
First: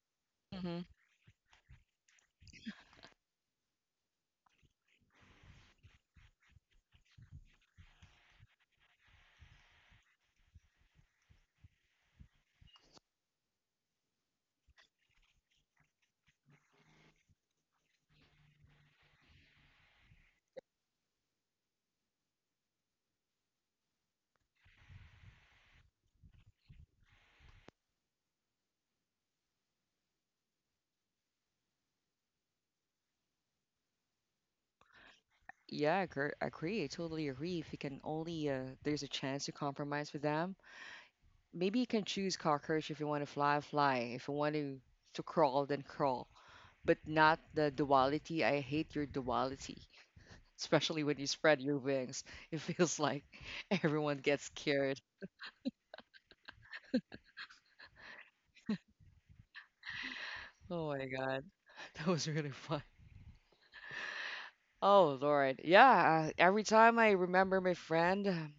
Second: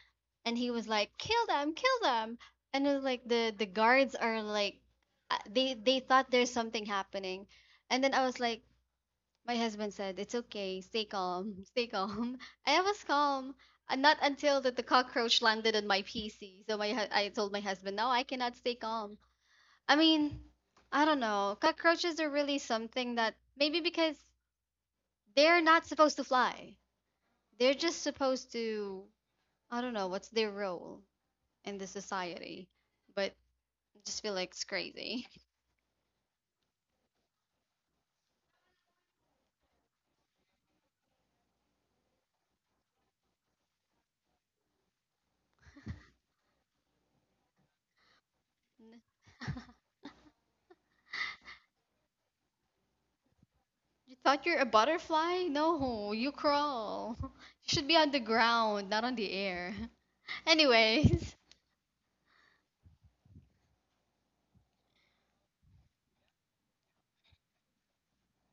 [SPEAKER 2] and he was like, "Kill them, kill them!" And it was like the guards are like, they thought there's something happening, and then I was like, my husband said, "It's okay, stay calm, stay calm." I was calm, and not until that the cockroach landed on my PC. So I told my husband, "No, I cannot stay calm." I mean, I don't know. Cockroaches are really something that maybe because they're not supposed to fly. They're just supposed to, I don't know what's their role in the society, but I just feel like it's crazy.
[SPEAKER 1] Yeah, I agree. I agree. I totally agree. If you can only, there's a chance to compromise with them. Maybe you can choose cockroach if you want to fly, fly. If you want to crawl, then crawl. But not the duality. I hate your duality, especially when you spread your wings. It feels like everyone
[SPEAKER 2] You
[SPEAKER 1] gets
[SPEAKER 2] thought you're a
[SPEAKER 1] scared.
[SPEAKER 2] butterfly? No, you crawl. You should be on the ground, not on the air.
[SPEAKER 1] Oh my
[SPEAKER 2] Anyways,
[SPEAKER 1] God, that was really fun. Oh Lord, yeah. Every time I remember my friend.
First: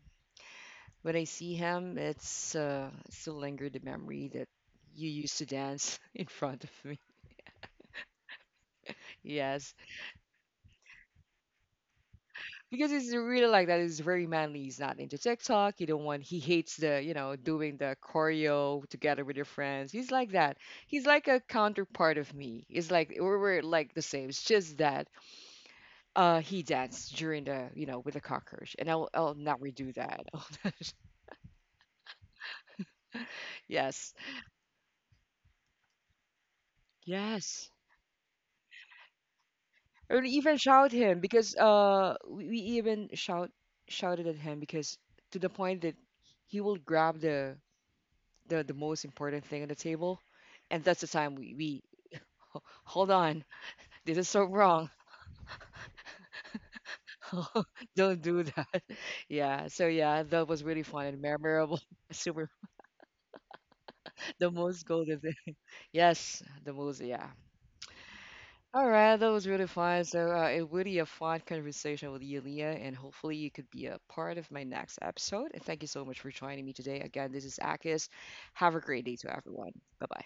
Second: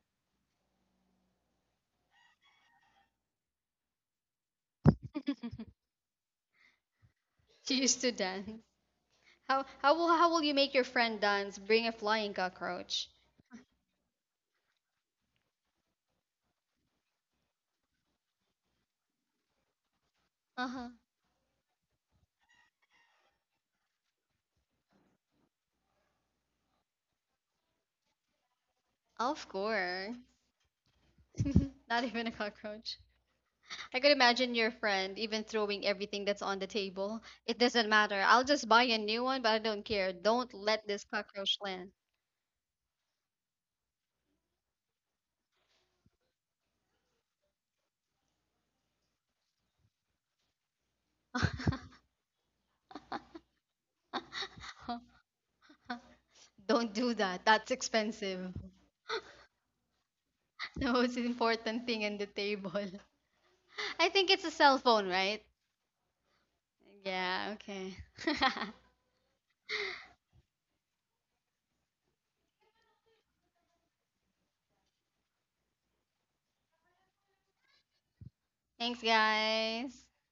[SPEAKER 1] When I see him, it's still linger the memory that you used to dance in front of me.
[SPEAKER 2] she used to dance.
[SPEAKER 1] Yes,
[SPEAKER 2] How will you make your friend dance? Bring a flying
[SPEAKER 1] because
[SPEAKER 2] cockroach.
[SPEAKER 1] he's really like that. He's very manly. He's not into TikTok. He don't want. He hates the doing the choreo together with your friends. He's like that.
[SPEAKER 2] Uh huh.
[SPEAKER 1] He's like a counterpart of me. It's like we're like the same. It's just that he danced during the with the cockroach, and I'll
[SPEAKER 2] Of
[SPEAKER 1] never do
[SPEAKER 2] course.
[SPEAKER 1] that.
[SPEAKER 2] Not even a cockroach.
[SPEAKER 1] Oh,
[SPEAKER 2] I could
[SPEAKER 1] yes,
[SPEAKER 2] imagine your friend even throwing everything that's on the table. It
[SPEAKER 1] yes.
[SPEAKER 2] doesn't matter. I'll just buy a new one, but I don't care.
[SPEAKER 1] Or
[SPEAKER 2] Don't
[SPEAKER 1] even
[SPEAKER 2] let
[SPEAKER 1] shout
[SPEAKER 2] this
[SPEAKER 1] him
[SPEAKER 2] cockroach
[SPEAKER 1] because
[SPEAKER 2] land.
[SPEAKER 1] we even shouted at him because to the point that he will grab the most important thing on the table, and that's the time we, "Hold on, this is so wrong.
[SPEAKER 2] Don't do that. That's
[SPEAKER 1] Don't do
[SPEAKER 2] expensive.
[SPEAKER 1] that." Yeah, so yeah, that was really
[SPEAKER 2] The
[SPEAKER 1] fun
[SPEAKER 2] most
[SPEAKER 1] and memorable.
[SPEAKER 2] important thing in the
[SPEAKER 1] Super.
[SPEAKER 2] table. I think it's a
[SPEAKER 1] The
[SPEAKER 2] cell
[SPEAKER 1] most
[SPEAKER 2] phone,
[SPEAKER 1] golden thing.
[SPEAKER 2] right?
[SPEAKER 1] Yes, the most. Yeah.
[SPEAKER 2] Yeah, okay.
[SPEAKER 1] All right, that was really fun. So, it really a fun conversation with you, Leah, and hopefully you could be a part of my next episode. And thank you so much for joining me today. Again, this is Akis. Have a
[SPEAKER 2] Thanks,
[SPEAKER 1] great day to everyone.
[SPEAKER 2] guys.
[SPEAKER 1] Bye bye.